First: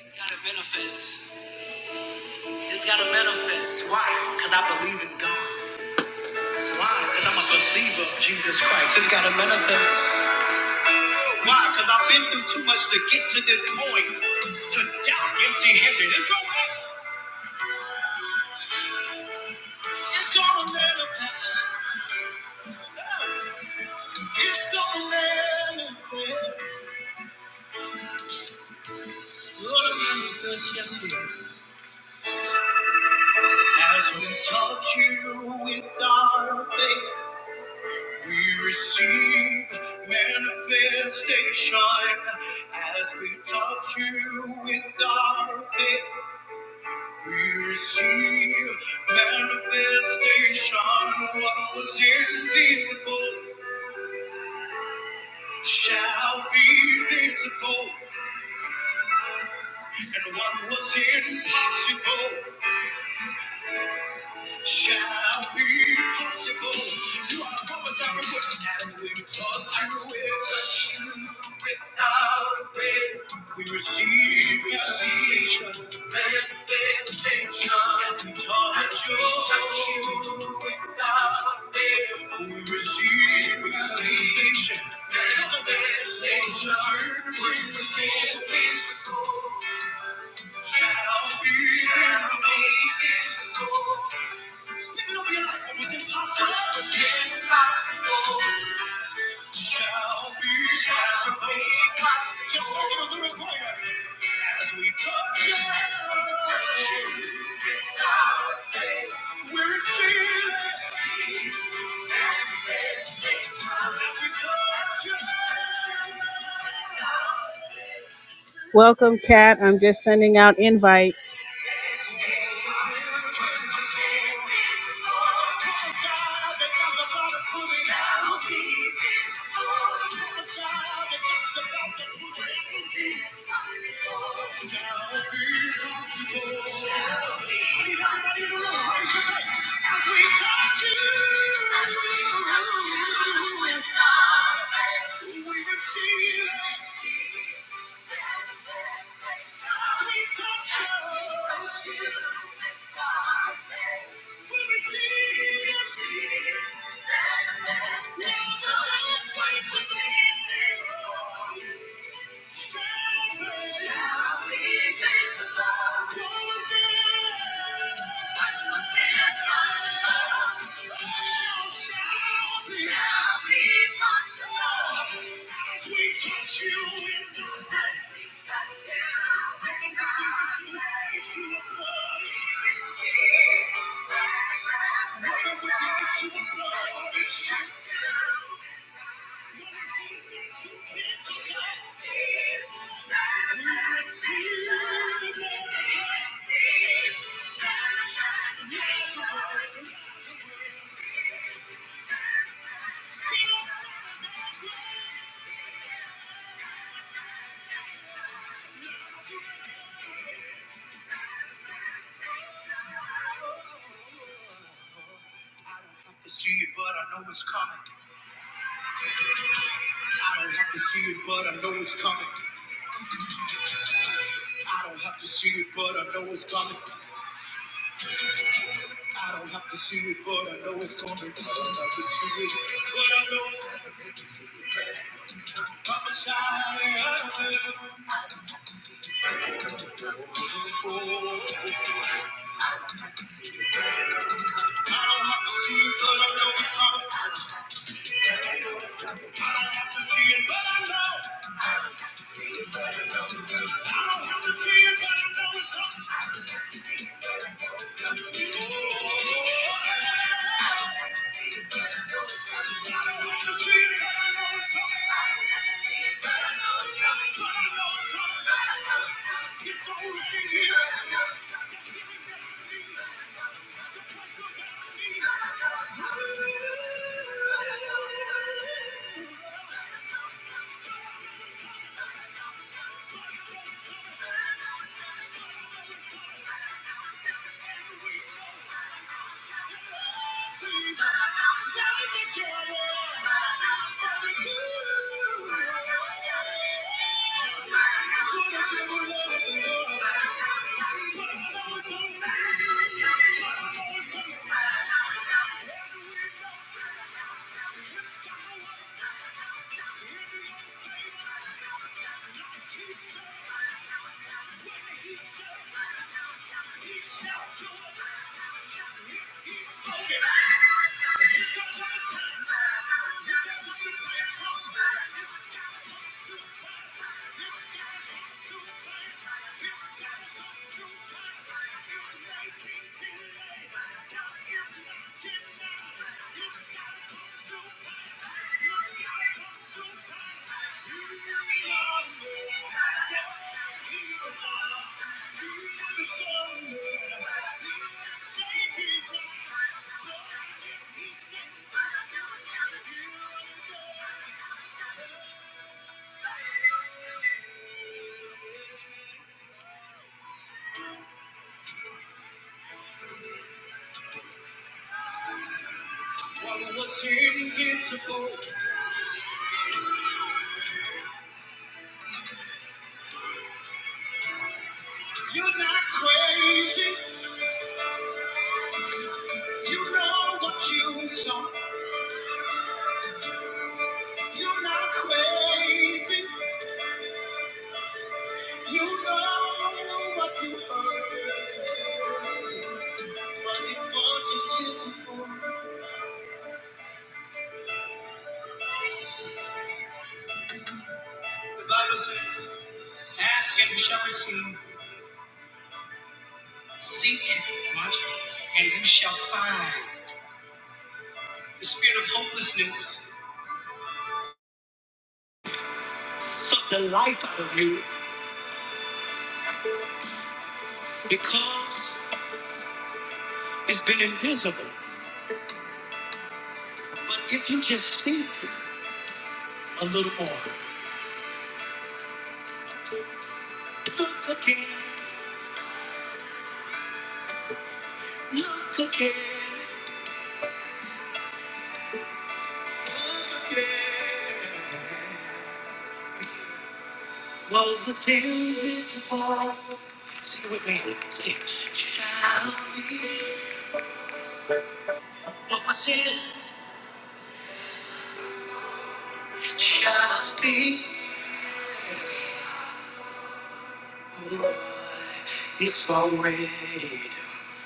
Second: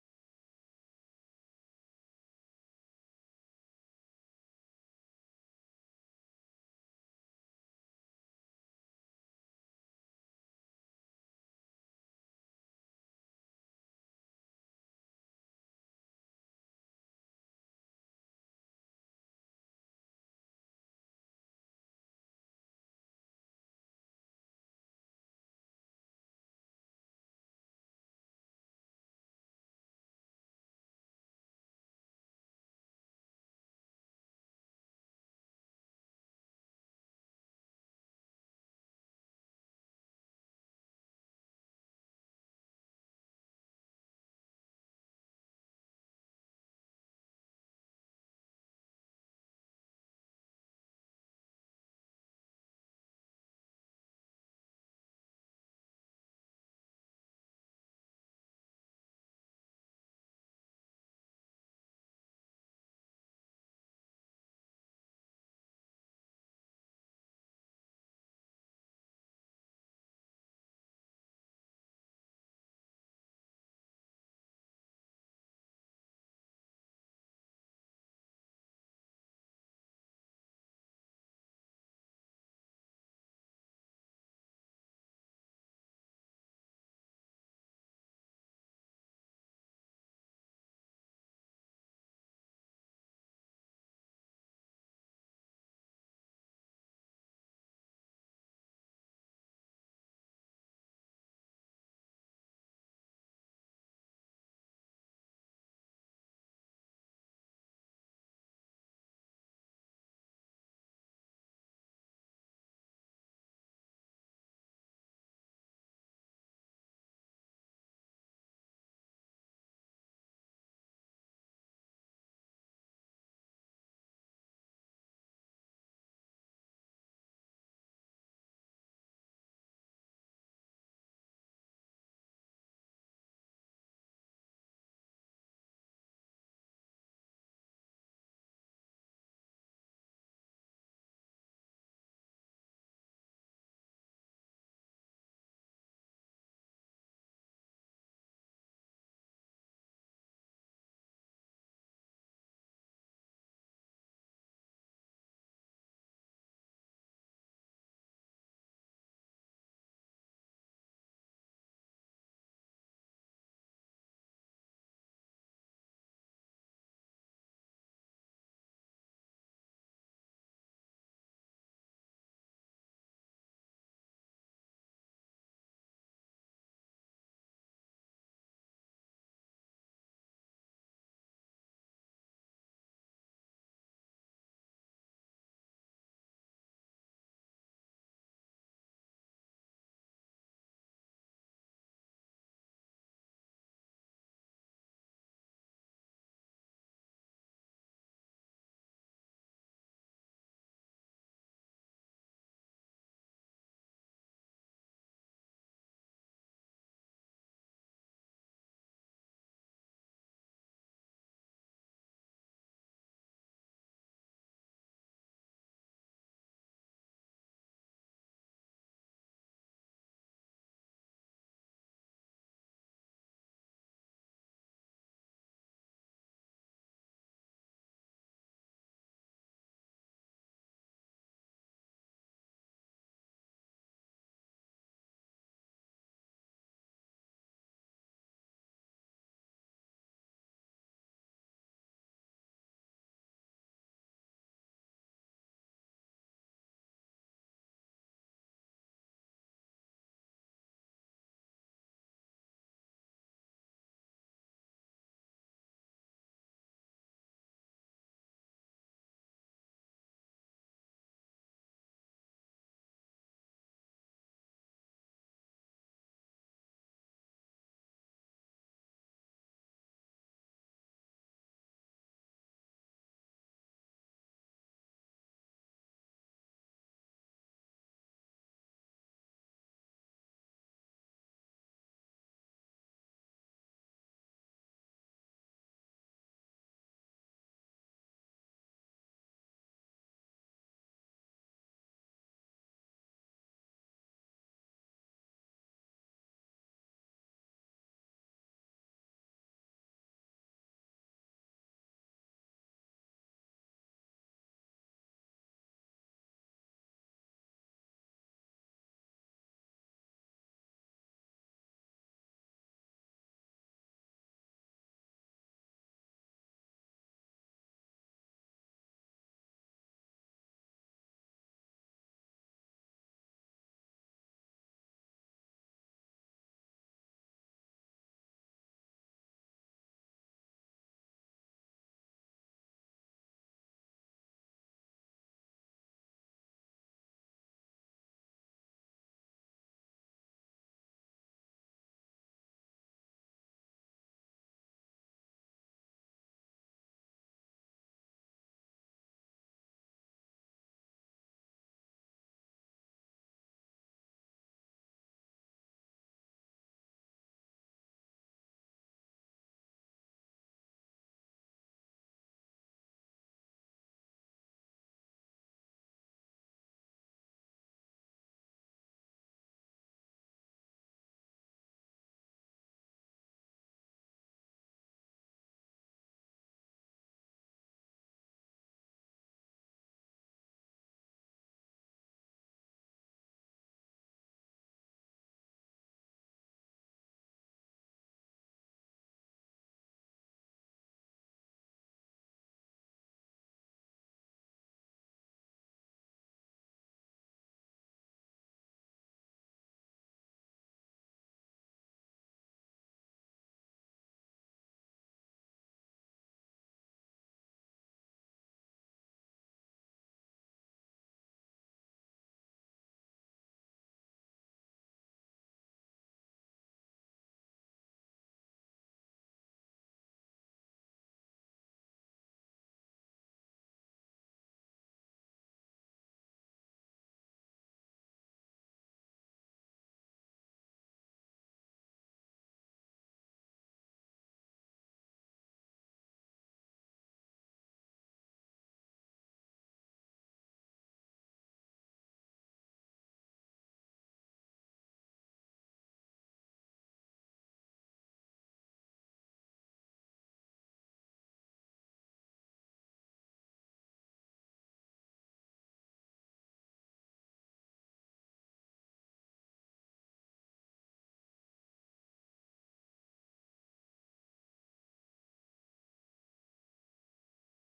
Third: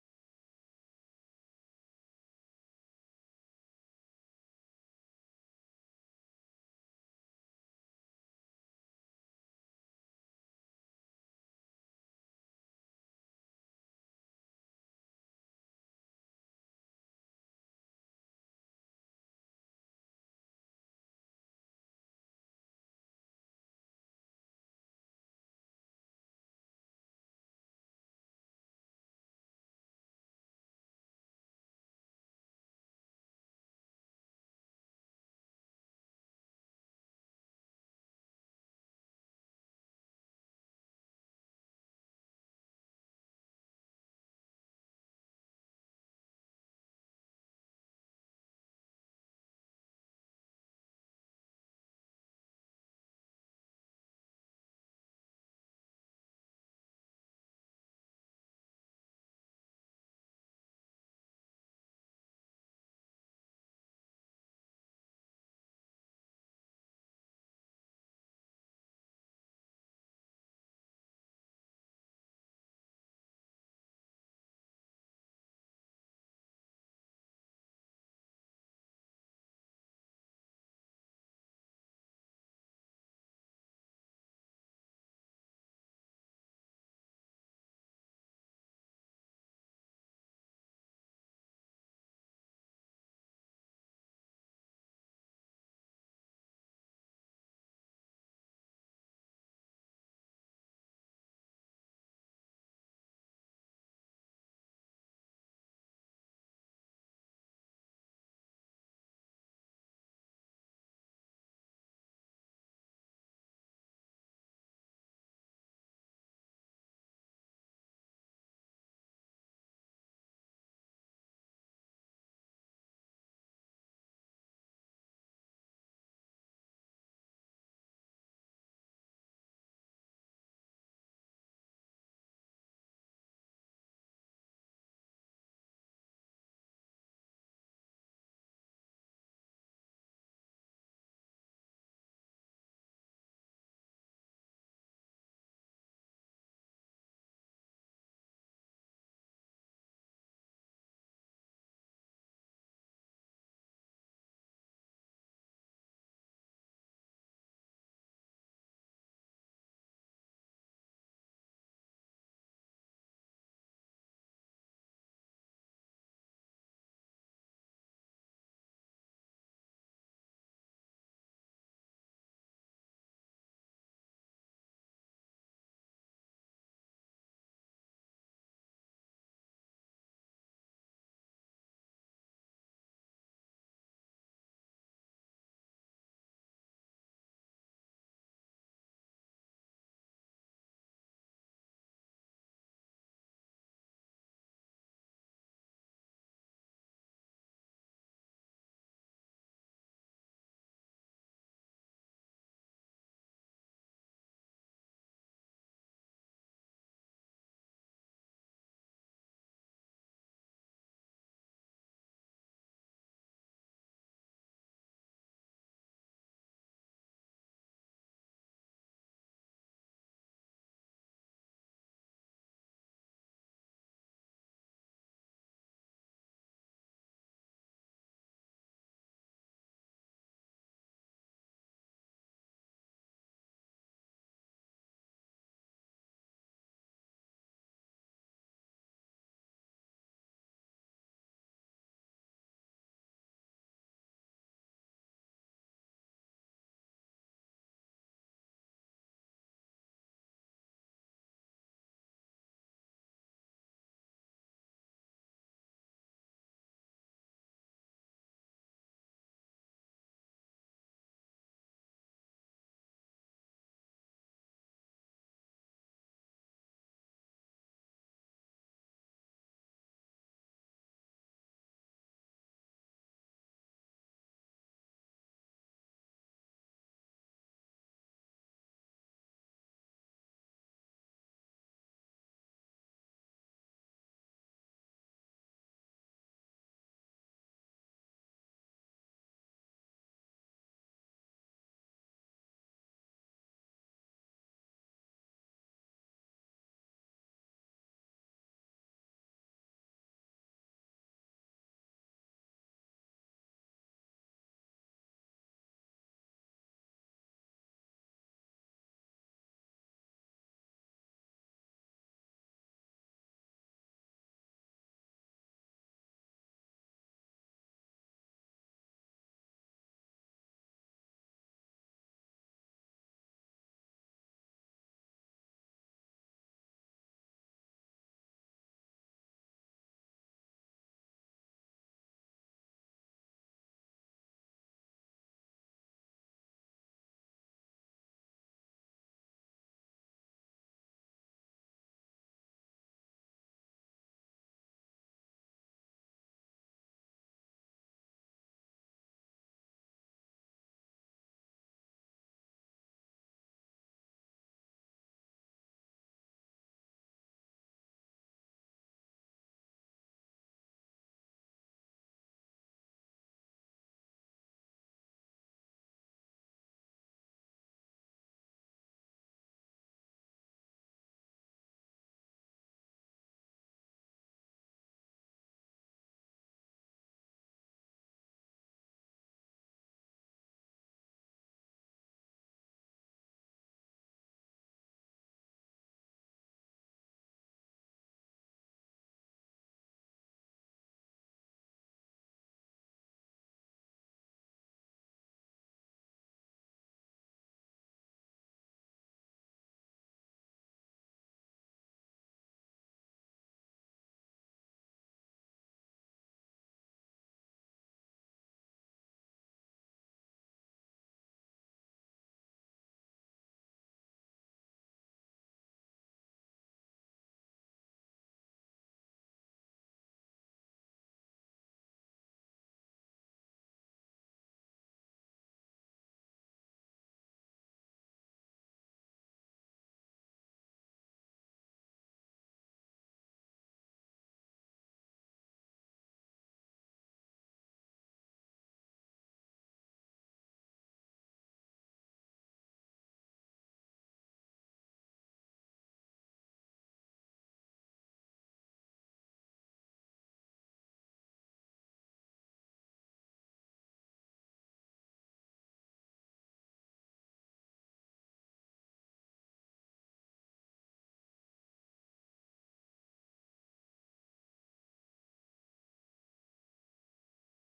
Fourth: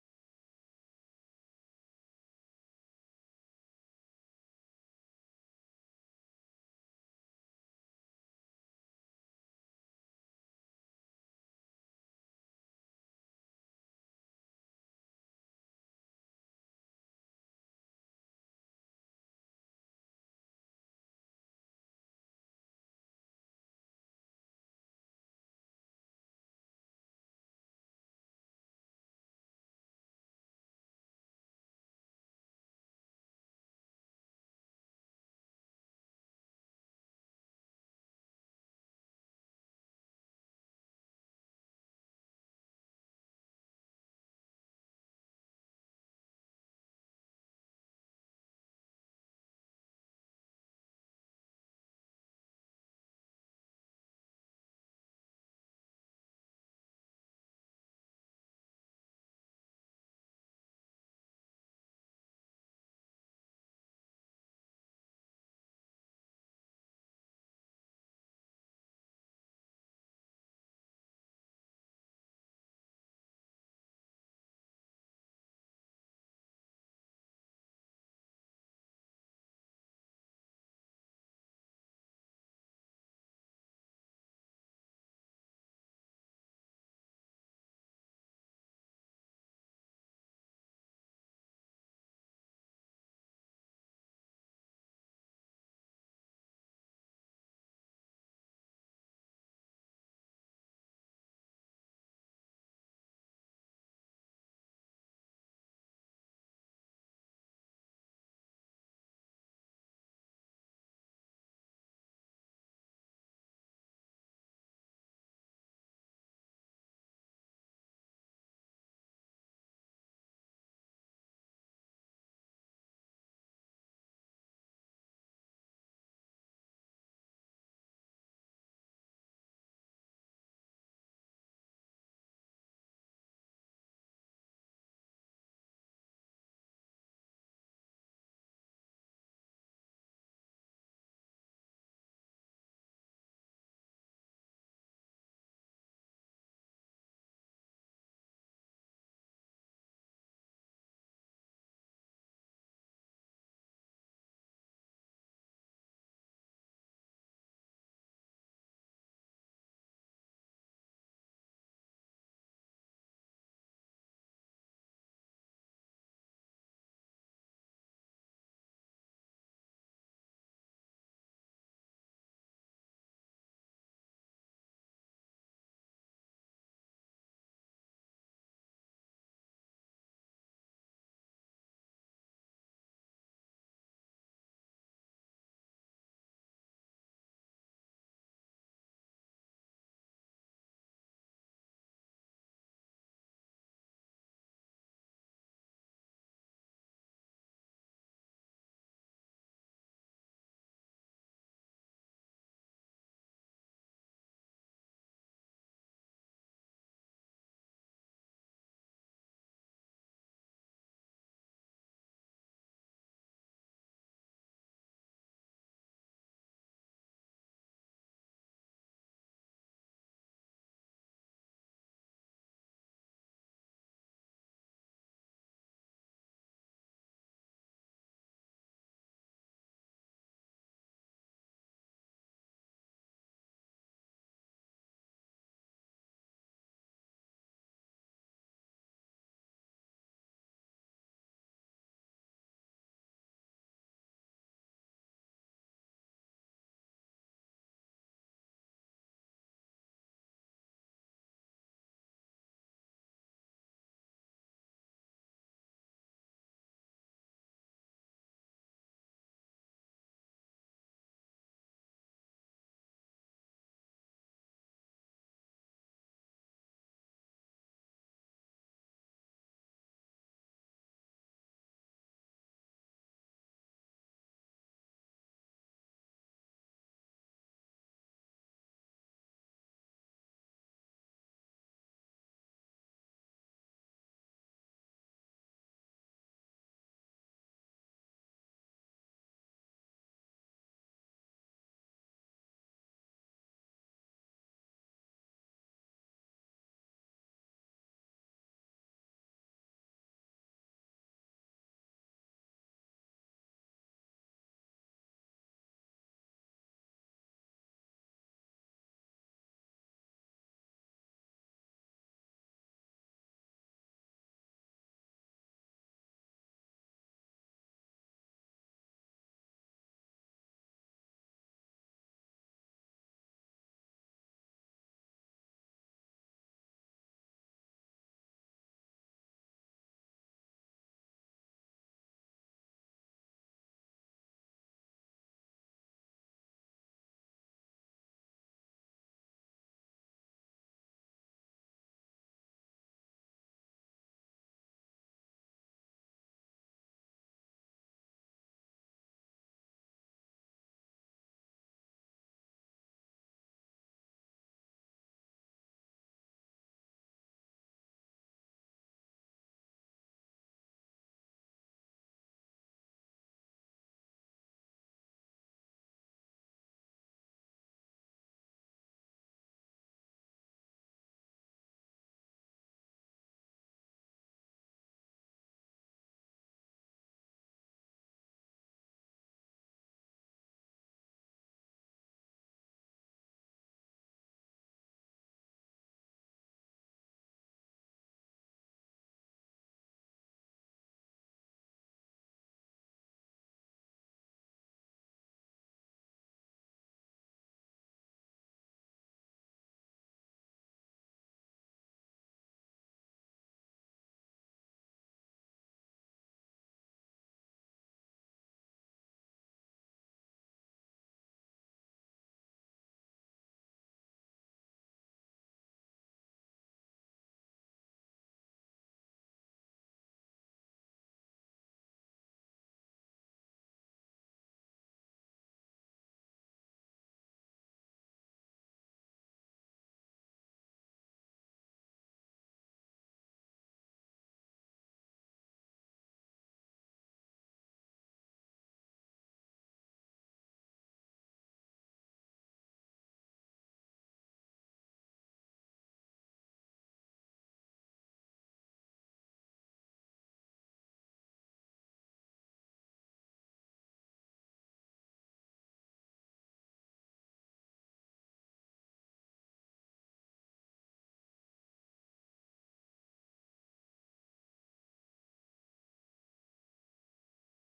It's gotta manifest. It's gotta manifest. Why? Because I believe in God. Why? Because I'm a believer of Jesus Christ. It's gotta manifest. Why? Because I've been through too much to get to this point. To die empty handed. It's gonna It's gonna manifest. It's gonna manifest. Gonna manifest, yes, Lord. As we taught you with our faith. We receive manifestation as we touch you with our faith. We receive manifestation. What was invisible shall be visible, and what was impossible. shall be possible. You are the promise I will work as we touch you will touch you without a fail. We receive manifestation, manifestation as we touch As we you. touch you without a fail. We receive manifestation, manifestation within visible shall be shall be visible. Give up your life. was impossible. was impossible. Shall be possible. Just make a little greater. As we touch it, we receive. As we touch it. Welcome, Kat. I'm just sending out invites. Shall be We receive. we receive manifestation. Touch you in the dust, touch you in the dust, See it, but I know it's coming. I don't have to see it, but I know it's coming. I don't have to see it, but I know it's coming. I don't have to see it, but I know it's coming. I don't have to see it, but I know. I don't have to see it, but I know it's coming. I'm a child. I don't have to see it, but I know it's coming. I am a i do not have to see it, but I know it's coming. See it, but I It's already here. Thank you. It's gotta come to pass. It's gotta come to what was invisible? You're not crazy. You know what you saw. You're not crazy. You know what you heard. But it wasn't his The Bible says, Ask and you shall receive. Seek, watch, and you shall find. The spirit of hopelessness sucked the life out of you because it's been invisible. But if you just seek a little more, look again. Look again, look again. What was invisible? Sing it with me. Sing it. Shall be. What was in shall be. Lord, It's already done.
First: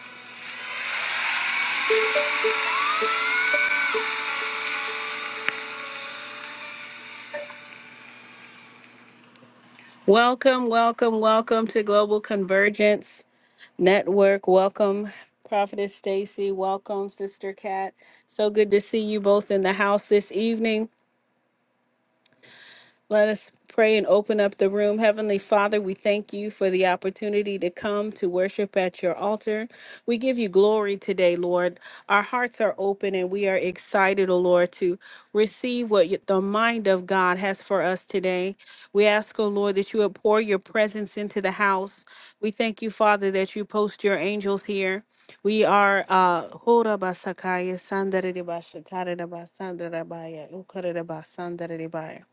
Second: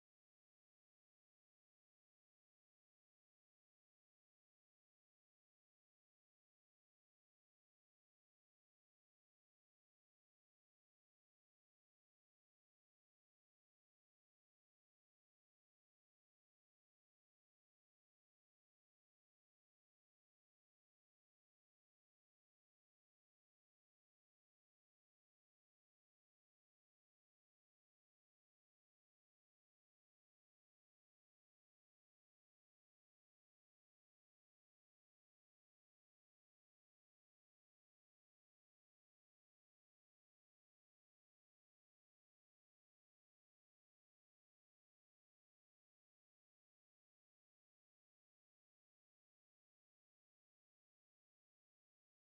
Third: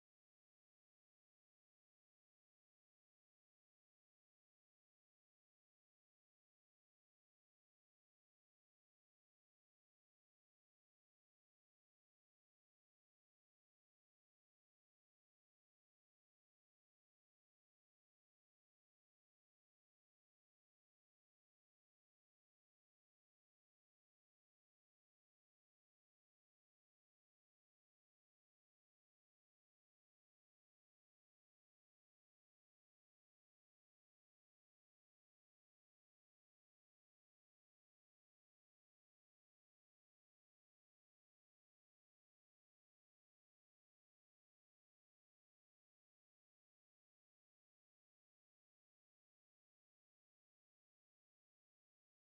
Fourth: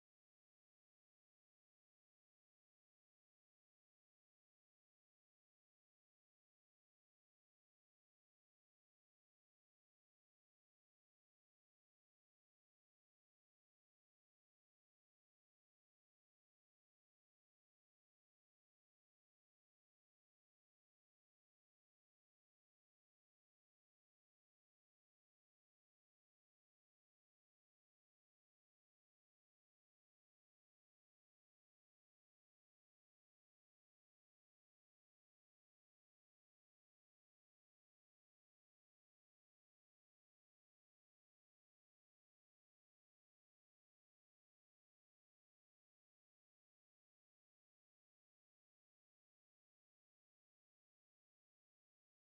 Welcome, welcome, welcome to Global Convergence Network. Welcome, Prophetess Stacy. Welcome, Sister Cat. So good to see you both in the house this evening. Let us pray and open up the room. Heavenly Father, we thank you for the opportunity to come to worship at your altar. We give you glory today, Lord. Our hearts are open and we are excited, O Lord, to receive what you- the mind of God has for us today. We ask, O Lord, that you would pour your presence into the house. We thank you, Father, that you post your angels here. We are uh Hora Basakaya Sandaridabashatarabasandarabai, Ukaridabasandarabai.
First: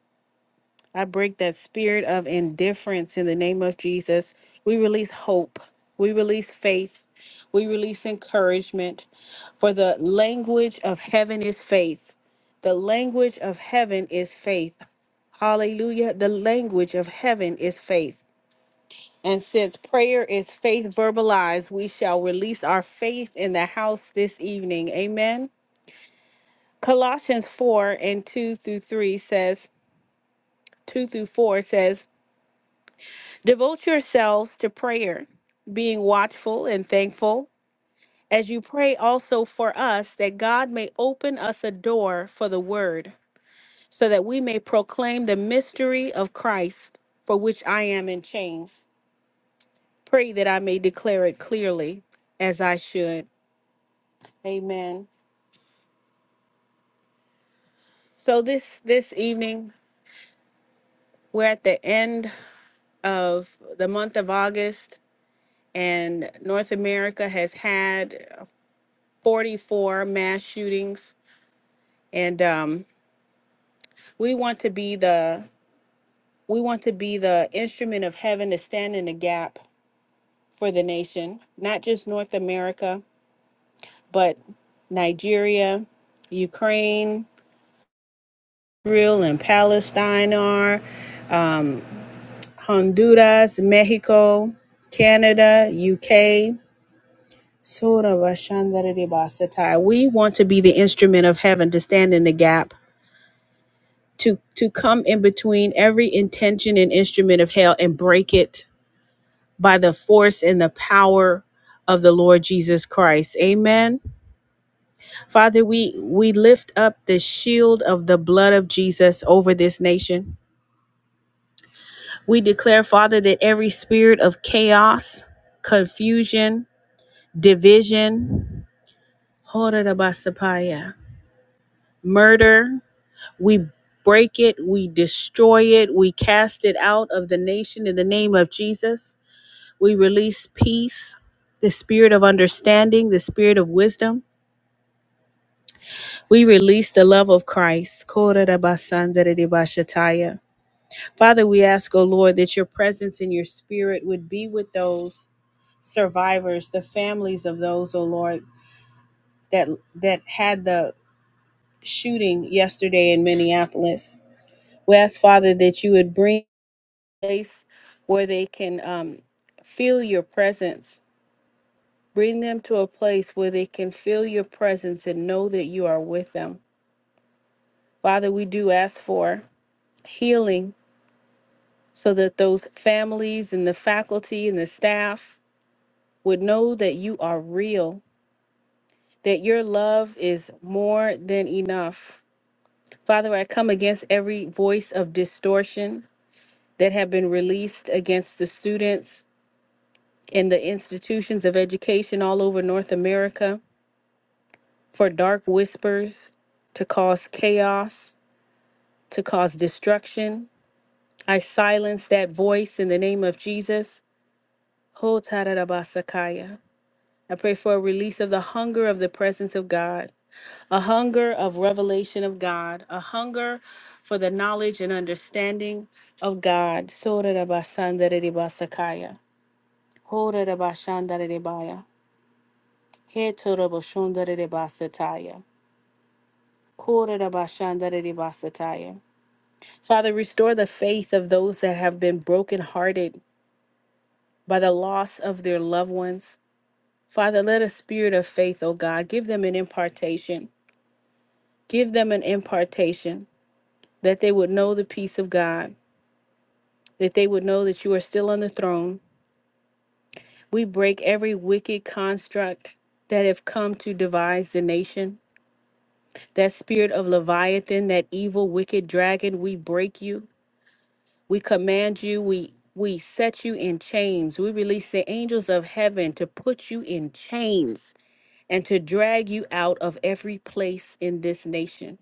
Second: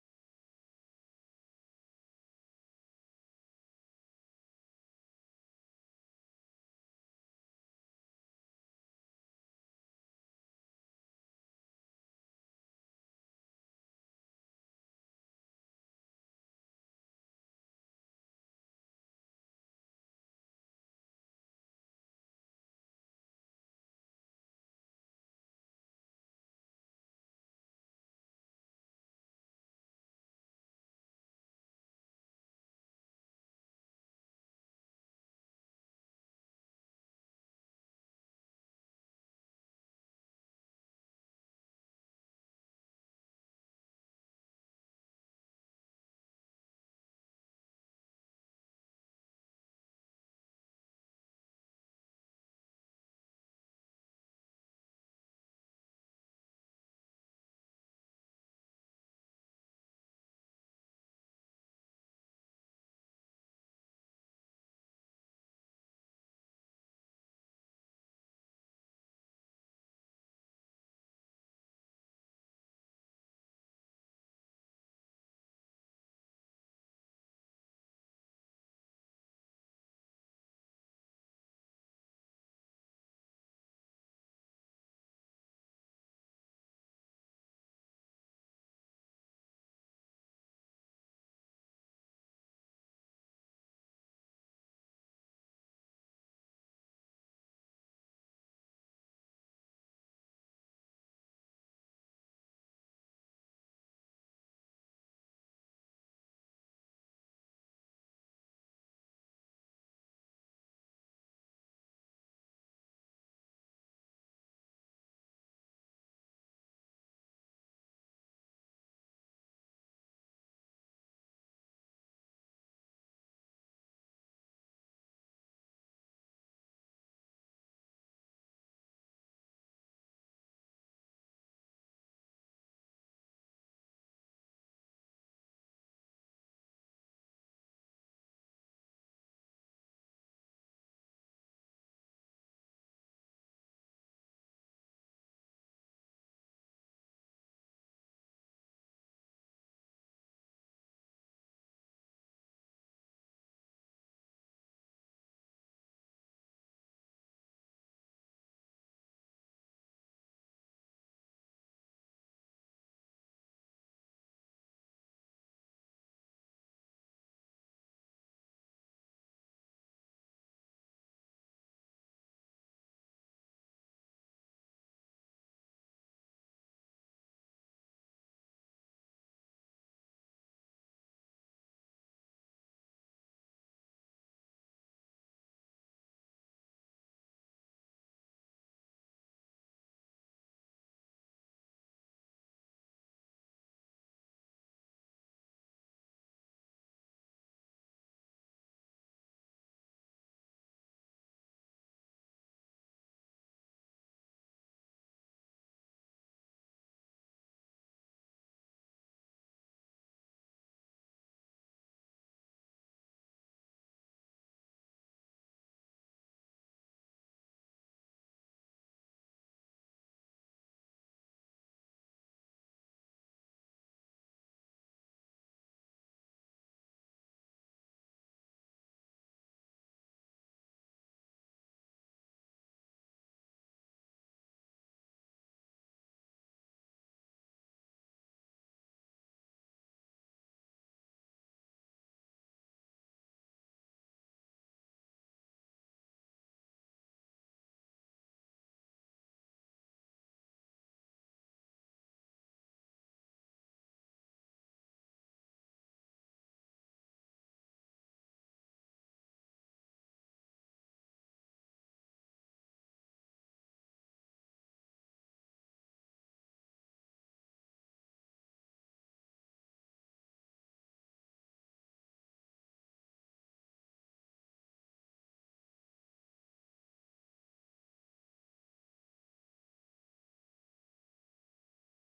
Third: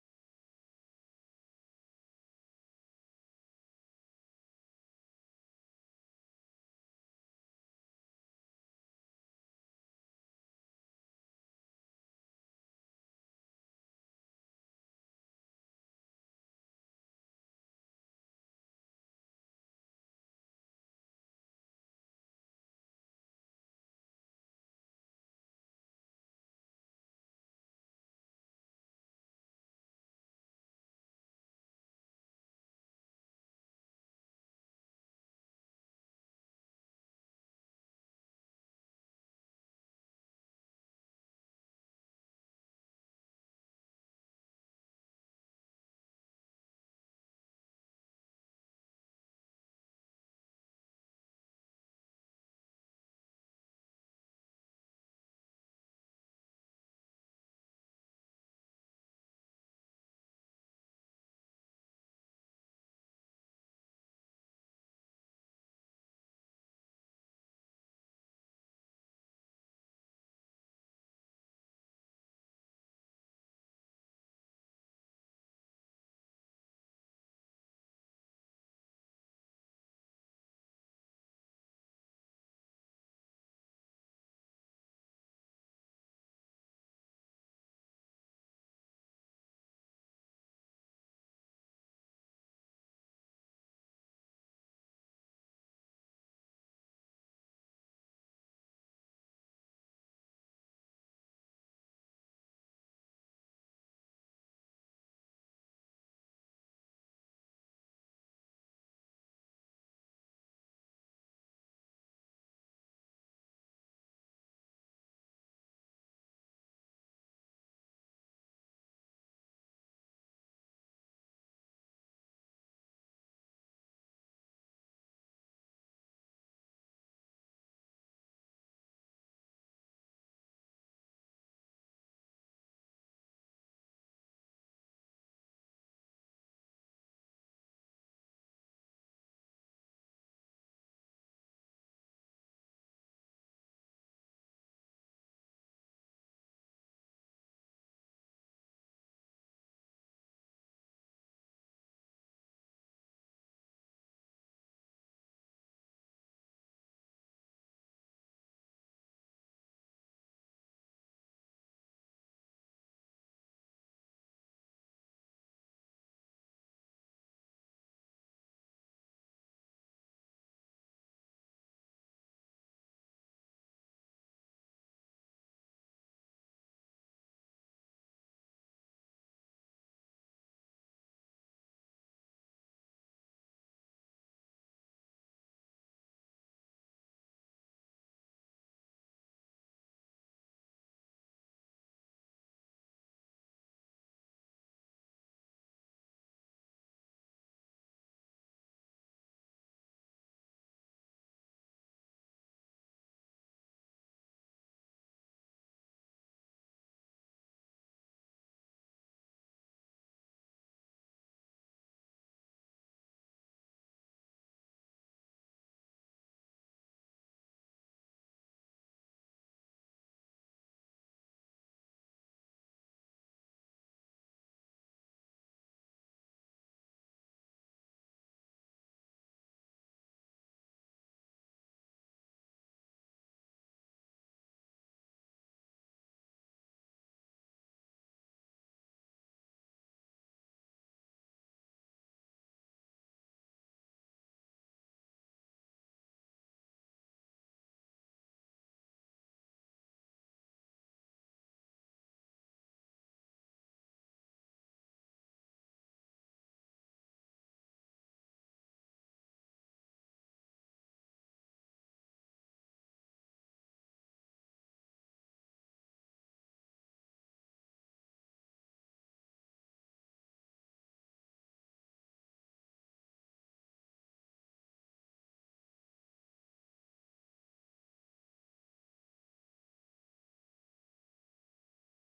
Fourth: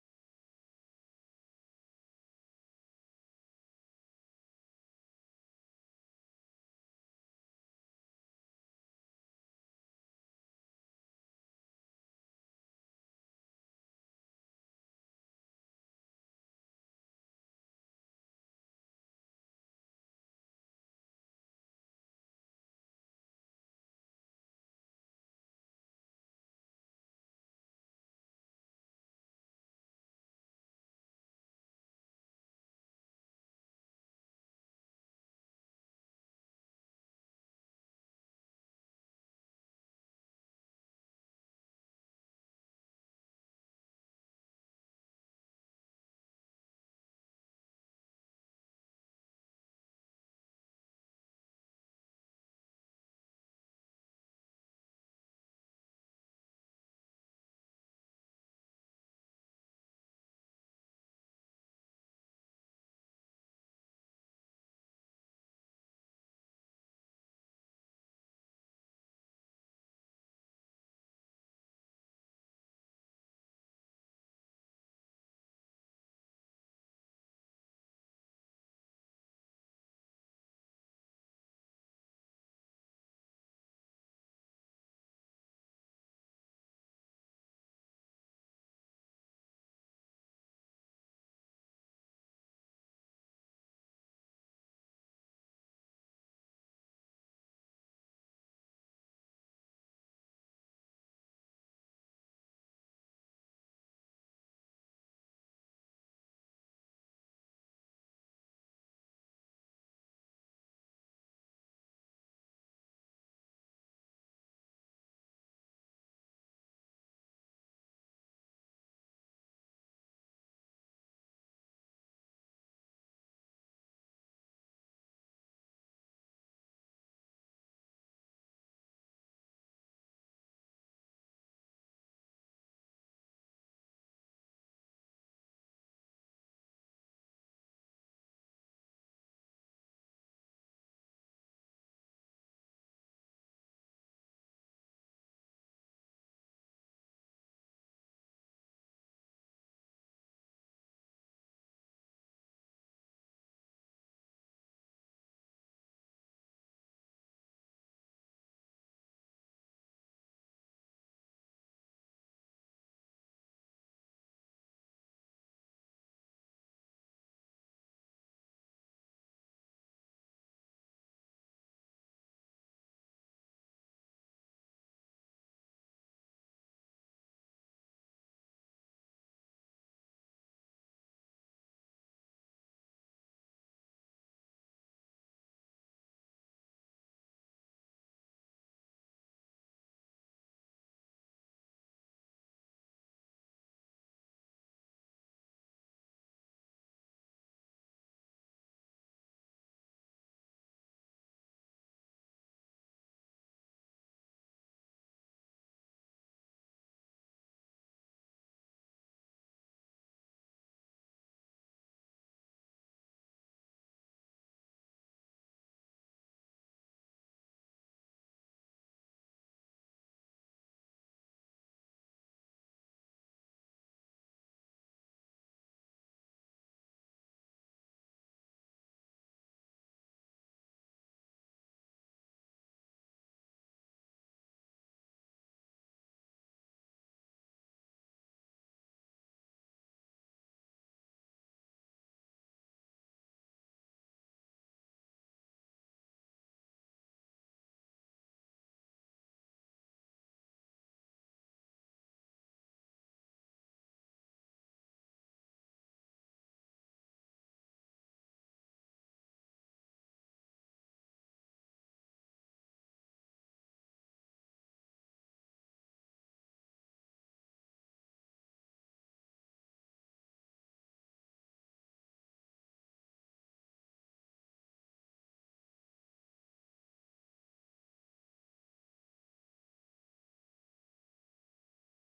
I break that spirit of indifference in the name of Jesus. We release hope. We release faith. We release encouragement. For the language of heaven is faith. The language of heaven is faith. Hallelujah. The language of heaven is faith. And since prayer is faith verbalized, we shall release our faith in the house this evening. Amen. Colossians 4 and 2 through 3 says, 2 through 4 says, Devote yourselves to prayer, being watchful and thankful, as you pray also for us that God may open us a door for the word, so that we may proclaim the mystery of Christ, for which I am in chains. Pray that I may declare it clearly as I should. Amen. So this this evening we're at the end of the month of August and North America has had 44 mass shootings and um, we want to be the we want to be the instrument of heaven to stand in the gap for the nation not just north america but nigeria ukraine israel and palestine are um, honduras mexico canada uk Sora Vashandara de Basatai. we want to be the instrument of heaven to stand in the gap to to come in between every intention and instrument of hell and break it by the force and the power of the Lord Jesus Christ. Amen. Father, we we lift up the shield of the blood of Jesus over this nation. We declare, Father, that every spirit of chaos, confusion, division, murder, we break it, we destroy it, we cast it out of the nation in the name of Jesus. We release peace, the spirit of understanding, the spirit of wisdom We release the love of Christ. Kodarabasandadidibashataya. Father, we ask, O Lord, that your presence and your spirit would be with those survivors, the families of those, O Lord, that that had the shooting yesterday in Minneapolis. We ask, Father, that you would bring a place where they can um, feel your presence. Bring them to a place where they can feel your presence and know that you are with them. Father, we do ask for healing so that those families and the faculty and the staff would know that you are real, that your love is more than enough. Father, I come against every voice of distortion that have been released against the students and the institutions of education all over North America for dark whispers to cause chaos, to cause destruction. I silence that voice in the name of Jesus. Ho tararabasakaya. I pray for a release of the hunger of the presence of God, a hunger of revelation of God, a hunger for the knowledge and understanding of God. Sorarabasandaridibasakaya, horarabashandaridibaya, hetorabashondaridibasataya, korarabashandaridibasataya. Father, restore the faith of those that have been brokenhearted by the loss of their loved ones. Father, let a spirit of faith, O God, give them an impartation. Give them an impartation that they would know the peace of God, that they would know that you are still on the throne. We break every wicked construct that have come to devise the nation. That spirit of Leviathan, that evil, wicked dragon, we break you. We command you. We we set you in chains. We release the angels of heaven to put you in chains and to drag you out of every place in this nation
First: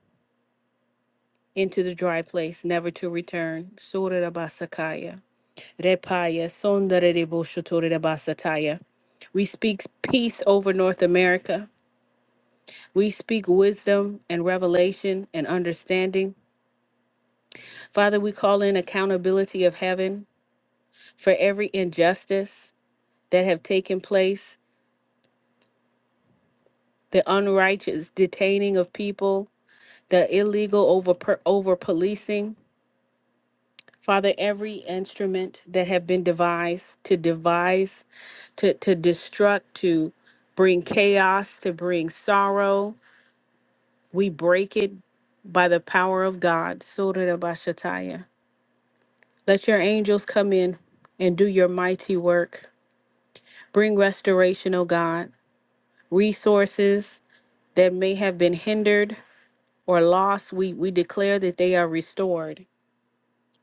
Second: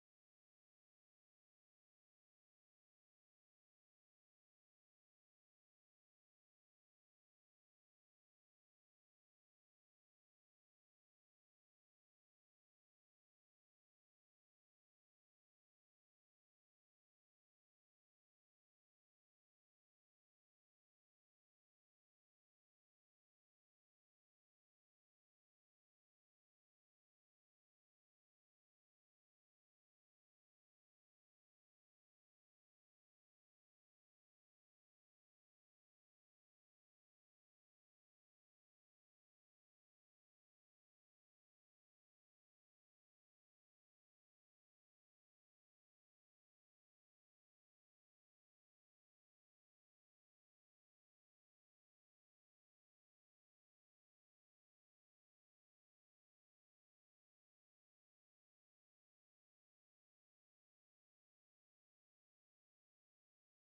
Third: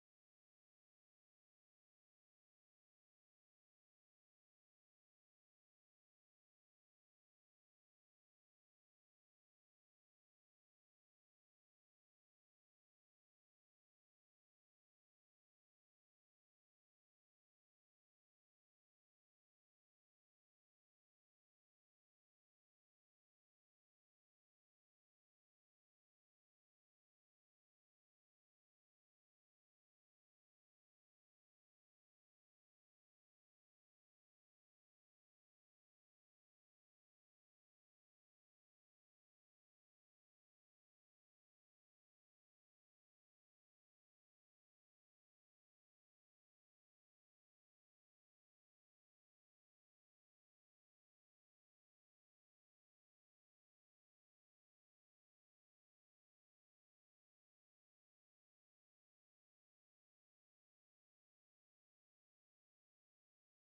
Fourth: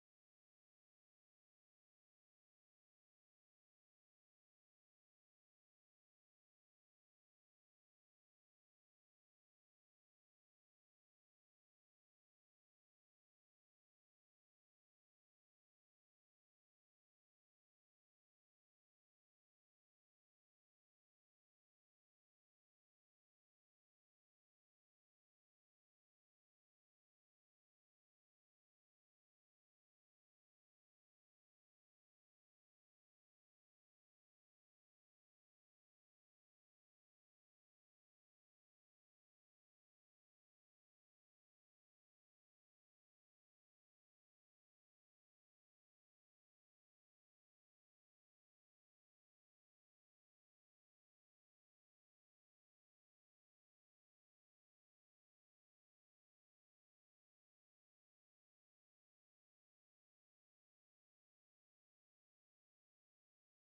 into the dry place, never to return. Surah Abasakaya. Repaya sondere de boshotore de basataya. We speak peace over North America. We speak wisdom and revelation and understanding. Father, we call in accountability of heaven for every injustice that have taken place, the unrighteous detaining of people, the illegal over over policing. Father, every instrument that have been devised to devise, to, to destruct, to bring chaos, to bring sorrow, we break it by the power of God. Surah Bashataya. Let your angels come in and do your mighty work. Bring restoration, O God. Resources that may have been hindered or lost, we, we declare that they are restored,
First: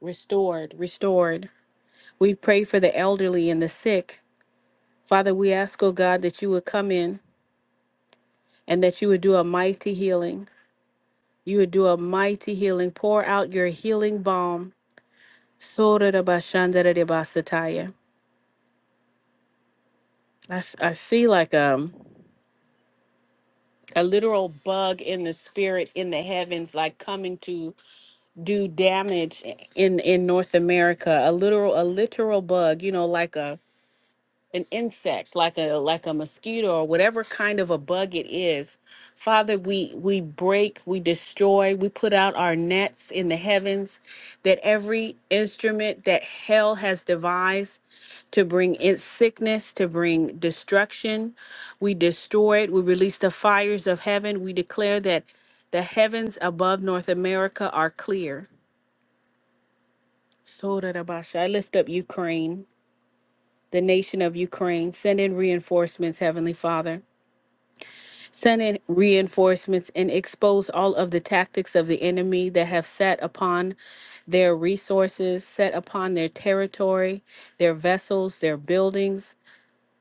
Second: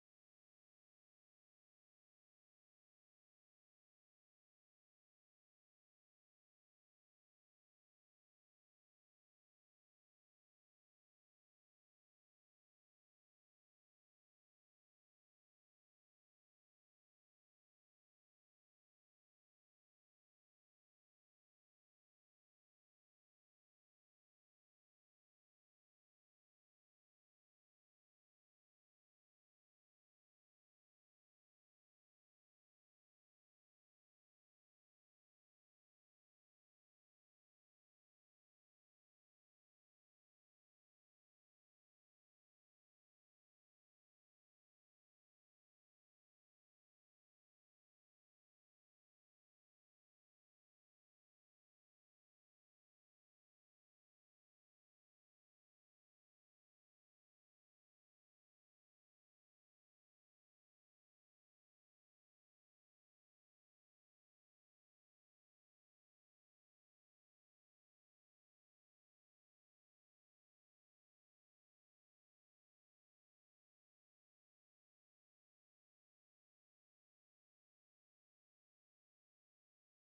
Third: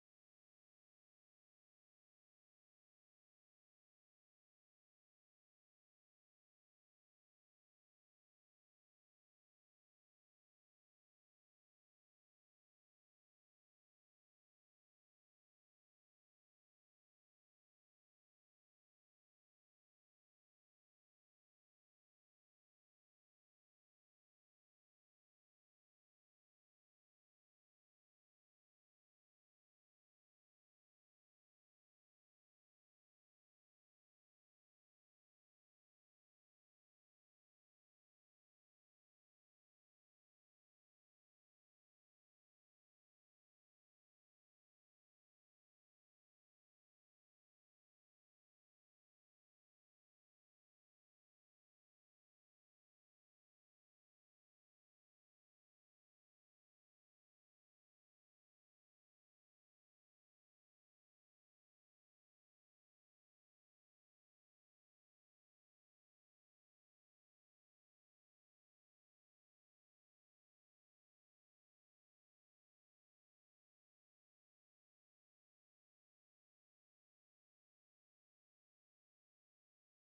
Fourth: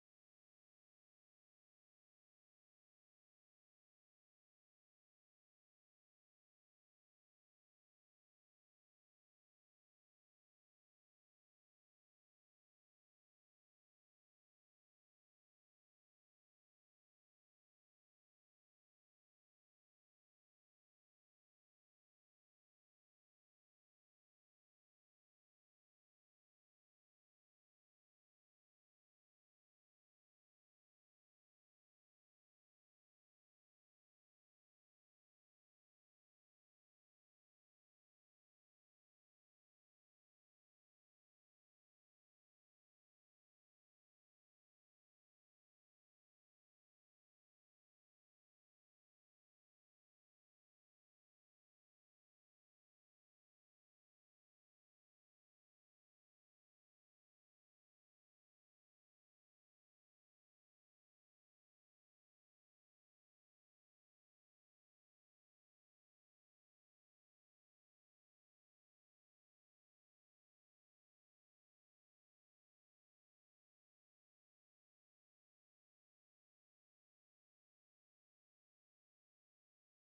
restored, restored. We pray for the elderly and the sick Father, we ask, oh God, that you would come in and that you would do a mighty healing. You would do a mighty healing. Pour out your healing balm. Sotarabashandarabasataya. I, f- I see like um a literal bug in the spirit in the heavens like coming to do damage in in north america a literal a literal bug you know like a an insect like a like a mosquito or whatever kind of a bug it is father we we break we destroy we put out our nets in the heavens that every instrument that hell has devised to bring in sickness to bring destruction we destroy it we release the fires of heaven we declare that the heavens above north america are clear so i lift up ukraine the nation of Ukraine. Send in reinforcements, Heavenly Father. Send in reinforcements and expose all of the tactics of the enemy that have set upon their resources, set upon their territory, their vessels, their buildings.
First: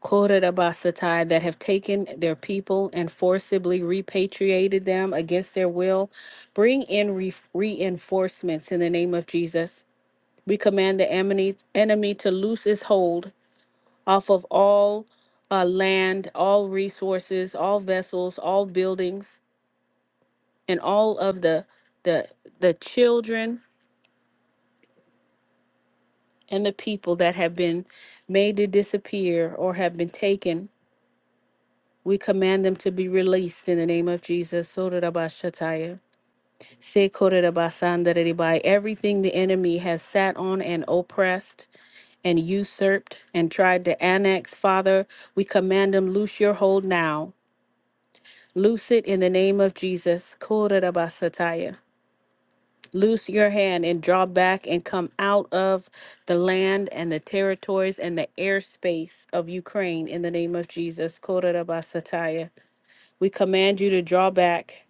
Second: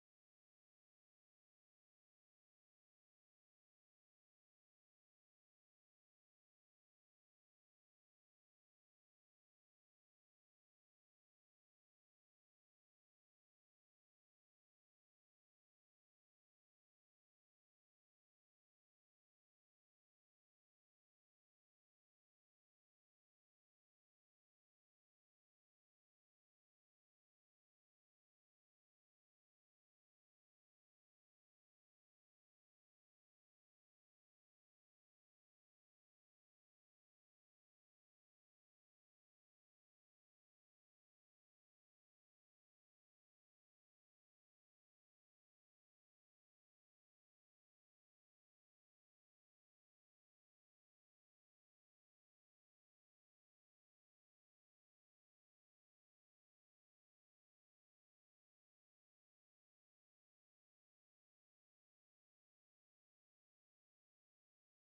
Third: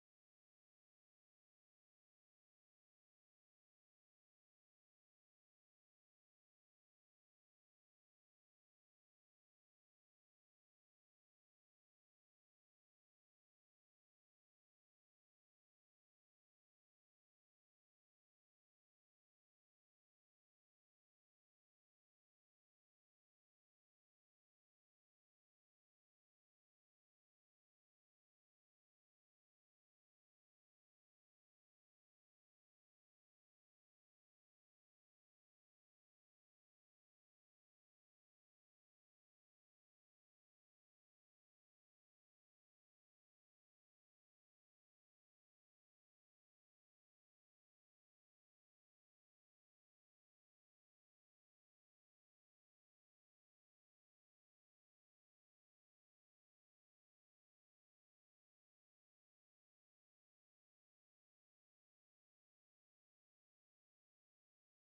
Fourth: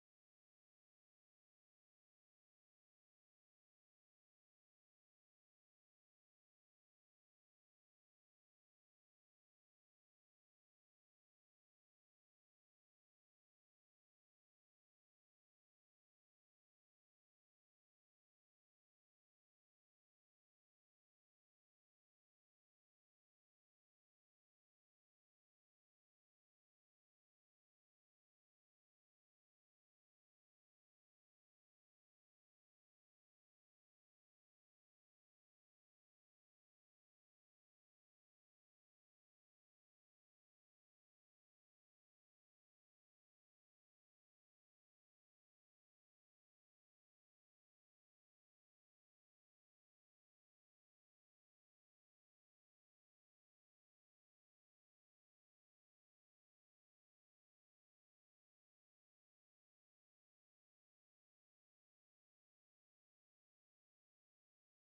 Korabasatai that have taken their people and forcibly repatriated them against their will. Bring in re- reinforcements in the name of Jesus. We command the enemy, enemy to loose his hold off of all uh, land, all resources, all vessels, all buildings, and all of the the the children and the people that have been made to disappear or have been taken. We command them to be released in the name of Jesus. Sorarabashataya, sekorerabasandareribai. Everything the enemy has sat on and oppressed and usurped and tried to annex, Father, we command them, loose your hold now Loose it in the name of Jesus. Korabasataya. Loose your hand and draw back and come out of the land and the territories and the airspace of Ukraine in the name of Jesus. Korabasataya. We command you to draw back.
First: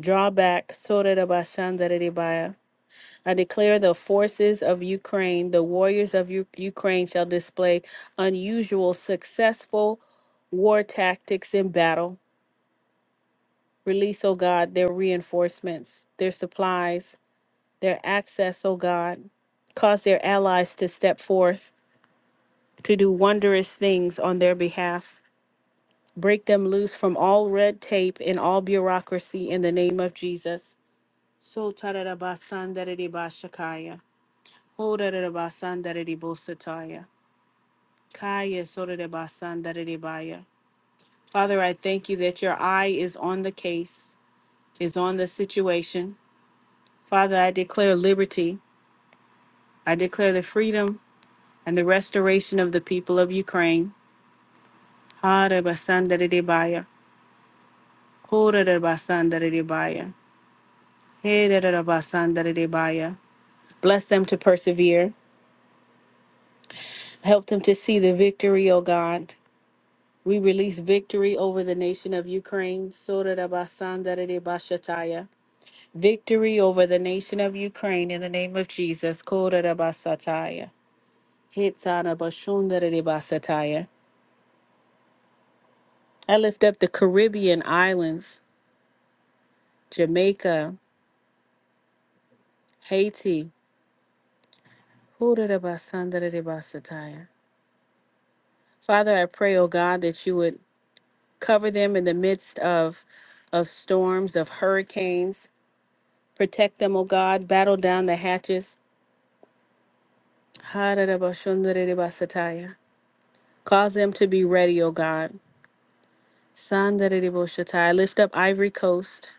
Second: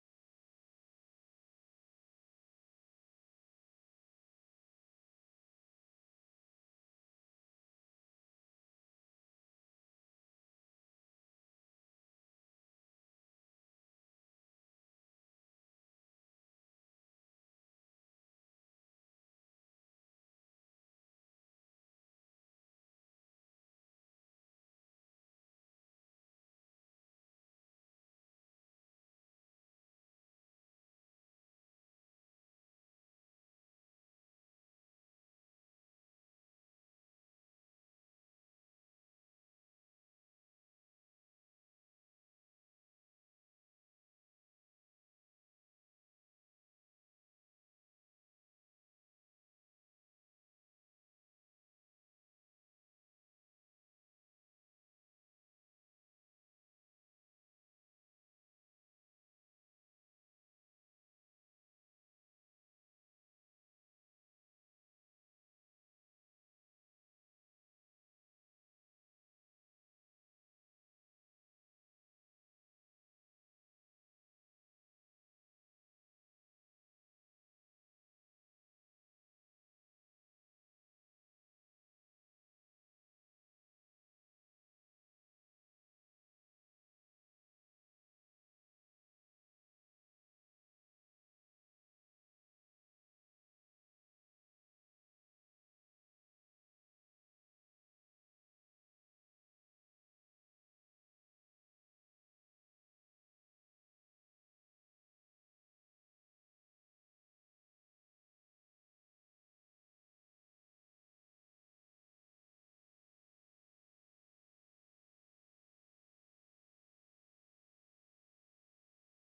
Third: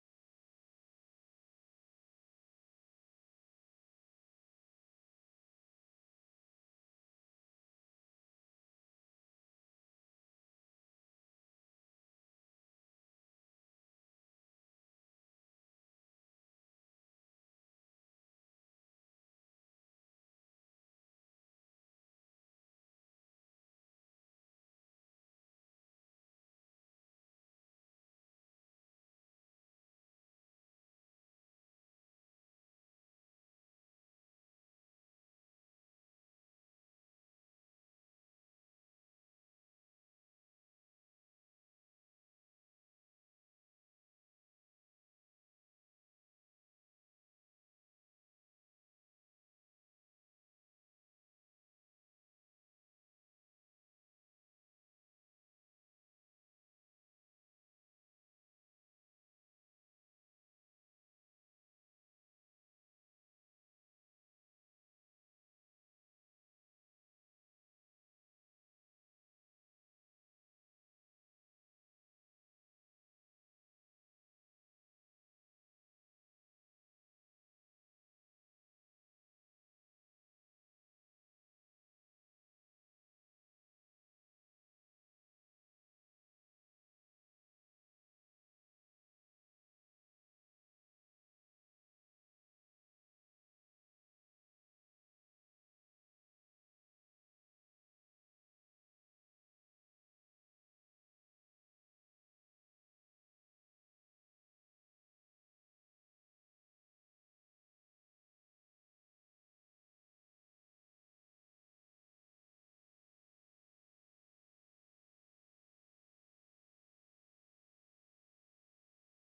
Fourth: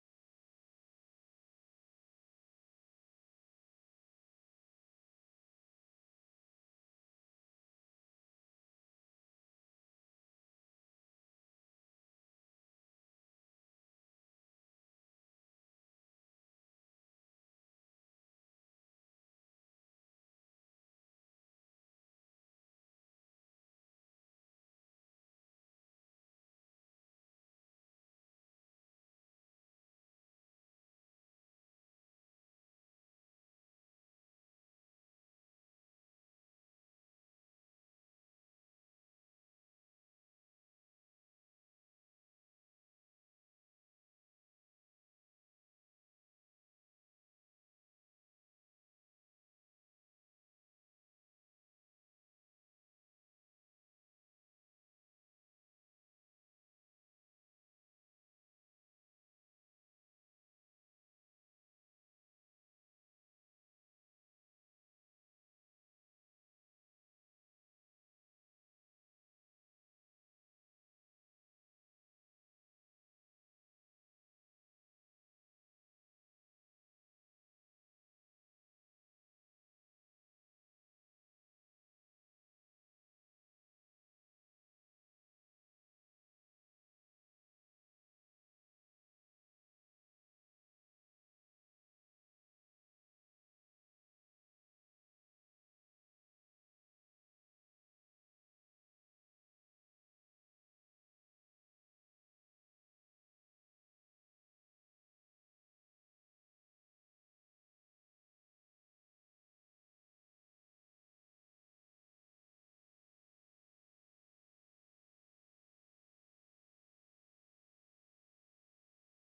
Draw back. Sorabashandaridibaya. I declare the forces of Ukraine, the warriors of U- Ukraine shall display unusual, successful war tactics in battle. Release, O God, their reinforcements, their supplies, their access, O God. Cause their allies to step forth to do wondrous things on their behalf. Break them loose from all red tape and all bureaucracy in the name of Jesus. So tararabasandadidibashakaya. Hodarabasandadidibosataya. Kaya sorarabasandadidibaya. Father, I thank you that your eye is on the case, is on the situation Father, I declare liberty. I declare the freedom and the restoration of the people of Ukraine. Hare basandaridibaya, korere basandaridibaya, hedere basandaridibaya. Bless them to persevere. Help them to see the victory, O God. We release victory over the nation of Ukraine. Sorere basandaridibashataya. Victory over the nation of Ukraine in the name of Jesus. Korere basataya. Hitana bashundaridibasataya. I lift up the Caribbean islands, Jamaica, Haiti. Hurarabasandarabastataya. Father, I pray, oh God, that you would cover them in the midst of, of storms, of hurricanes. Protect them, oh God. Battle down the hatches. Hararabashundarabastataya. Cause them to be ready, O God. Sandarabashatai. I lift up Ivory Coast.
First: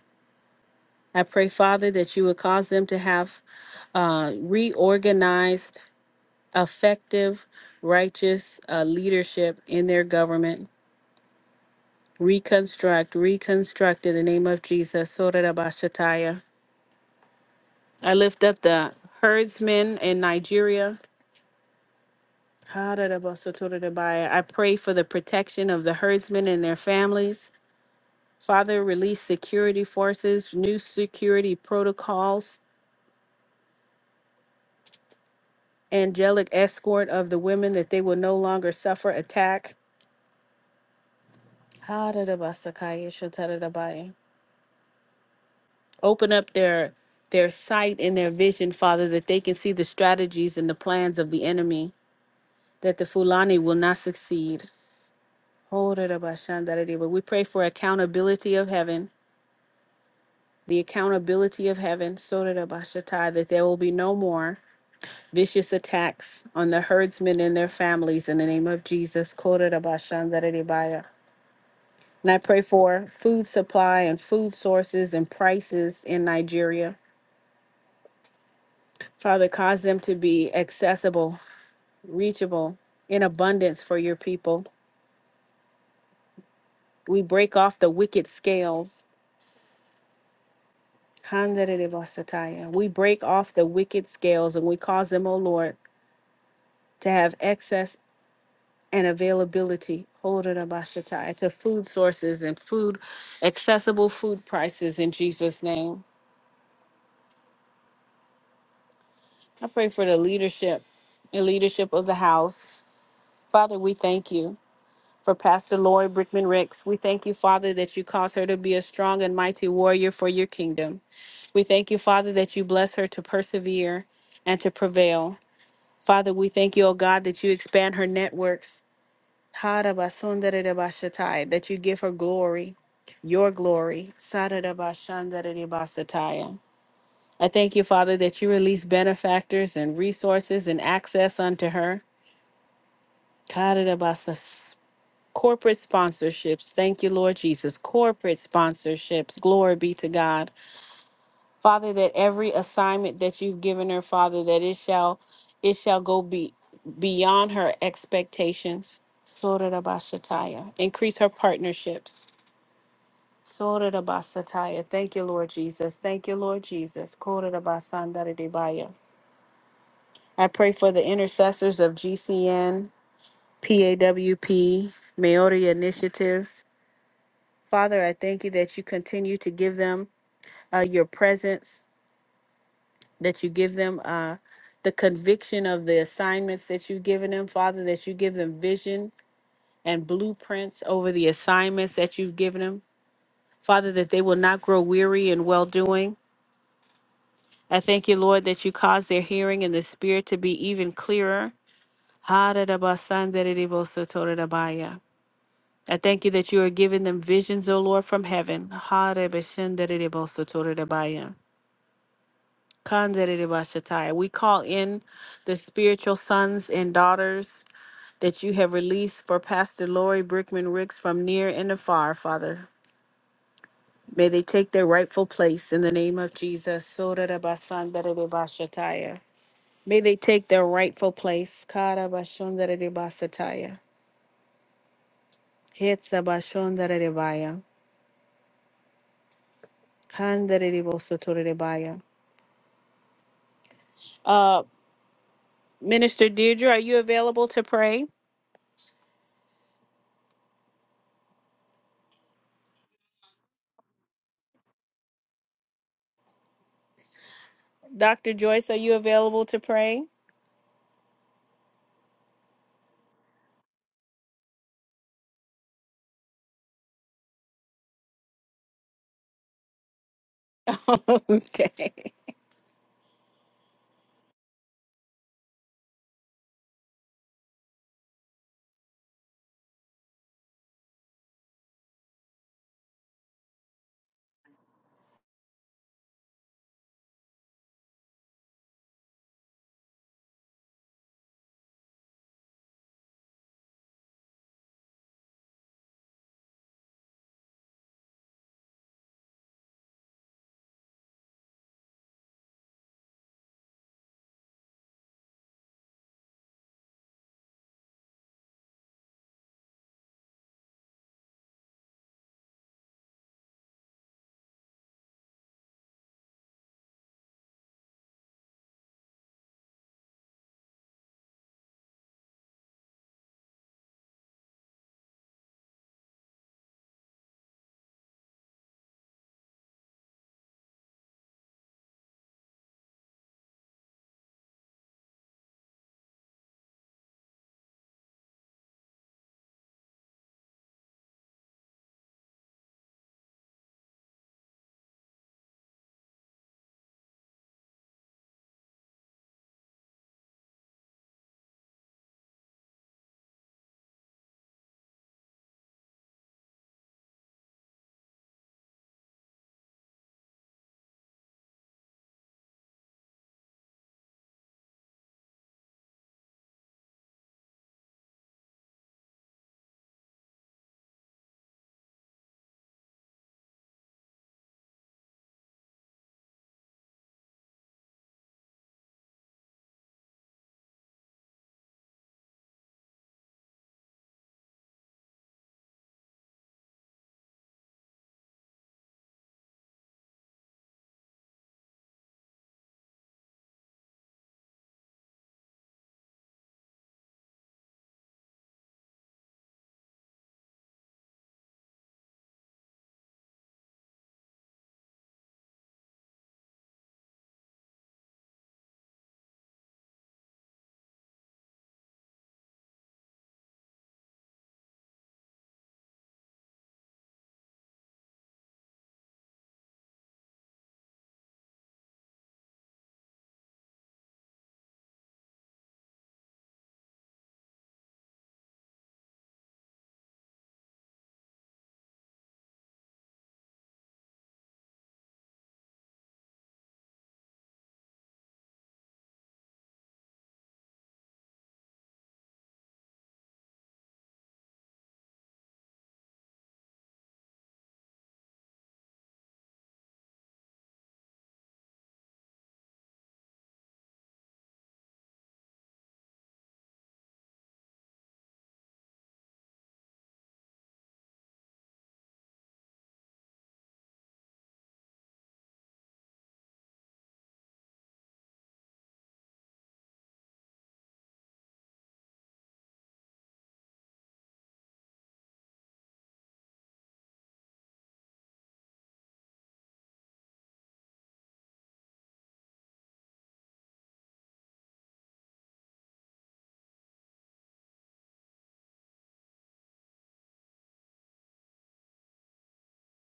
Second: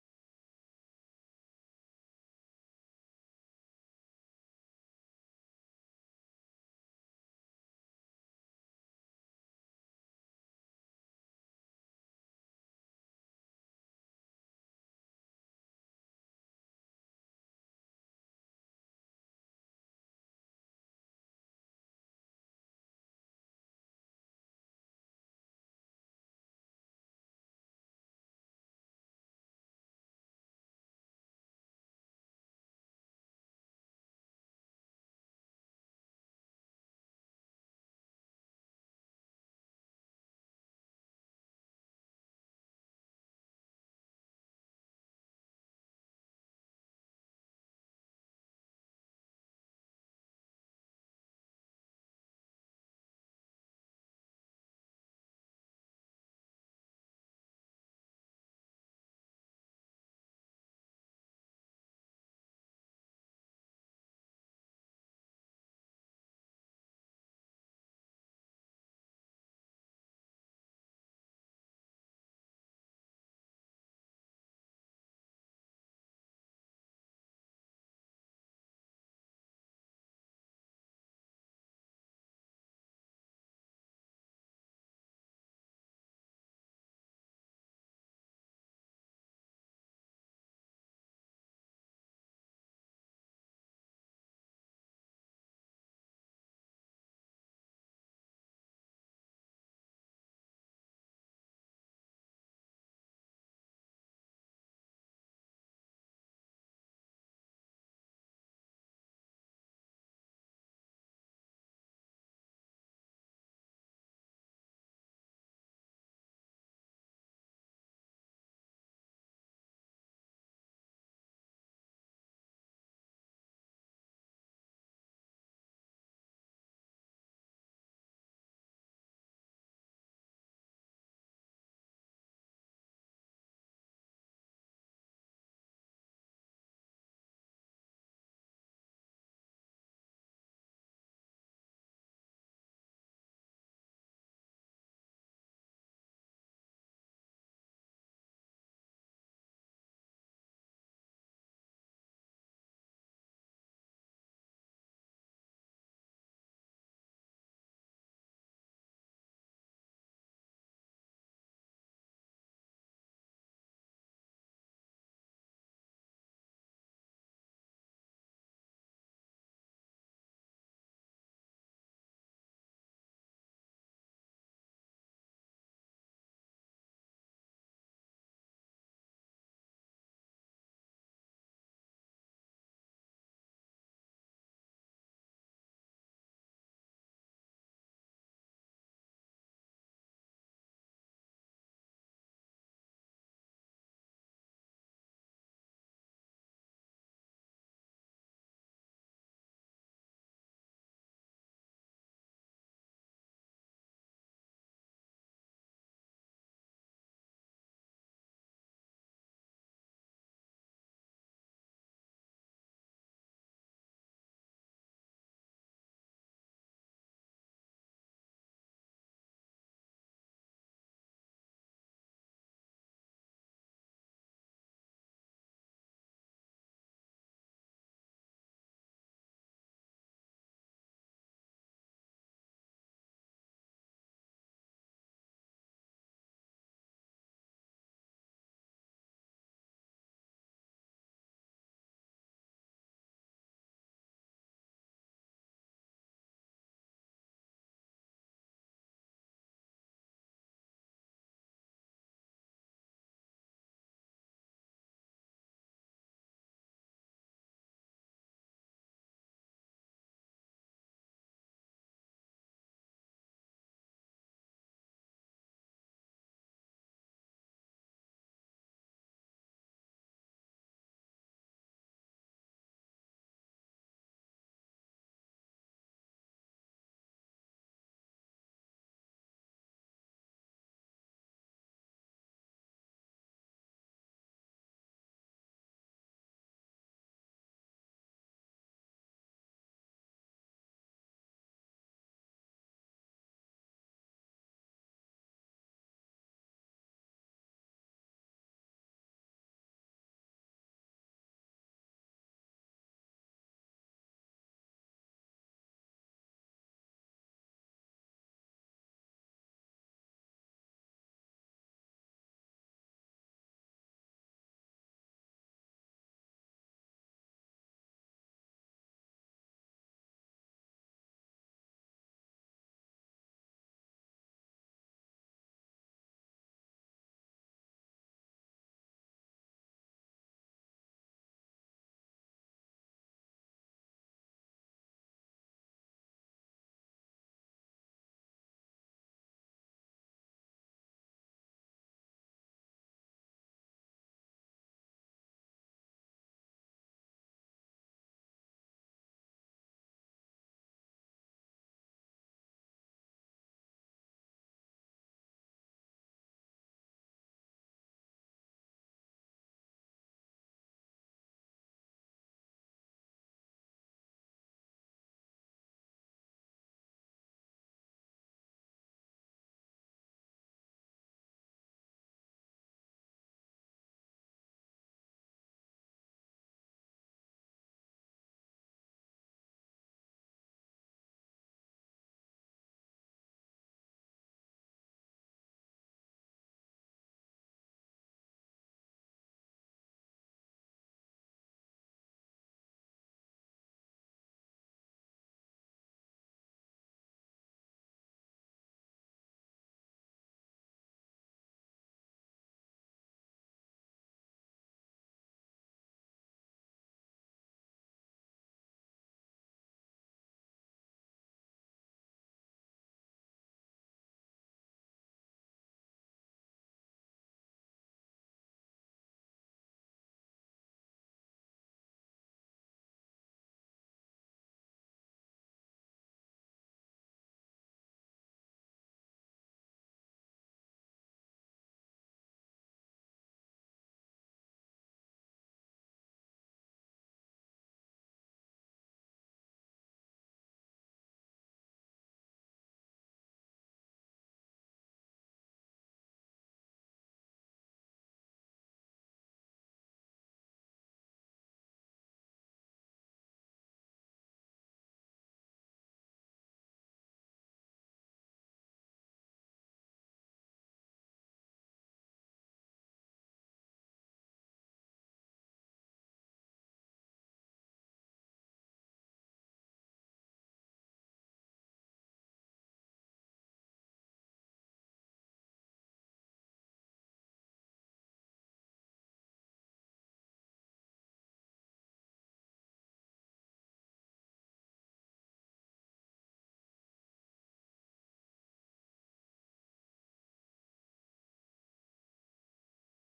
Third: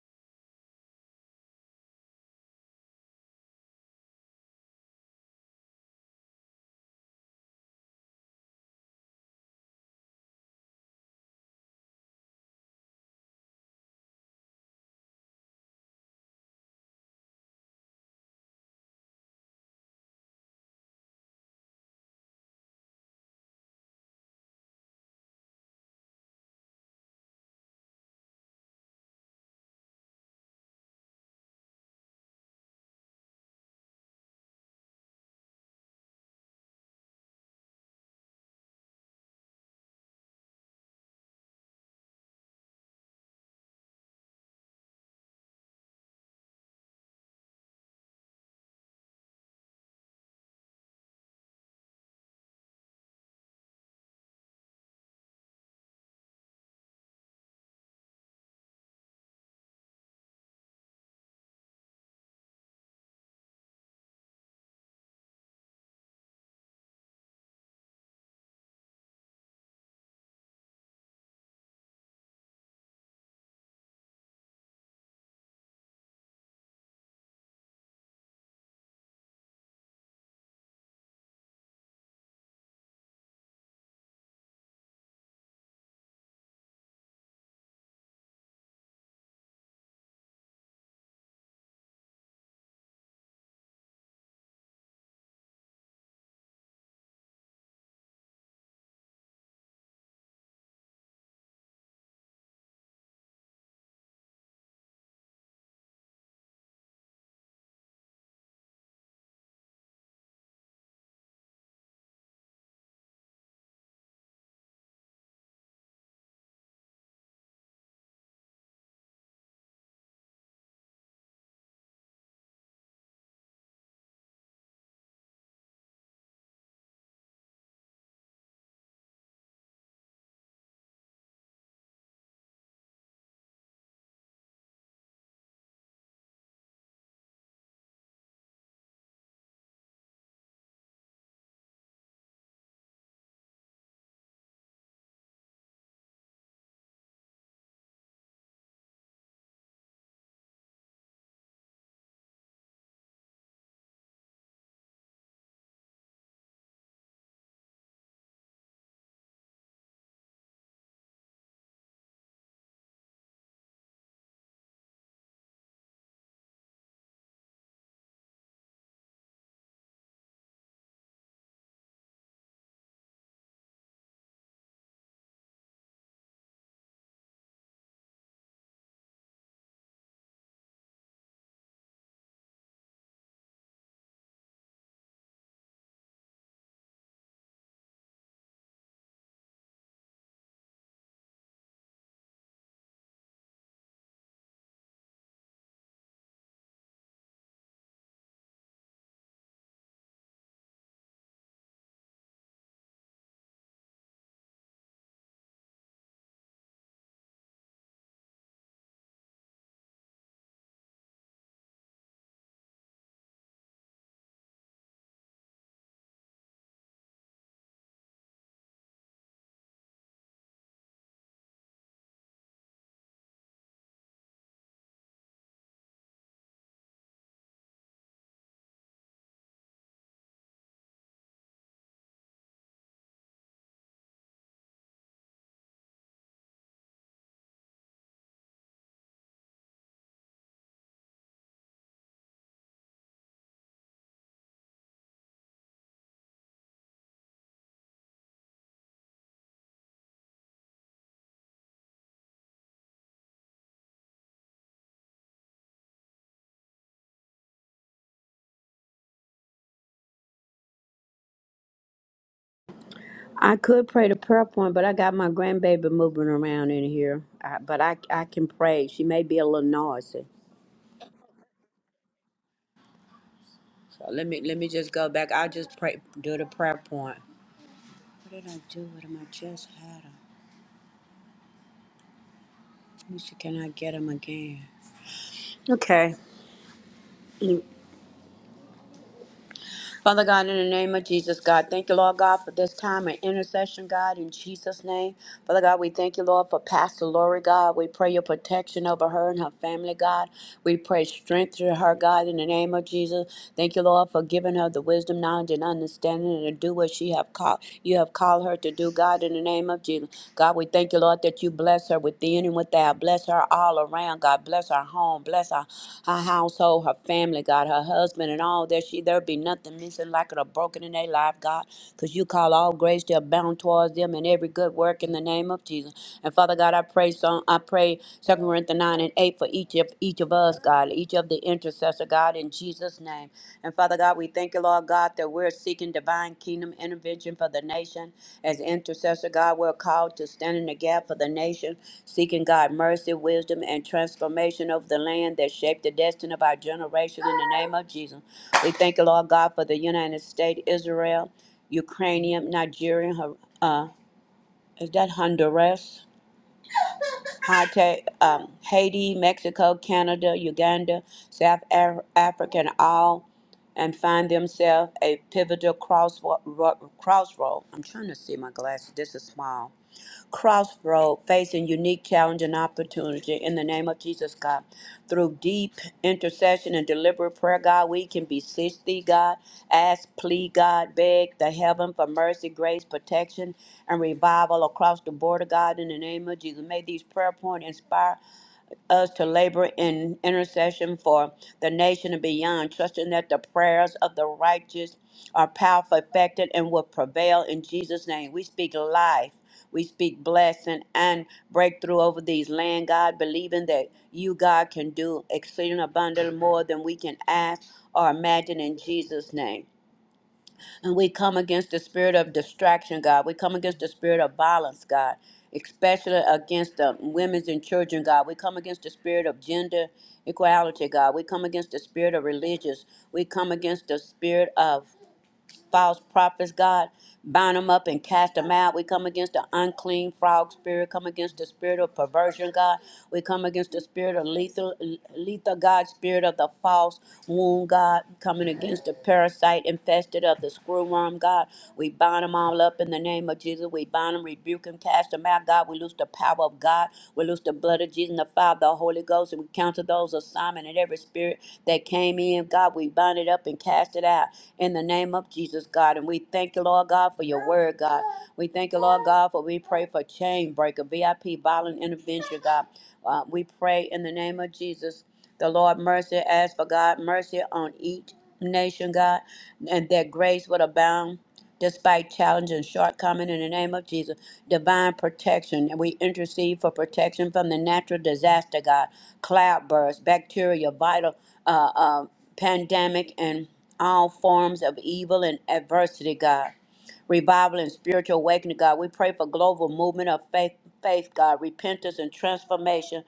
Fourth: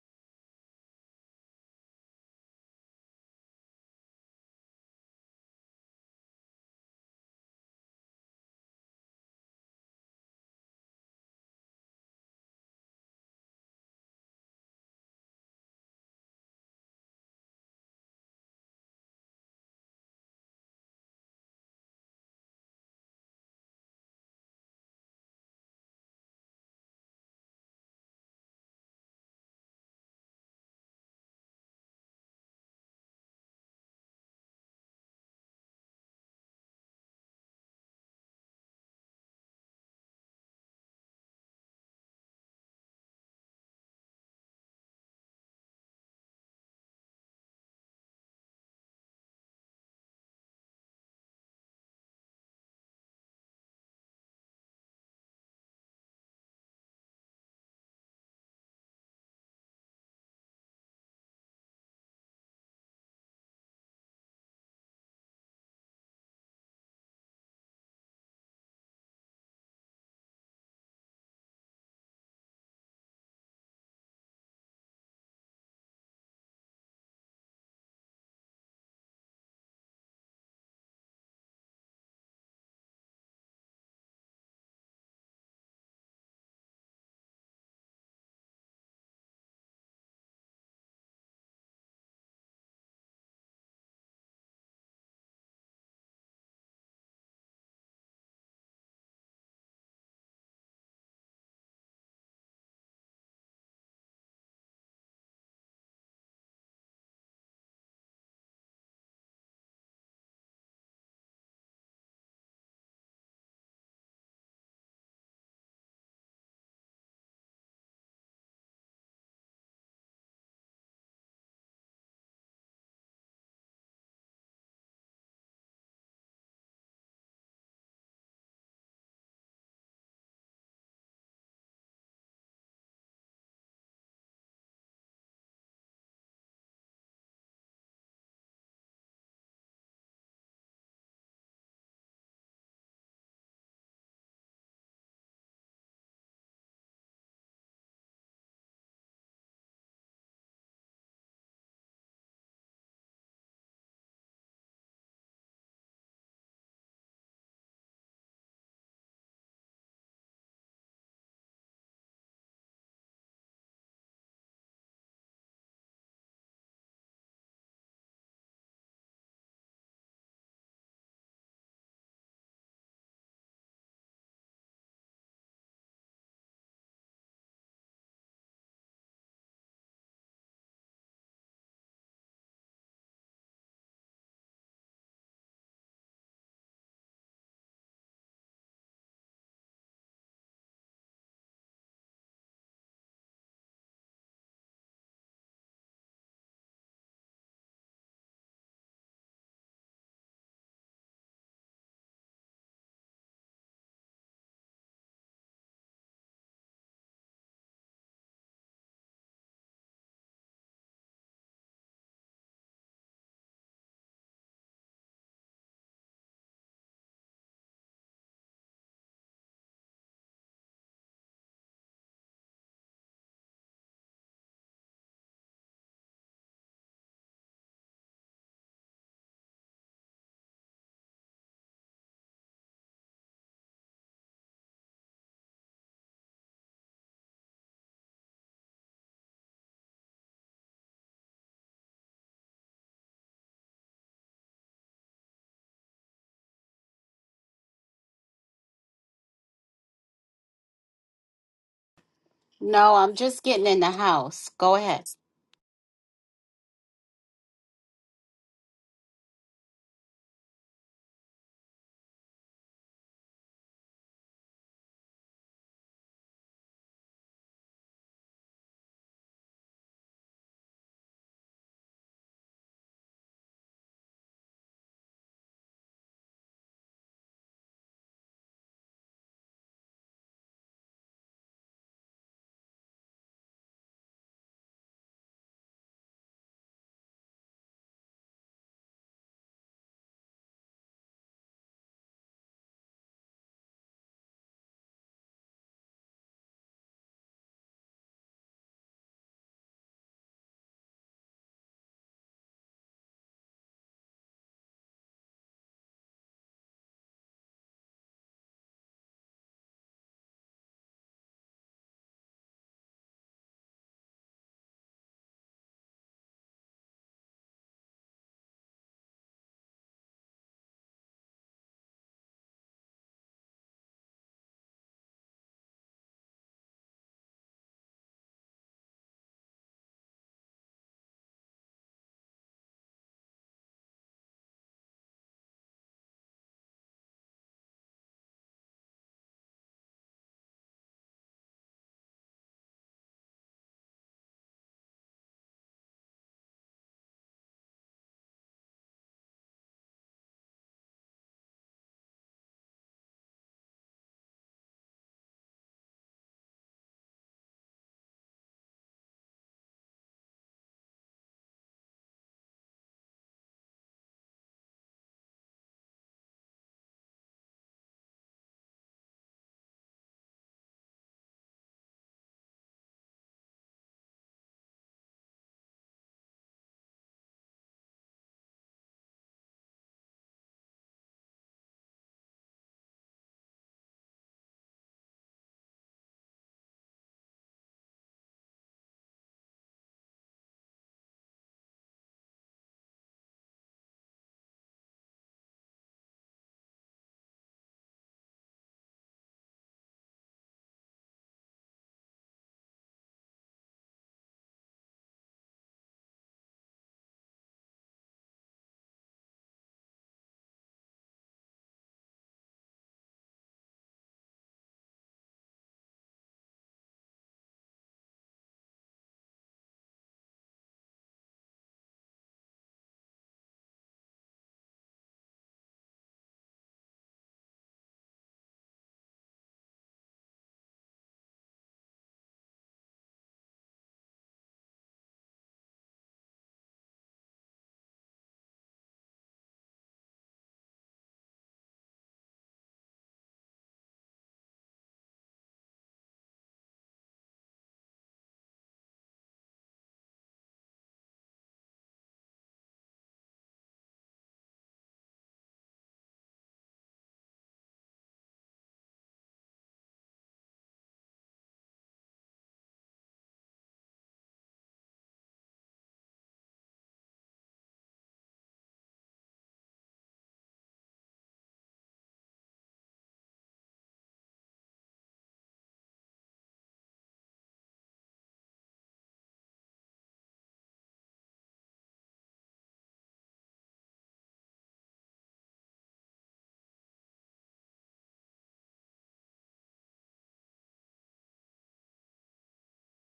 I pray, Father, that you would cause them to have uh, reorganized effective, righteous uh, leadership in their government. Reconstruct, reconstruct in the name of Jesus. Sorarabashataya. I lift up the herdsmen in Nigeria. Hararabasotorabaya. I pray for the protection of the herdsmen and their families. Father, release security forces, new security protocols, angelic escort of the women that they will no longer suffer attack. Hararabasakaya shotarabaya. open up their their sight and their vision, Father, that they can see the strategies and the plans of the enemy, that the Fulani will not succeed. Hold it up, Ashandarede. But we pray for accountability of heaven, the accountability of heaven, so that up, Ashatai, that there will be no more vicious attacks on the herdsmen and their families in the name of Jesus. Hold it up, Ashandarede Baya. And I pray for food supply and food sources and prices in Nigeria. Father, cause them to be accessible reachable in abundance for your people. We break off the wicked scales. Handaribasataya. We break off the wicked scales and we cause them, O Lord, to have excess and availability Horarabashataya, to food sources and food, accessible food prices in Jesus' name. I pray for the leadership the leadership of the house. Father, we thank you. for Pastor Lloyd Brickman Rex. We thank you, Father, that you cause her to be a strong and mighty warrior for your kingdom. We thank you, Father, that you bless her to persevere and to prevail. Father, we thank you, O God, that you expand her networks. Harabasundaridabasatai, That you give her glory, your glory. Saradabashandaridabasataya. I thank you, Father, that you release benefactors and resources and access unto her. Corporate sponsorships. Thank you, Lord Jesus. Corporate sponsorships. Glory be to God. Father, that every assignment that you've given her, Father, that it shall it shall go be beyond her expectations. Sorarabashataya. Increase her partnerships. Sorarabasataya. Thank you, Lord Jesus. Thank you, Lord Jesus. Korarabasandaridibaya. I pray for the intercessors of GCN, PAWP, Maori Initiatives. Father, I thank you that you continue to give them uh, your presence, that you give them uh, the conviction of the assignments that you've given them, Father, that you give them vision and blueprints over the assignments that you've given them, Father, that they will not grow weary in well doing. I thank you, Lord, that you cause their hearing in the spirit to be even clearer. Ha-da-da-ba-san-da-da-dee-bo-so-to-da-da-ba-ya. I thank you that you are giving them visions, O Lord, from heaven. Ha-da-ba-shin-da-da-dee-bo-so-to-da-da-ba-ya. Kanderebashatai. We call in the spiritual sons and daughters that you have released for Pastor Lori Brickman Ricks from near and afar, Father. May they take their rightful place in the name of Jesus. Sorerebasanderebashatai. May they take their rightful place. Karabashonderebasataya. Hetsabashonderebaya. Handerebosotorebaya. Uh, Minister Deirdre, are you available to pray? No, I'm just getting in the house. Go ahead. Dr. Joyce, are you available to pray? I could pray the prayer point, but I got my grandbaby moving around in here. I, but I I can pray. She may be a little noisy. okay. So let me let me just go back. I'll just pray do the prayer point. What did I do with him? I just had him. Let me see, can I get him again? Okay. Father God, in the name of Jesus, God, thank you, Lord God, for this time of intercession, God, in Jesus' name. Father God, we thank you, Lord, for Pastor Lori, God. We pray your protection over her and her family, God. We pray strength to her, God, in the name of Jesus. Thank you, Lord, for giving her the wisdom, knowledge, and understanding to do what she have called you have called her to do, God, in the name of Jesus. God, we thank you, Lord, that you bless Bless her within and without. Bless her all around, God. Bless her home. Bless her, her household, her family, God, her husband, and all that she there be nothing missing, lacking, or broken in their life, God. Because you call all grace to abound towards them and every good work in the name of Jesus. And Father God, I pray so I pray Second Corinthians nine and eight for each of each of us, God, each of the intercessor, God, in Jesus' name. And Father God, we thank you, Lord God, that we're seeking divine kingdom intervention for the nation. As intercessor, God, we're called to stand in the gap for the nation, seeking God mercy, wisdom, and transformation of the land that shaped the destiny of our generation in the name of Jesus. We thank you, Lord God, for the United States, Israel, Ukrainian, Nigerian, Hon- uh, is that Honduras? Haiti, um, Haiti, Mexico, Canada, Uganda, South Af- Africa, and all, and find themselves a pivotal crossroad. Crossroad. I'm trying to see my glasses. This is small crossroad facing unique challenge and opportunity in the name of Jesus, God. Through deep intercession and deliberate prayer, God, we can beseech thee, God, ask, plead, God, beg the heaven for mercy, grace, protection, and revival across the border, God, in the name of Jesus. May these prayer points inspire us to labor in intercession for the nation and beyond, trusting that the prayers of the righteous are powerful, effective, and will prevail in Jesus' name. We speak life. We speak blessing and breakthrough over these land, God, believing that you, God, can do exceeding abundantly more than we can ask or imagine in Jesus' name. And we come against the spirit of distraction, God. We come against the spirit of violence, God, especially against the women's and children, God. We come against the spirit of gender equality, God. We come against the spirit of religious. We come against the spirit of false prophets, God. Bind them up and cast them out. We come against the unclean frog spirit. Come against the spirit of perversion, God. We come against the spirit of lethal, lethal God, spirit of the false wound, God. Coming against the parasite infested of the screwworm, God. We bind them all up in the name of Jesus. We bind them, rebuke them, cast them out, God. We loose the loose the power of God. We loose the blood of Jesus and the Father, the Holy Ghost, and we counter those of Simon and every spirit that came in. God, we bind it up and cast it out in the name of Jesus, God. And we thank you, Lord God, for your word, God. We thank you, Lord God, for we pray for chain breaker, VIP, violent intervention, God. Uh, we pray in the name of Jesus. The Lord mercy, ask for God mercy on each nation, God, and that grace would abound despite challenge and shortcoming in the name of Jesus. Divine protection. And we intercede for protection from the natural disaster, God. Cloud bursts, bacteria, vital uh, uh, pandemic, and all forms of evil and adversity, God. Revival and spiritual awakening, God. We pray for global movement of faith, faith, God, repentance and transformation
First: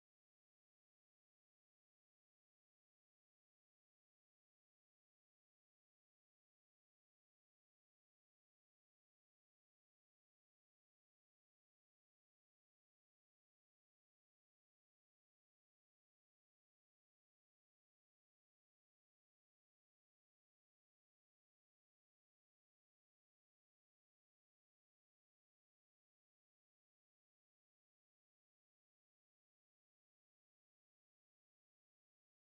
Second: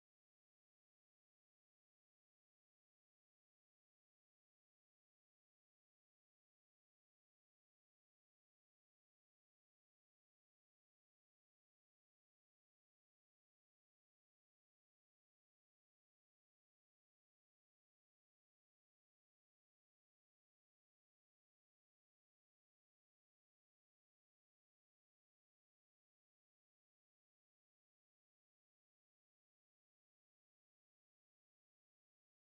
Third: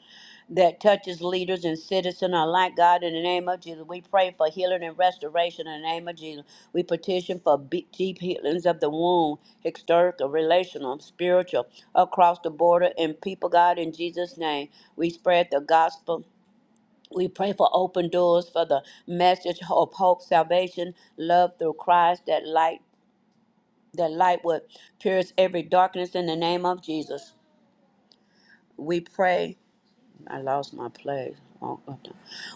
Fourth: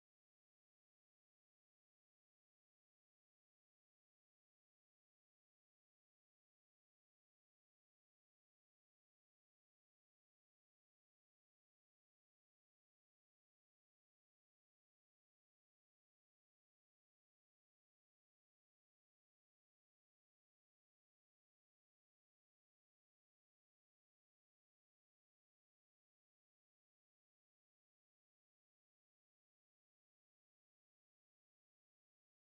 that touches leaders and citizens alike. God, in the name of Jesus, we pray for healing and restoration in the name of Jesus. We petition for be- deep healings of the wound, historical, relational, spiritual, across the border, and people, God, in Jesus' name. We spread the gospel. We pray for open doors for the message of hope, salvation, love through Christ, that light, that light would pierce every darkness in the name of Jesus. We pray. I lost my place. Oh, God.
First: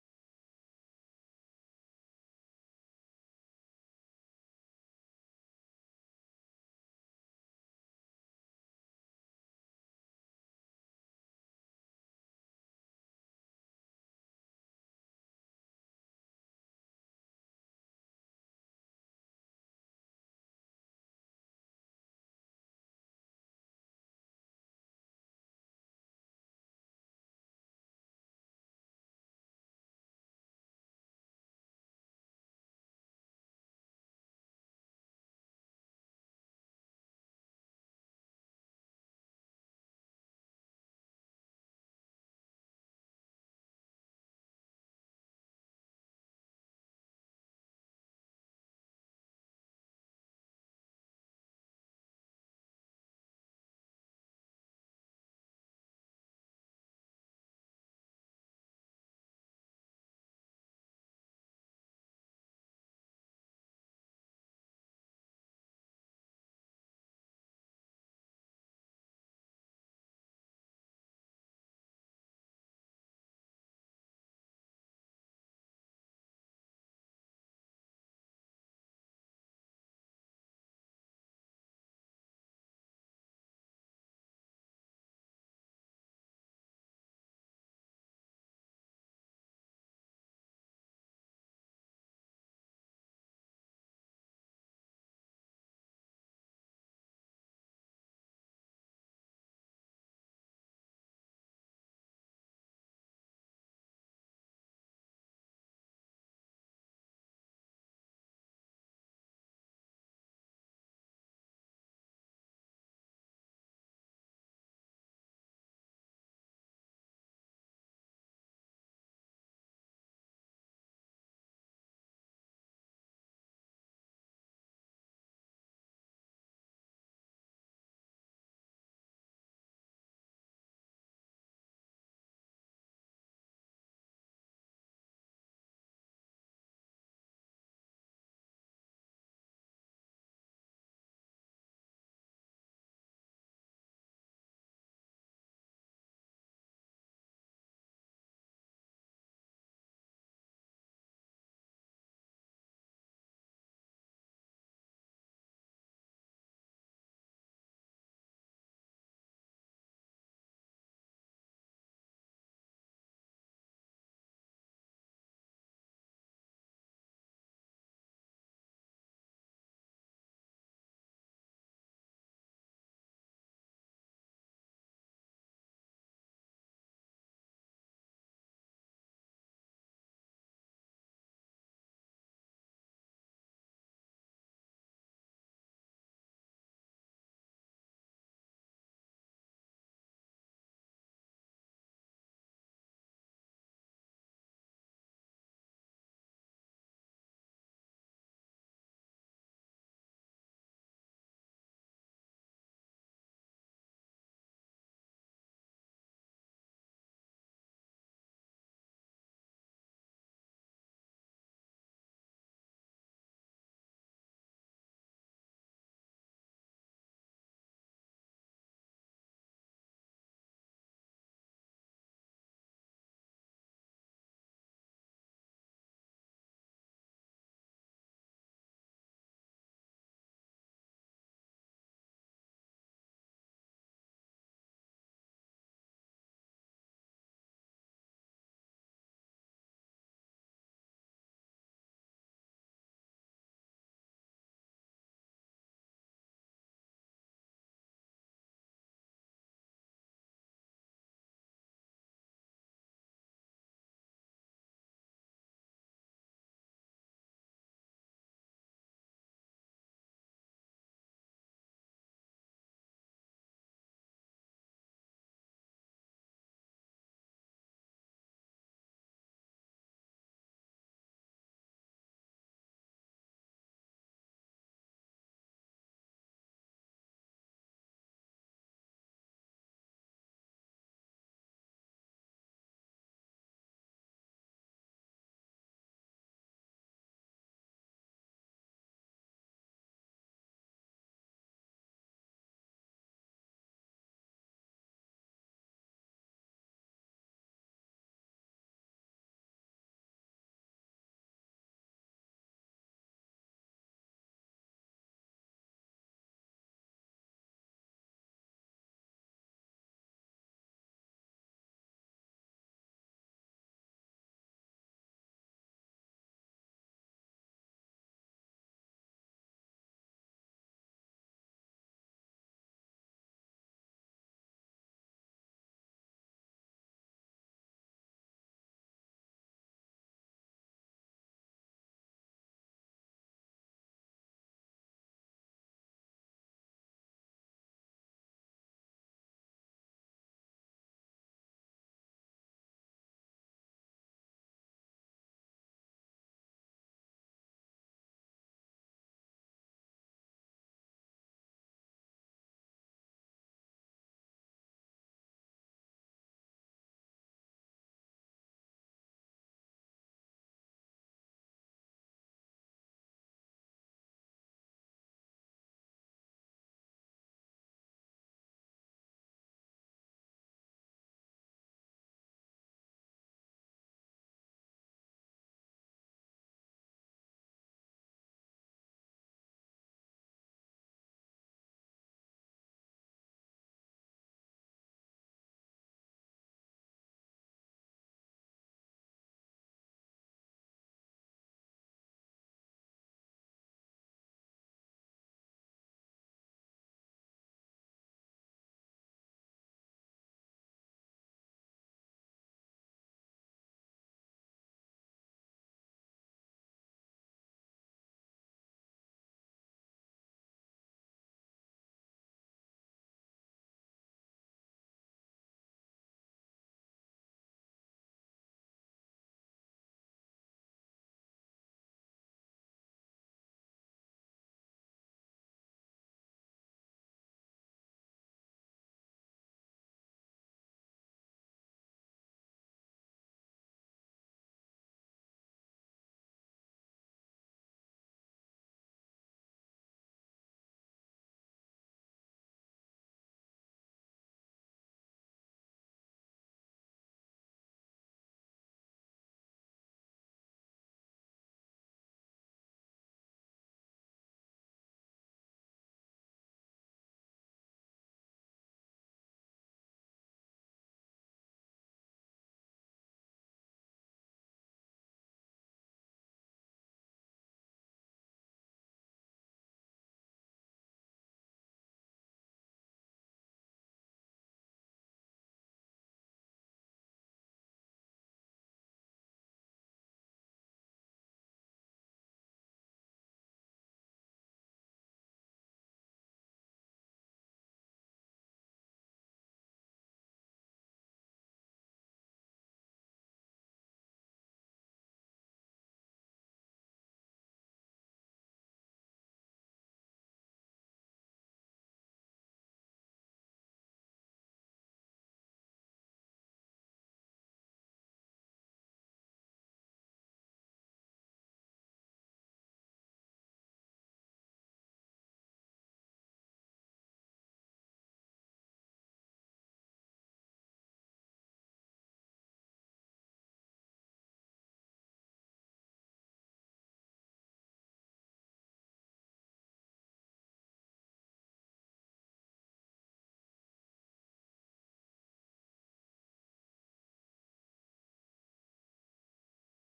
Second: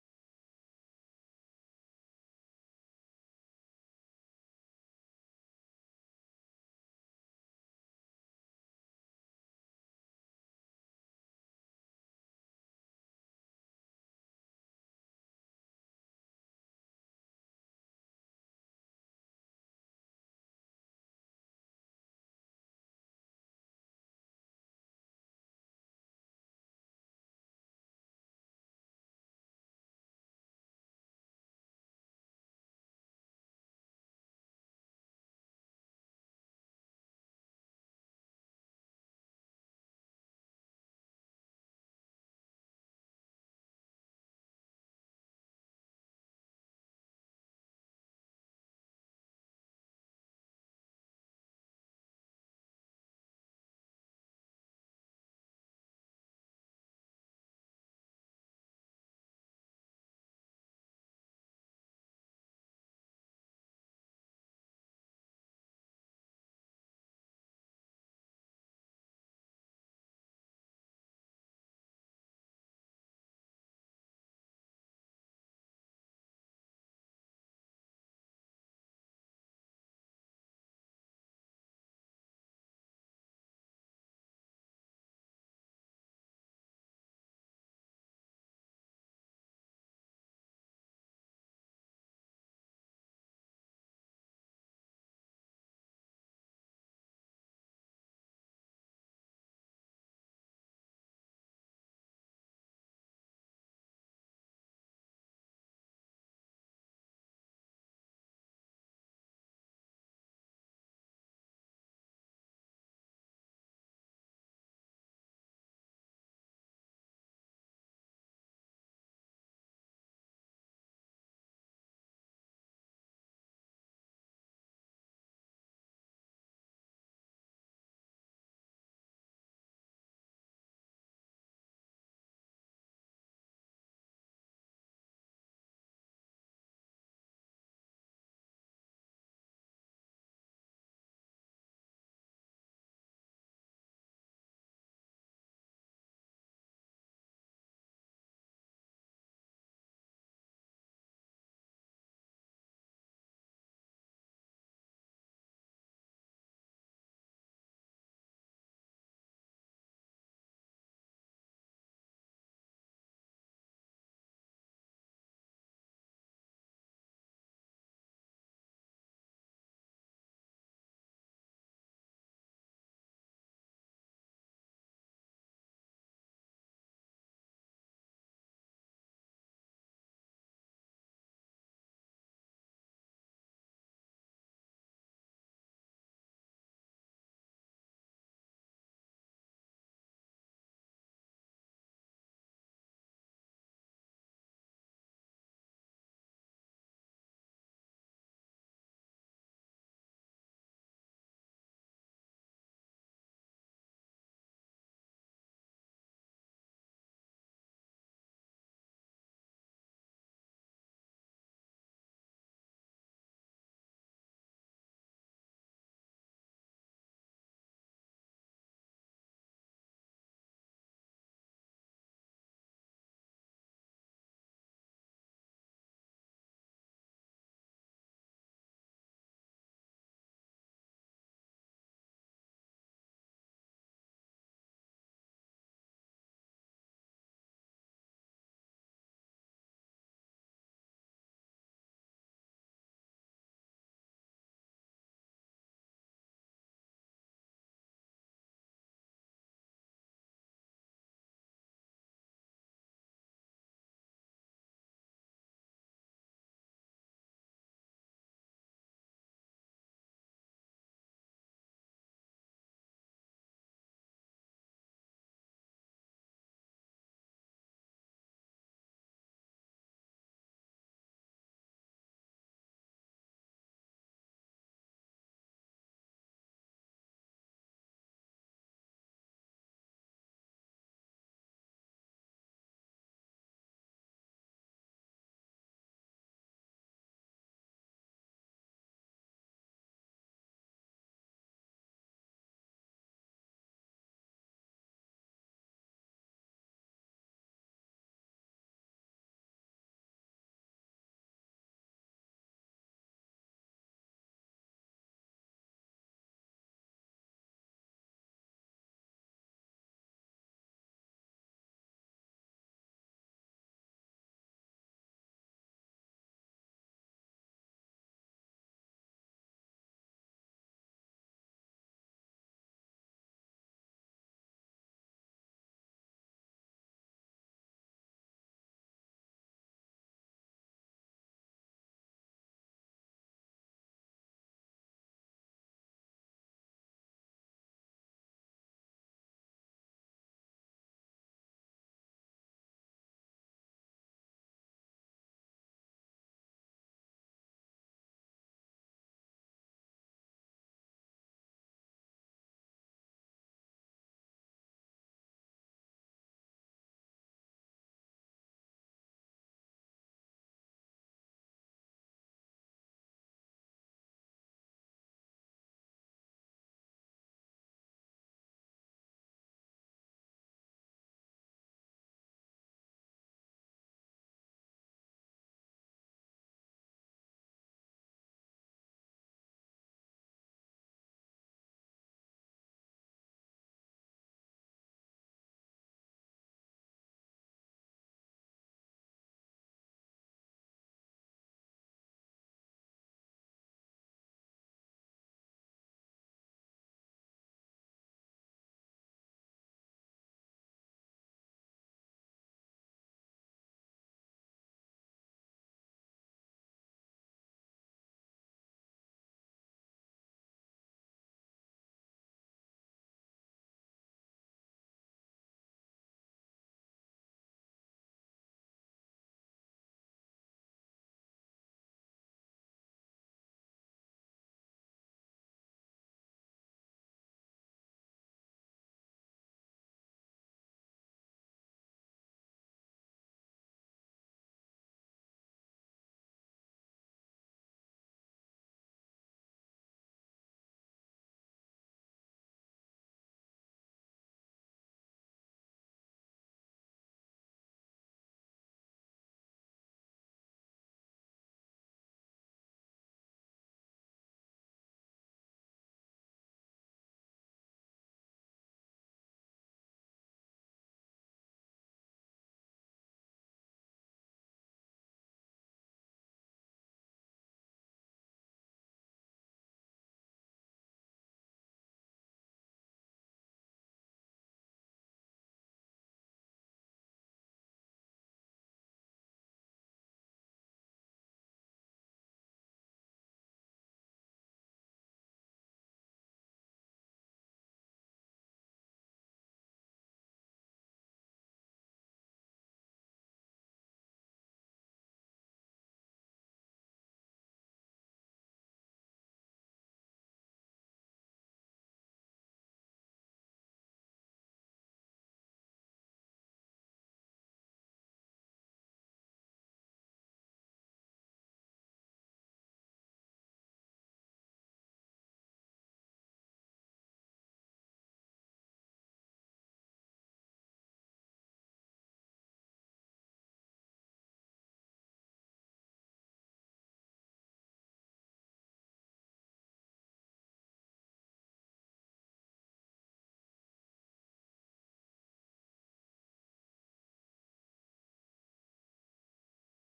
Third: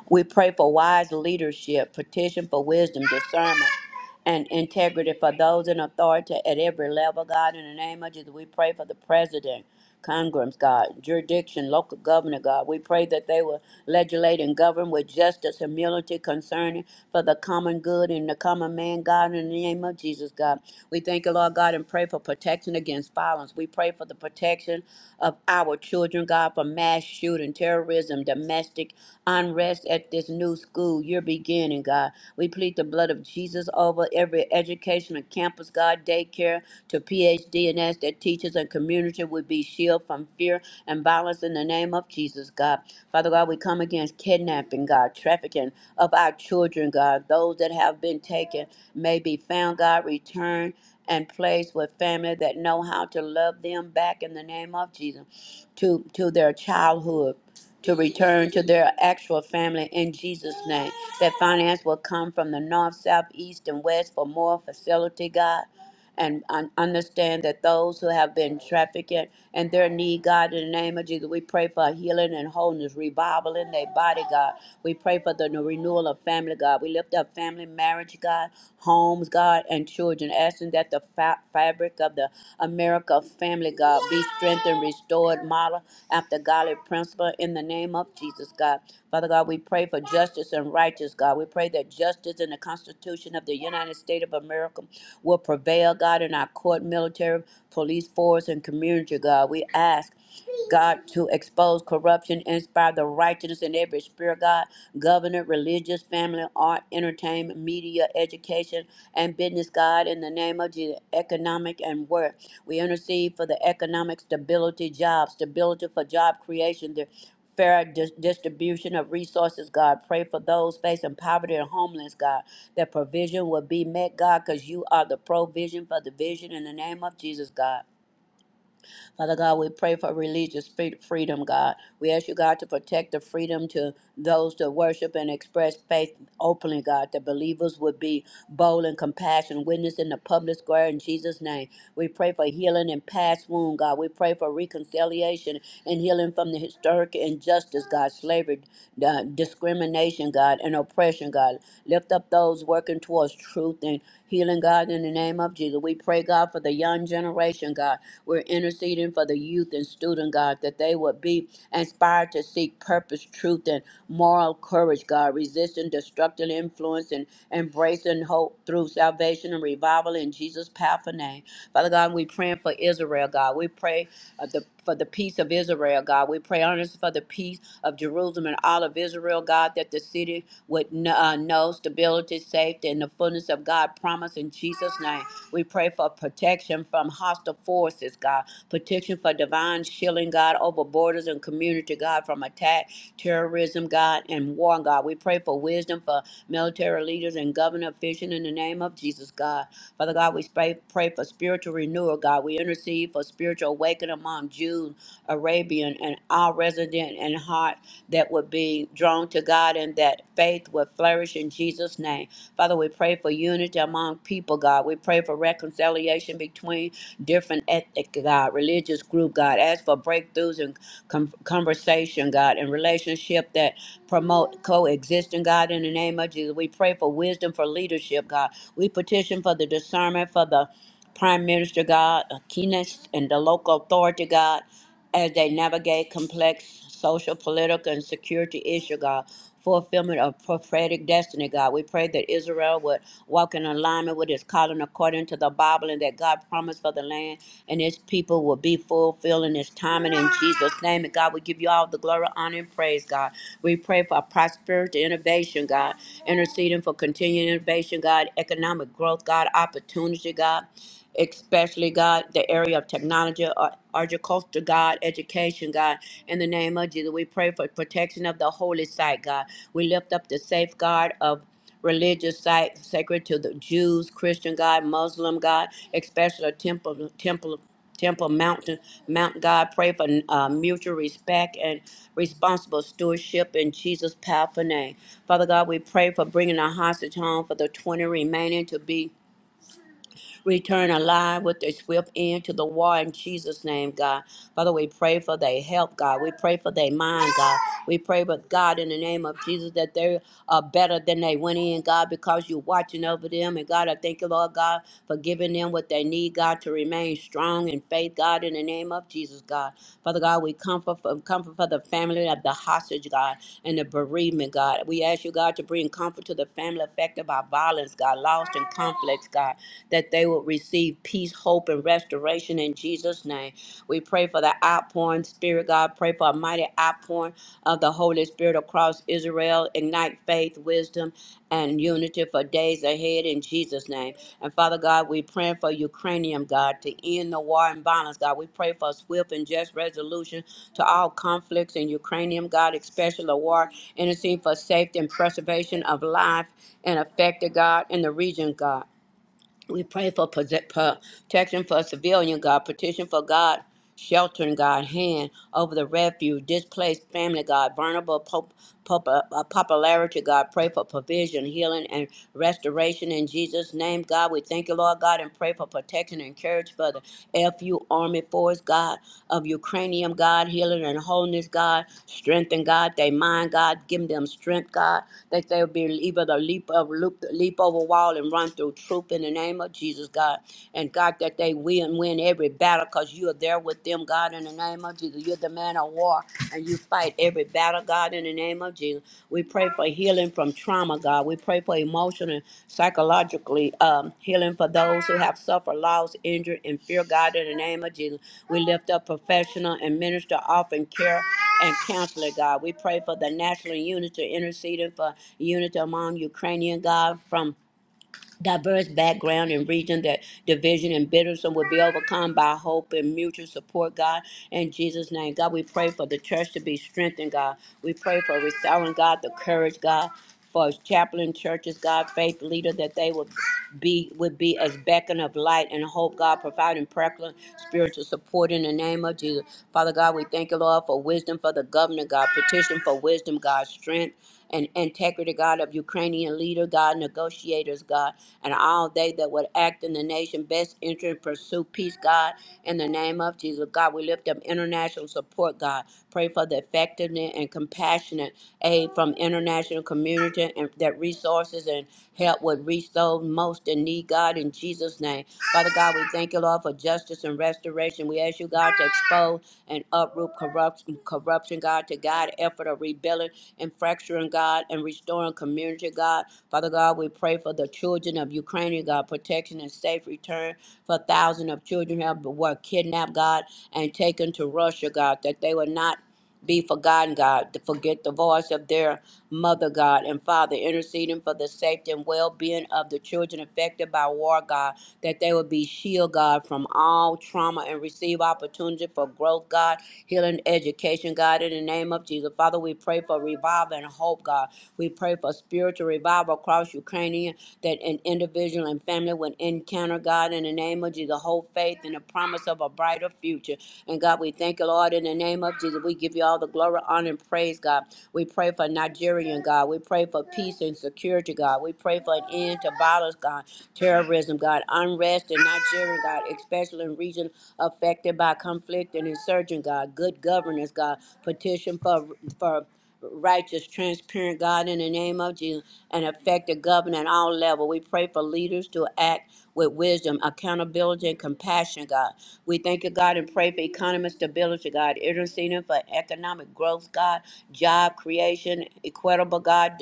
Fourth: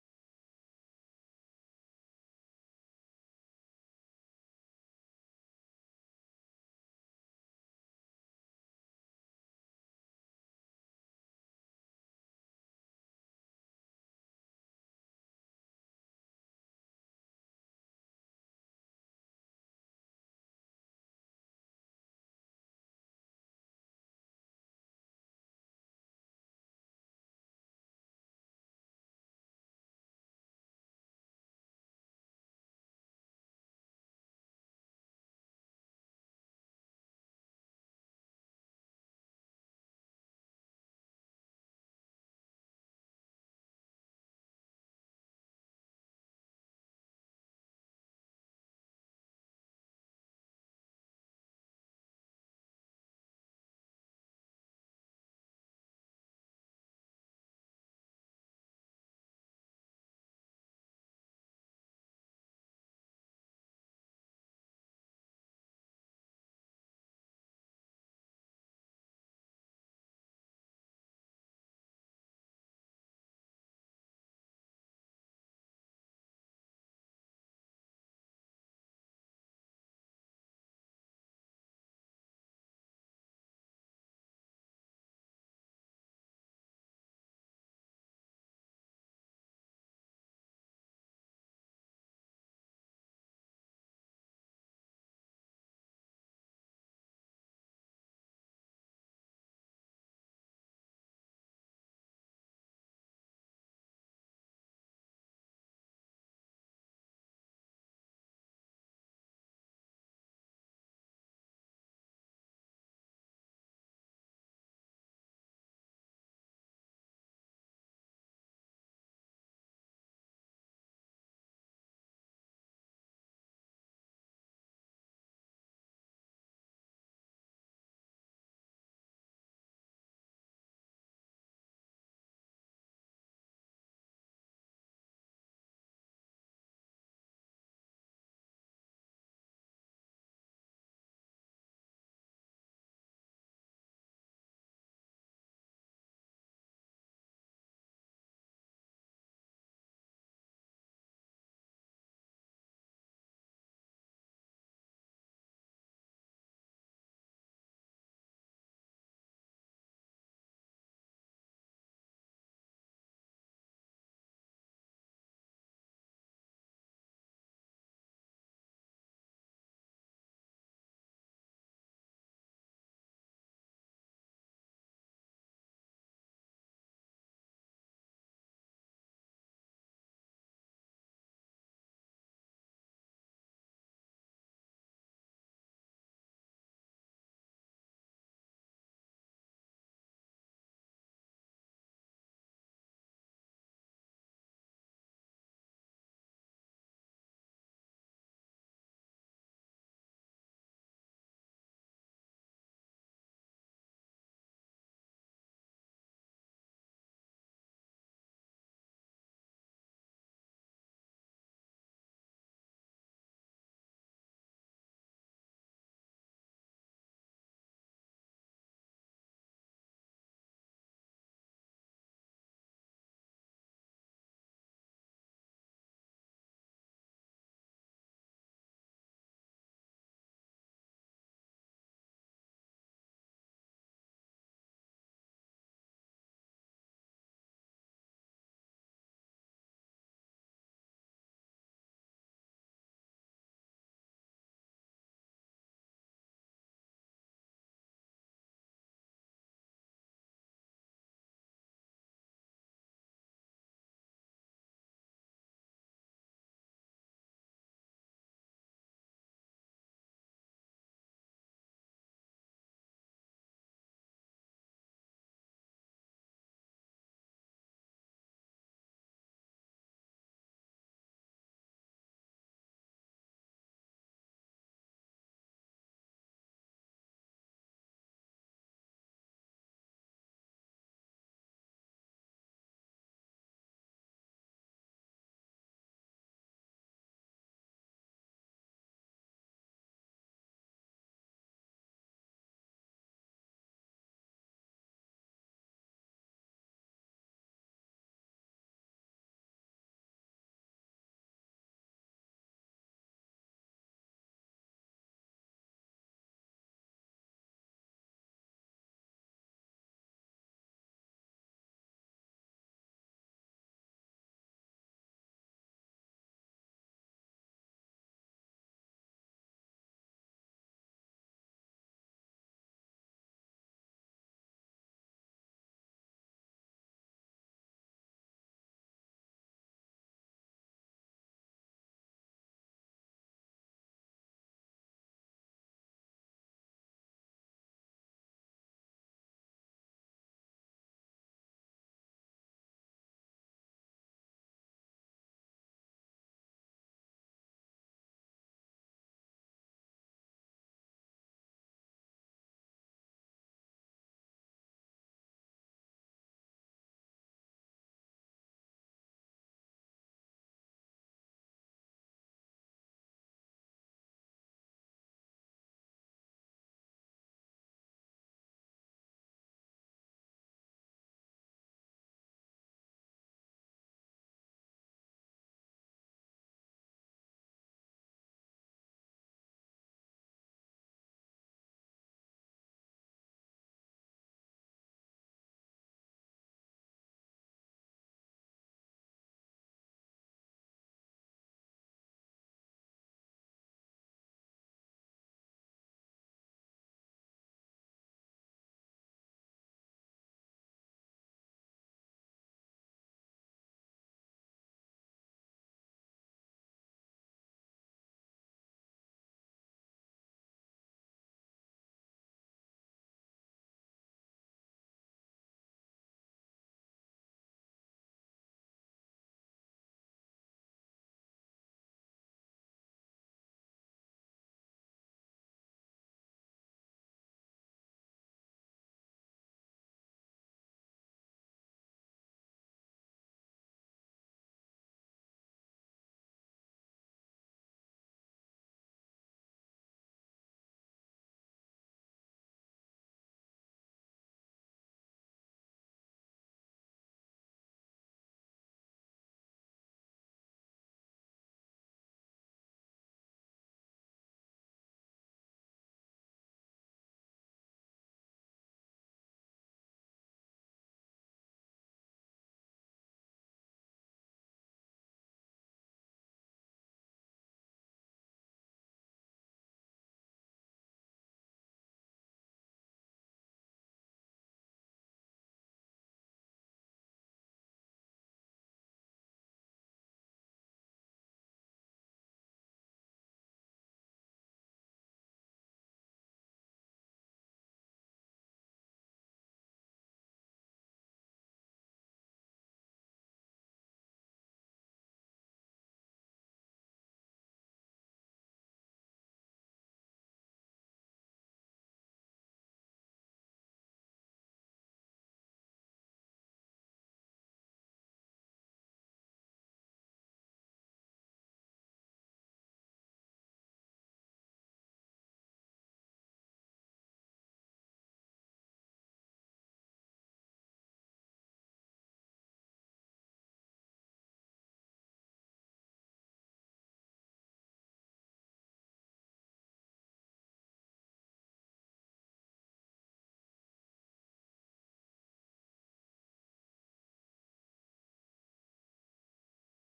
We pray for wise leadership, petition for wisdom, discernment, and integrity for those in authority at every level, God. In the name of Jesus, we pray for the president, Congress, God, jurisdiction, local governor, God. We pray that they will legislate and govern with justice, humility, concerning for the common good and the common man, God. In the name of Jesus, God. We thank you, Lord God, and pray for protection against violence. We pray for the protection of our children, God, from mass shooting shooting, terrorism, domestic unrest at this new school you're beginning, God. We plead the blood of Jesus over every educational campus, God, daycare to PhD and as that teachers and community would be shielded from fear and violence in the name of Jesus, God. Father God, we come against kidnapping, God, trafficking of our children, God. Those that have been taken may be found, God, returned and placed with family that know how to love them back in the name of Jesus to to their childhood to return to their actual family in Jesus' name. That finance will come from the north, south, east, and west for more facility, God. And un- understand that those who have been trafficked and their need, God, in the name of Jesus, we pray for healing and wholeness, revival in their body, God. We pray for the renewal of family, God. We lift up family, marriage, God, homes, God, and children, asking that the fa- fabric of the America family, God, be strengthened, restored, modeled after godly principle in the name of Jesus, God. Father God, we pray for justice and righteous, God. We pray that justice in the Constitution of the United States of America will prevail, God, in our court, military, police force, and community, God. We ask. God, to expose corruption, inspire the righteousness in every spirit, God, government, religious, family, art, entertainment, media, education, and business, God, in the name of Jesus, economic and work. We intercede for the economic stability, job stability for job creation, the fair dis- distribution of resources, God. Pray for those facing poverty and homeless, God. That provision will be met, God, because you are the provision for the vision in the name of Jesus, God. Father God, we pray for religious free- freedom, God. We ask you, God, to protect the freedom to those to worship and express faith openly, God, that believers would be bold and compassionate, witness in the public square in Jesus' name. We pray for healing and past wound, God. We pray for reconciliation and healing from the historic injustice, God, slavery, uh, discrimination, God, and oppression, God. Lift up those working towards truth and healing, God, in the name of Jesus. We pray, God, for the young generation, God. We're interceding for the youth and student, God, that they would be inspired to seek purpose, truth, and moral courage, God, resisting destructive influence and embracing hope through salvation and revival in Jesus' powerful name. Father God, we praying for Israel, God. We pray uh, the, for the peace of Israel, God. We pray earnestly for the peace of Jerusalem and all of Israel, God, that the city would kn- uh, know stability, safety, and the fullness of God promise in Jesus' name. We pray for protection from hostile forces, God. Protection for divine shielding, God, over borders and community, God, from attack, terrorism, God, and war, God. We pray for wisdom for military leaders and government officials in the name of Jesus, God. Father God, we pray, pray for spiritual renewal, God. We intercede for spiritual awakening among Jews, Arabian, and all resident and heart that would be drawn to God and that faith would flourish in Jesus' name. Father, we pray for unity among people, God. We pray for reconciliation between different ethnic, God, religious group, God. Ask for breakthroughs and com- conversation, God, and relationship that promote coexisting, God, in the name of Jesus. We pray for wisdom for leadership, God. We petition for the discernment for the Prime Minister, God, Keenest, and the local authority, God as they navigate complex social, political, and security issues, God. Fulfillment of prophetic destiny, God. We pray that Israel would walk in alignment with his calling according to the Bible and that God promised for the land and his people will be fulfilled in his time and in Jesus' name. And God, we give you all the glory, honor, and praise, God. We pray for prosperity, innovation, God. Interceding for continued innovation, God. Economic growth, God. Opportunity, God especially God, the area of technology, uh, agriculture, God, education, God. In the name of Jesus, we pray for protection of the holy site, God. We lift up the safeguard of religious site sacred to the Jews, Christian God, Muslim God, especially temple, temple, temple mountain, Mount God. Pray for uh, mutual respect and responsible stewardship in Jesus' powerful name. Father God, we pray for bringing our hostage home for the 20 remaining to be. Return alive with a swift end to the war in Jesus' name, God. Father, we pray for their help, God. We pray for their mind, God. We pray, but God, in the name of Jesus, that they are better than they went in, God, because you're watching over them. And God, I thank you, Lord God, for giving them what they need, God, to remain remain strong in faith, God, in the name of Jesus, God. Father God, we comfort for, comfort for the family of the hostage, God, and the bereavement, God. We ask you, God, to bring comfort to the family affected by violence, God, lost in conflicts, God, that they will receive peace, hope, and restoration in Jesus' name. We pray for the outpouring, Spirit God. Pray for a mighty outpouring of the Holy Spirit across Israel. Ignite faith, wisdom, and unity for days ahead in Jesus' name. And Father God, we pray for Ukrainian God to end the war and violence, God. We pray for a swift and just resolution to all conflicts in Ukrainian God, especially the war, intercede for safety and preservation of life and affected God in the region, God. We pray for protect- protection for civilian God, petition for God, sheltering God, hand over the refuge, displaced family God, vulnerable pop, pop, uh, popularity God. Pray for provision, healing, and restoration in Jesus' name, God. We thank you, Lord God, and pray for protection and courage for the FU Army Force God of Ukrainian God, healing and wholeness God, strengthen God, they mind God, give them strength God, that they'll be able to leap up, loop, leap over wall and run through through truth in the name of Jesus, God. And God, that they win, win every battle because you are there with them, God, in the name of Jesus. You're the man of war and you fight every battle, God, in the name of Jesus. We pray for healing from trauma, God. We pray for emotional and psychologically um, healing for those who have suffered loss, injured, and fear, God, in the name of Jesus. We lift up professional and minister offering care and counselor, God. We pray for the national unity, interceding for unity among Ukrainian, God, from diverse background and region that division and bitterness will be overcome by hope and mutual support, God. In Jesus' name, God, we pray for the church to be strengthened, God. We pray for restoring, God, the courage, God. For chaplain churches, God, faith leader, that they would be would be as beacon of light and hope, God, providing practical spiritual support in the name of Jesus. Father God, we thank you, Lord, for wisdom for the governor, God, petition for wisdom, God, strength and integrity, God, of Ukrainian leader, God, negotiators, God and all they that would act in the nation best interest pursue peace, God, in the name of Jesus. God, we lift up international support, God. Pray for the effectiveness and compassionate aid from international community and that resources and help would reach those most in need, God, in Jesus' name. Father God, we thank you, Lord, for justice and restoration. We ask you, God, to expose and uproot corruption, corruption, God, to guide effort of rebuilding and fracturing, God, and restoring community, God. Father God, we pray for the children of Ukraine, God, protection and safe return for thousands of children who have- were kidnapped, God, and taken to Russia, God, that they will not be forgotten, God, to forget the voice of their mother, God, and Father, interceding for the safety and well being of the children affected by war, God, that they would be shielded, God, from all trauma and receive opportunity for growth, God, healing, education, God, in the name of Jesus. Father, we pray for revival and hope, God. We pray for spiritual revival across Ukraine that an individual and family would encounter God in the name of Jesus, hold faith in the promise of a brighter future. And God, we thank you, Lord, in the name of Jesus. We give you all the glory, honor, and praise, God. We pray for Nigerian, God. We pray for peace and security, God. We pray for an end to violence, God, terrorism, God, unrest in Nigeria, God, especially in regions affected by conflict and insurgent, God, good governance, God. Petition for for righteous, transparent, God, in the name of Jesus, and effective government at all level. We pray for leaders to act with wisdom, accountability, and compassion, God. We thank you, God, and pray for economic stability, God, interceding for economic growth, God, job creation, equitable, God,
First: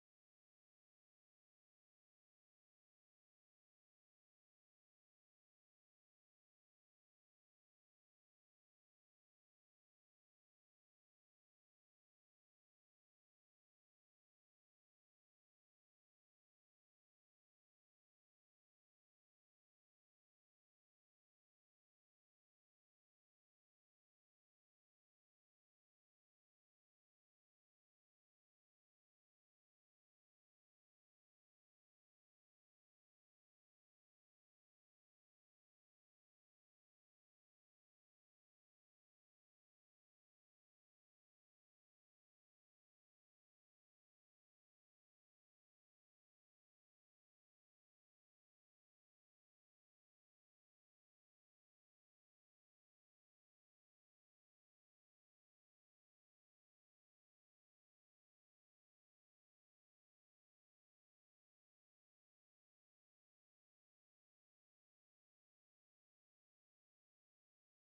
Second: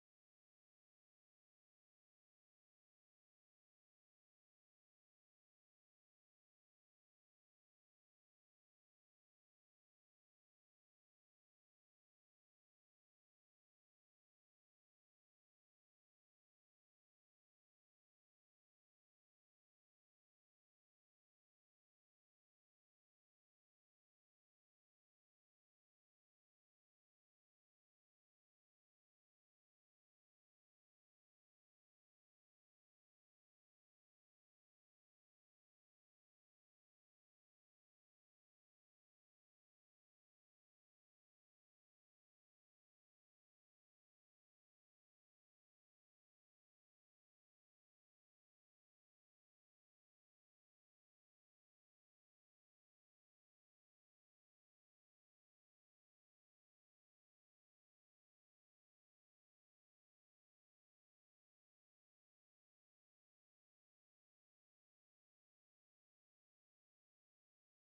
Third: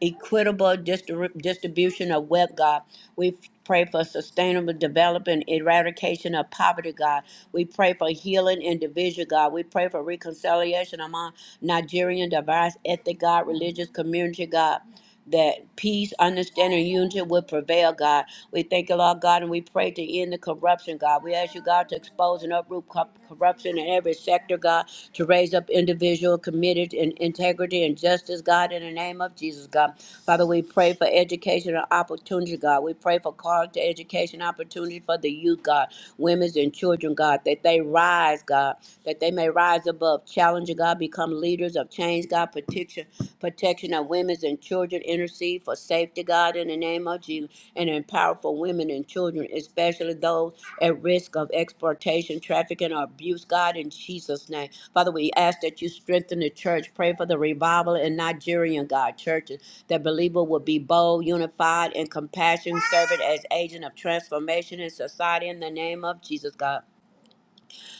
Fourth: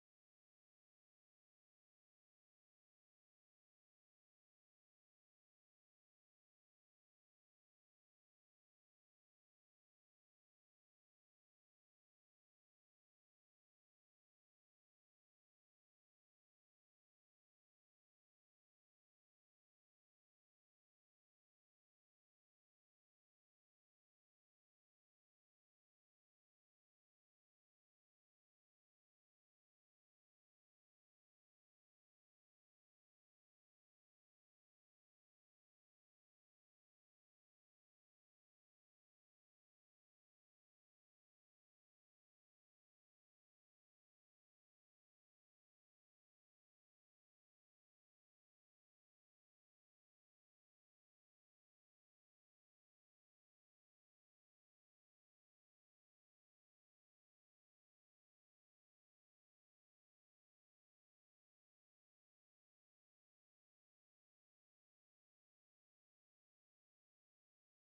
equitable distri- distribution of wealth, God. We pray for sustainable development, eradication of poverty, God. We pray for healing and division, God. We pray for reconciliation among Nigerian diverse ethnic, God, religious community, God that peace, understanding, unity will prevail, God. We thank you, Lord God, and we pray to end the corruption, God. We ask you, God, to expose and uproot co- corruption in every sector, God, to raise up individual committed in integrity and justice, God, in the name of Jesus, God. Father, we pray for educational opportunity, God. God. We pray for call to education opportunities for the youth, God, women's and children, God, that they rise, God, that they may rise above challenging, God, become leaders of change, God, protection, protection of women's and children, intercede for safety, God, in the name of Jesus, and empower for women and children, especially those at risk of exploitation, trafficking, or abuse, God, in Jesus' name. Father, we ask that you strengthen the church. Pray for the revival in Nigerian, God, churches that believer will be bold, unified, and compassion, serving as agent of transformation in society in the name of Jesus, God.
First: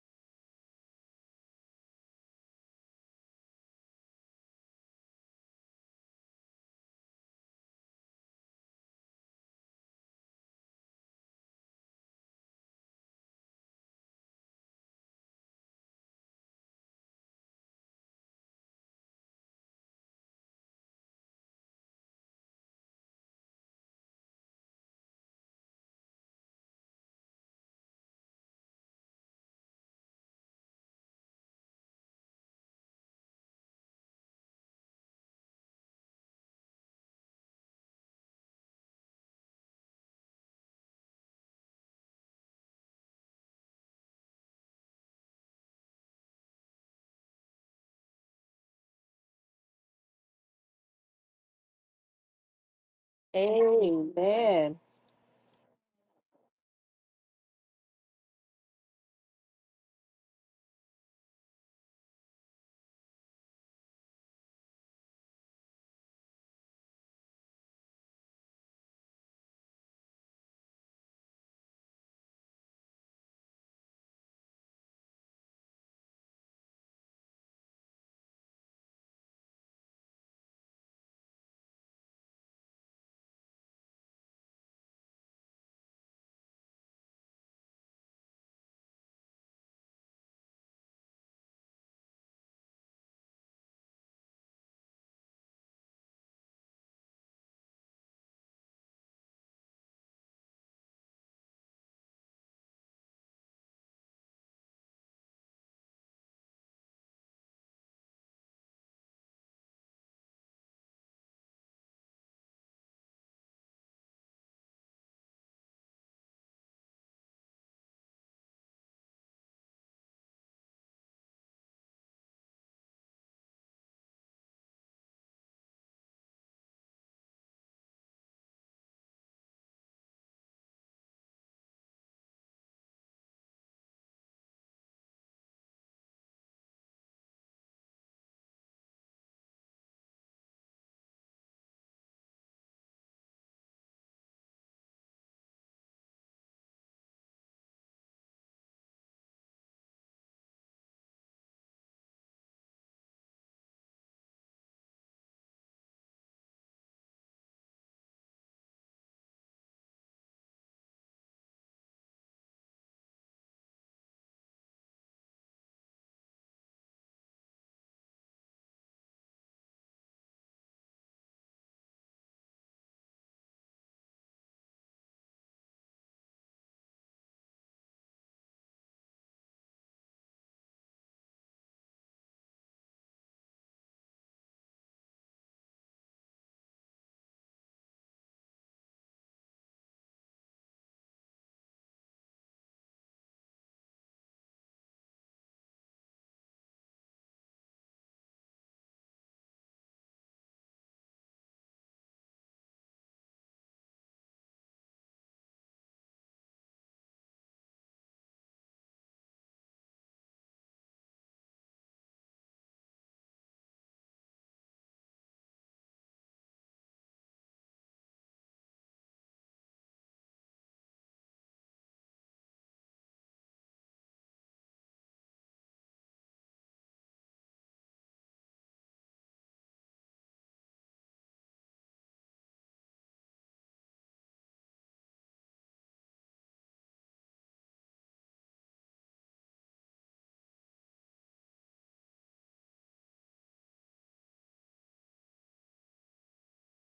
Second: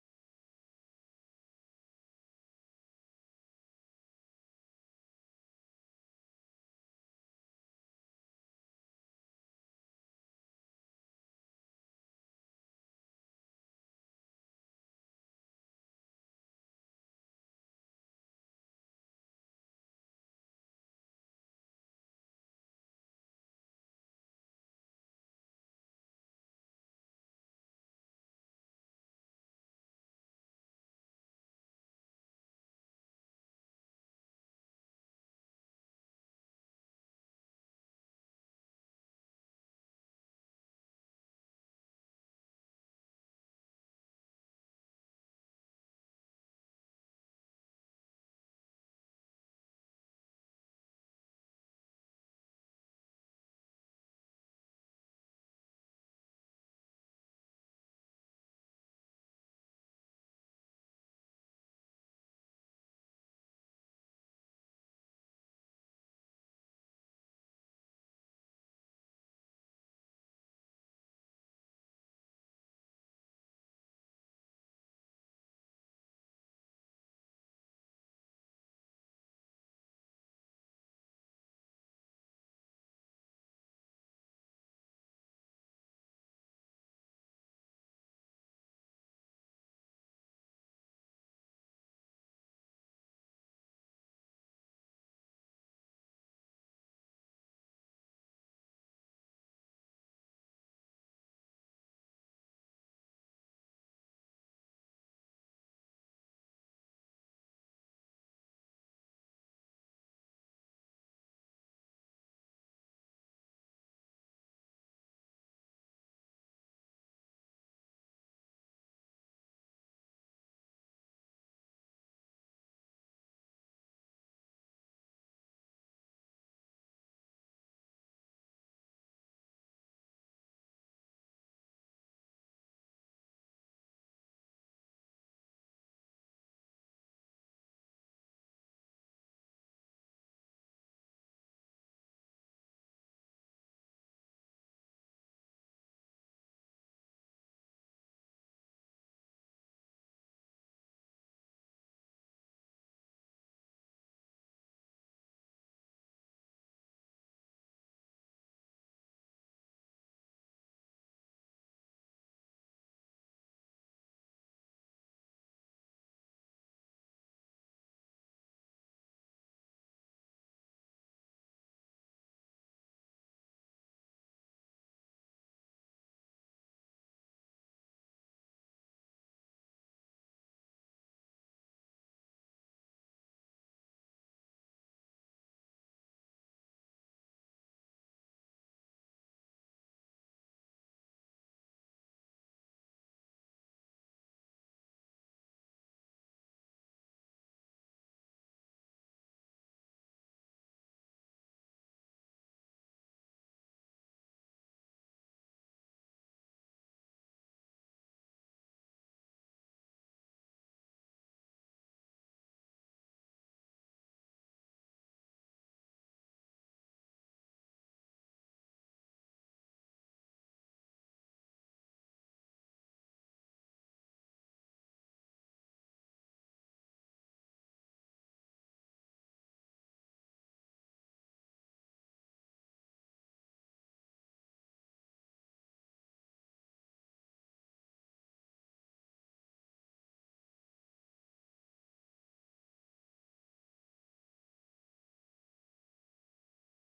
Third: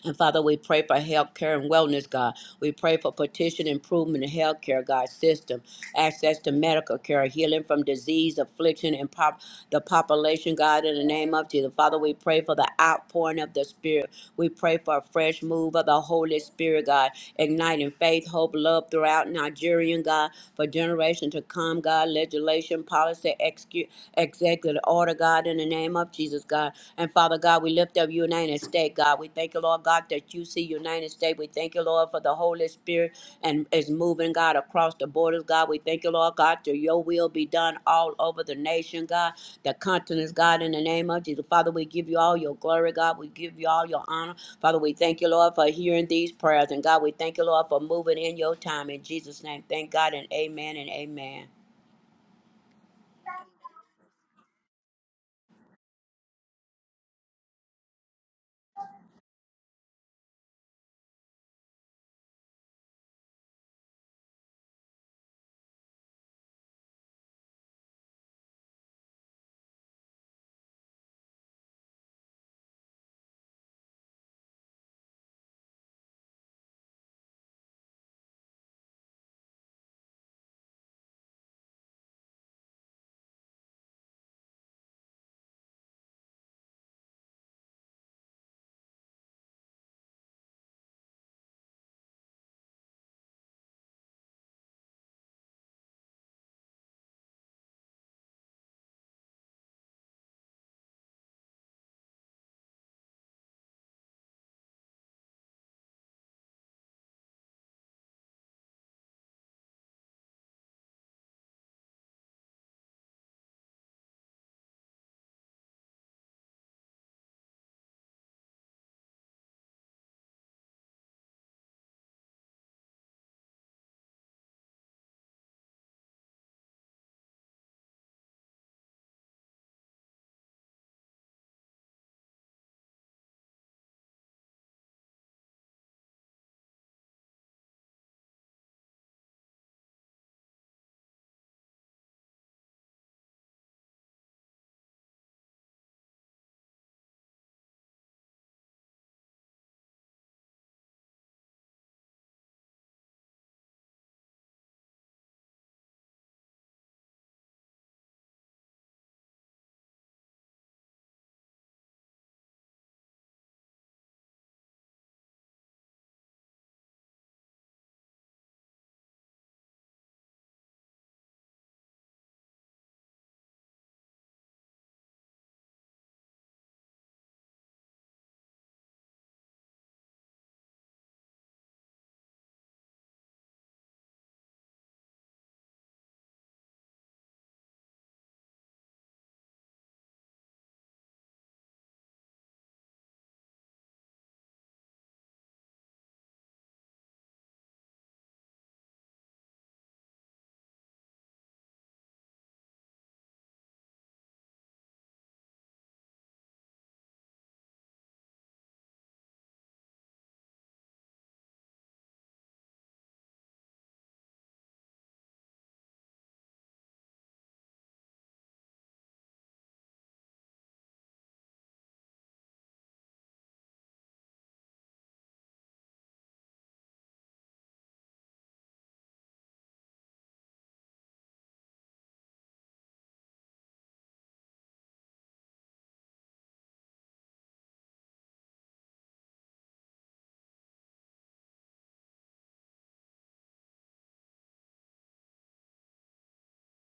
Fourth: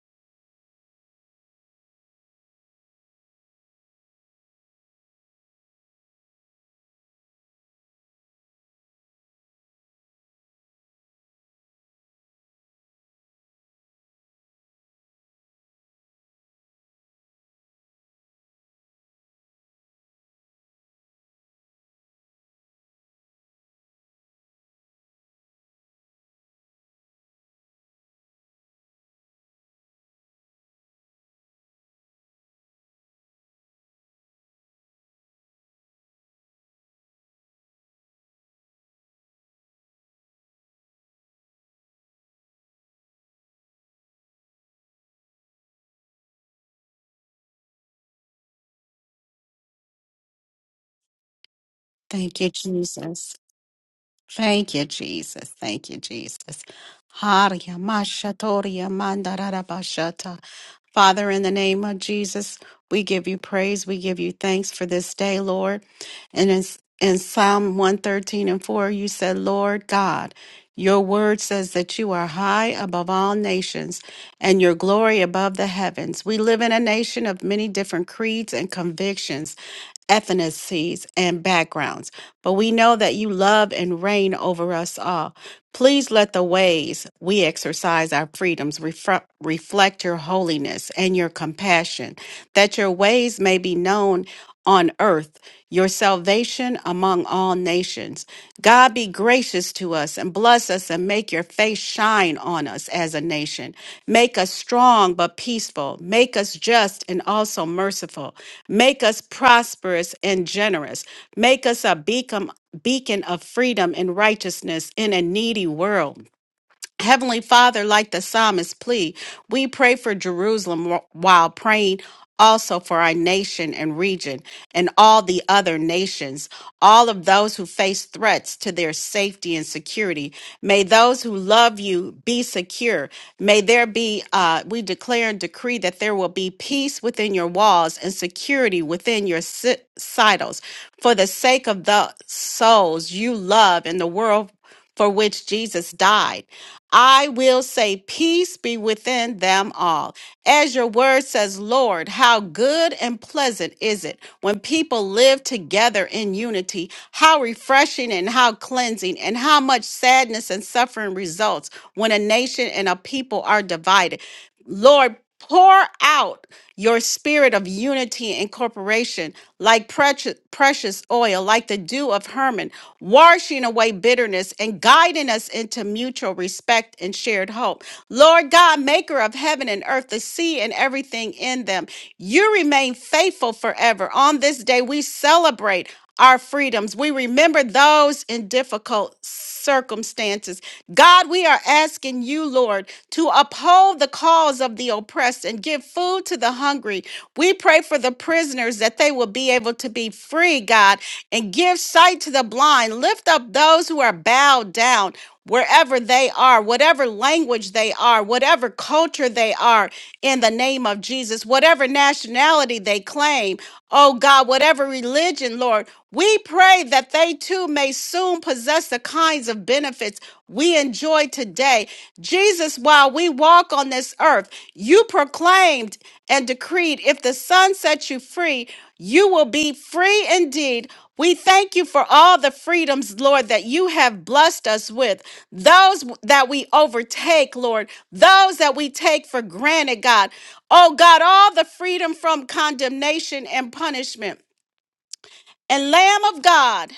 And Father, we pray for health care and wellness, God. We pray for petition improvement in health care, God, system, access to medical care, healing from disease, affliction, and pop, the population, God, in the name of Jesus. Father, we pray for the outpouring of the Spirit. We pray for a fresh move of the Holy Spirit, God, igniting faith, hope, love throughout Nigerian, God, for generations to come, God, legislation, policy, execute, executive order, God, in the name of Jesus, God. And Father God, we lift up your name States, God. We thank you, Lord God, that you see United States. We thank you, Lord, for the Holy Spirit and is moving, God, across the borders, God. We thank you, Lord God, that your will be done all over the nation, God, the continents, God, in the name of Jesus. Father, we give you all your glory, God. We give you all your honor. Father, we thank you, Lord, for hearing these prayers. And God, we thank you, Lord, for moving in your time. In Jesus' name, thank God and amen and amen. Thank you, Jesus. Thank Amen. you, Jesus. Thank you, Jesus. Haria mashatoria mandarara bashata. Father, in the name of Jesus, we give you praise. We give you thanks for this day, Lord. And in, in Psalm 113 and 4, you said, Lord God, your word says that you are high above all nations and your glory above the heavens. We live in a nation of many different creeds and convictions. ethnicities and backgrounds, but we know that you love and reign over us all. Please let the ways we exercise our freedoms refre- reflect your holiness and your compassion, that your ways may be known on earth, your salvation among all nations. God be gracious to us and bless us us and make your face shine on us as a nation. Make us strong but peaceful. Make us just and also merciful. Make us prosperous and generous. Make us a beacon, beacon of freedom and righteousness in a needy world. Heavenly Father, like the psalmist plea, we pray for Jerusalem wh- while praying also for our nation and region and all the other nations, all of those who face threats to their safety and security. May those who love you be secure. May there be, uh, we declare and decree that there will be peace within your walls and security within your si- silos for the sake of the souls you love in the world for which Jesus died. I will say, Peace be within them all. As your word says, Lord, how good and pleasant is it when people live together in unity? How refreshing and how cleansing, and how much sadness and suffering results when a nation and a people are divided. Lord, pour out your spirit of unity and corporation, like precious, precious oil, like the dew of Hermon, washing away bitterness and guiding us into mutual respect and shared hope. Lord God, maker of heaven and earth, the sea and everything in them, you remain faithful forever. On this day, we celebrate our freedoms. We remember those in difficult circumstances. God, we are asking you, Lord to uphold the cause of the oppressed and give food to the hungry. We pray for the prisoners that they will be able to be free, God, and give sight to the blind. Lift up those who are bowed down. Wherever they are, whatever language they are, whatever culture they are, in the name of Jesus, whatever nationality they claim, oh God, whatever religion, Lord, we pray that they too may soon possess the kinds of benefits we enjoy today Jesus, while we walk on this earth, you proclaimed and decreed, if the Son sets you free, you will be free indeed. We thank you for all the freedoms, Lord, that you have blessed us with. Those that we overtake, Lord, those that we take for granted, God. Oh, God, all the freedom from condemnation and punishment. And Lamb of God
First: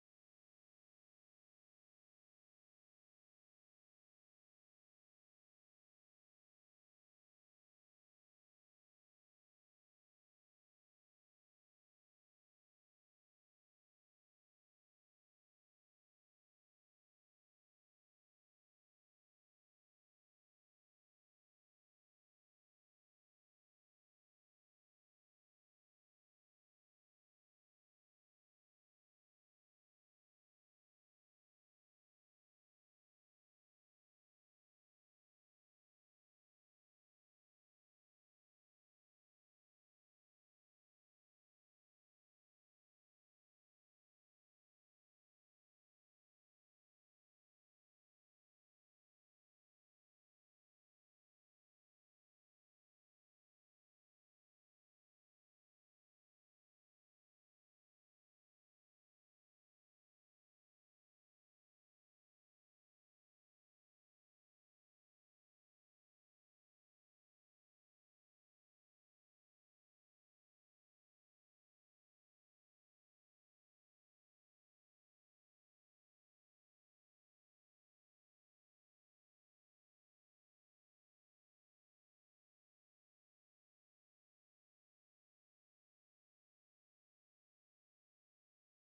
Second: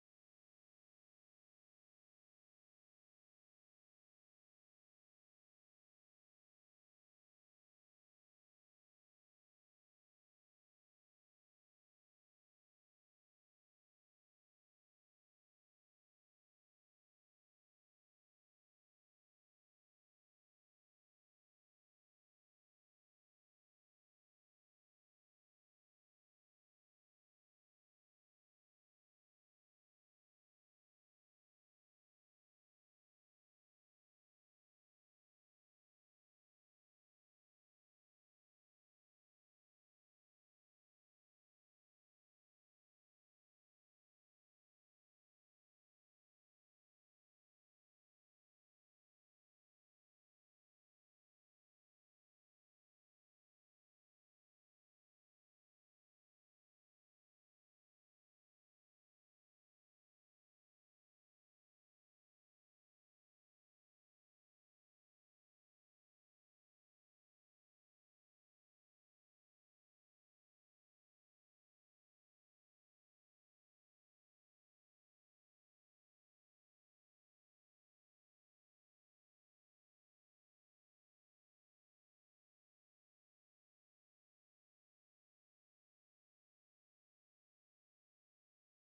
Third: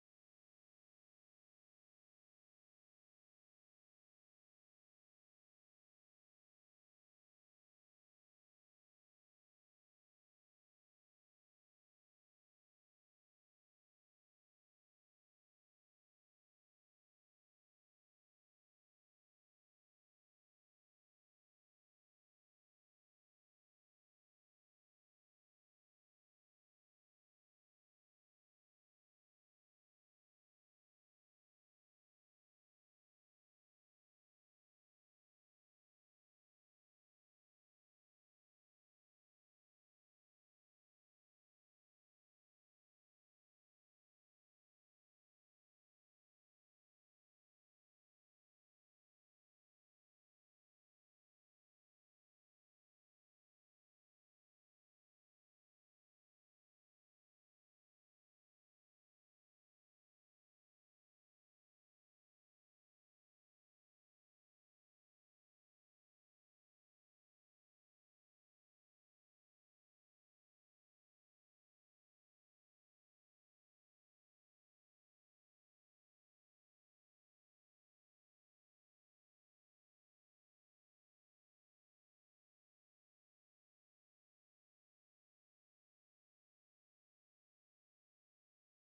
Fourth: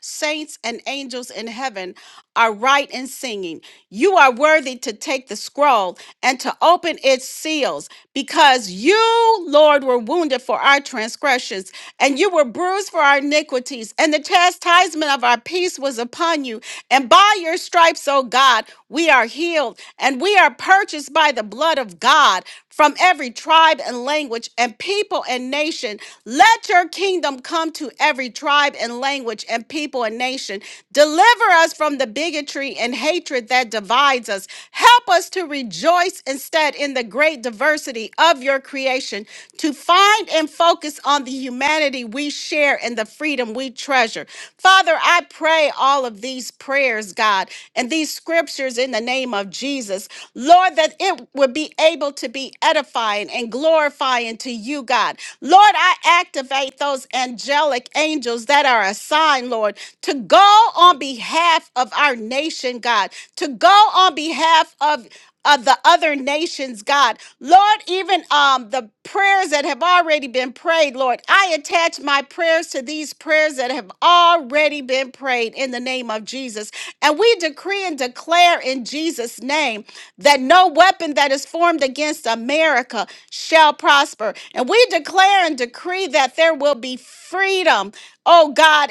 saints and angels in heaven are right in singing, You are worthy to take the scroll and to open its seals, because you, Lord, were wounded for our transgressions, and you were bruised for our iniquities, and the chastisement of our peace was upon you. And by your stripes, O God, we are healed, and we are purchased by the blood of God from every tribe and language language and people and nation. Let your kingdom come to every tribe and language and people and nation. Deliver us from the bigotry and hatred that divides us. Help us to rejoice instead in the great diversity of your creation, to find and focus on the humanity we share and the freedom we treasure. Father, I pray all of these prayers, God, and these scriptures in the name of Jesus, Lord, that it would be able to be edifying and glorifying to you, God. Lord, I activate those angelic angels that are assigned, Lord, to go on behalf of our nation, God, to go on behalf of of the other nations, God. Lord, even um, the prayers that have already been prayed, Lord, I attach my prayers to these prayers that have already been prayed in the name of Jesus. And we decree and declare in Jesus' name that no weapon that is formed against America shall prosper. And we declare and decree that there will be freedom, oh God,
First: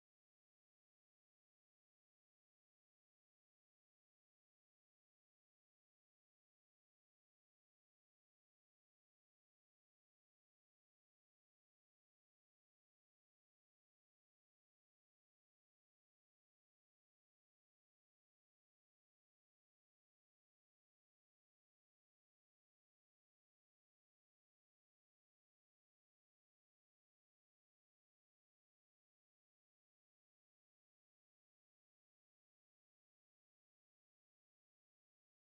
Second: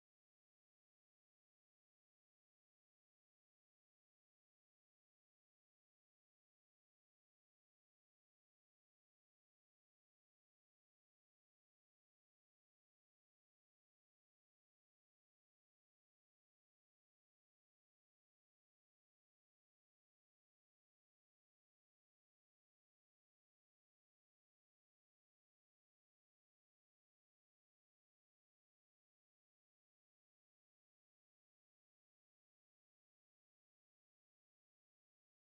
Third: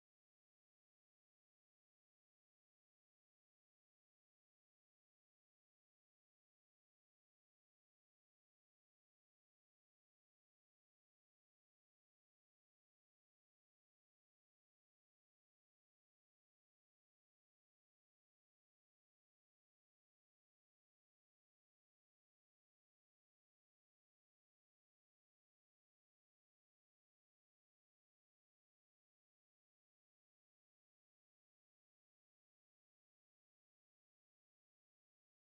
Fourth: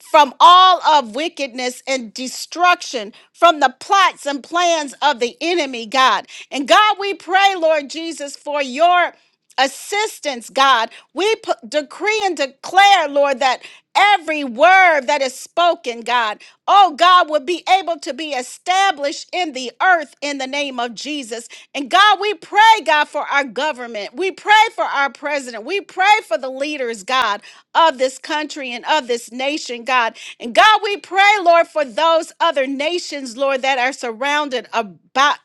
from all of wickedness and destruction, from the plots and plans of the enemy, God. And God, we pray, Lord Jesus, for your assistance, God. We p- decree and declare, Lord, that every word that is spoken, God, oh God, will be able to be established in the earth in the name of Jesus. And God, we pray, God, for our government. We pray for our president. We pray for the leaders, God of this country and of this nation, God. And God, we pray, Lord, for those other nations, Lord, that are surrounded about.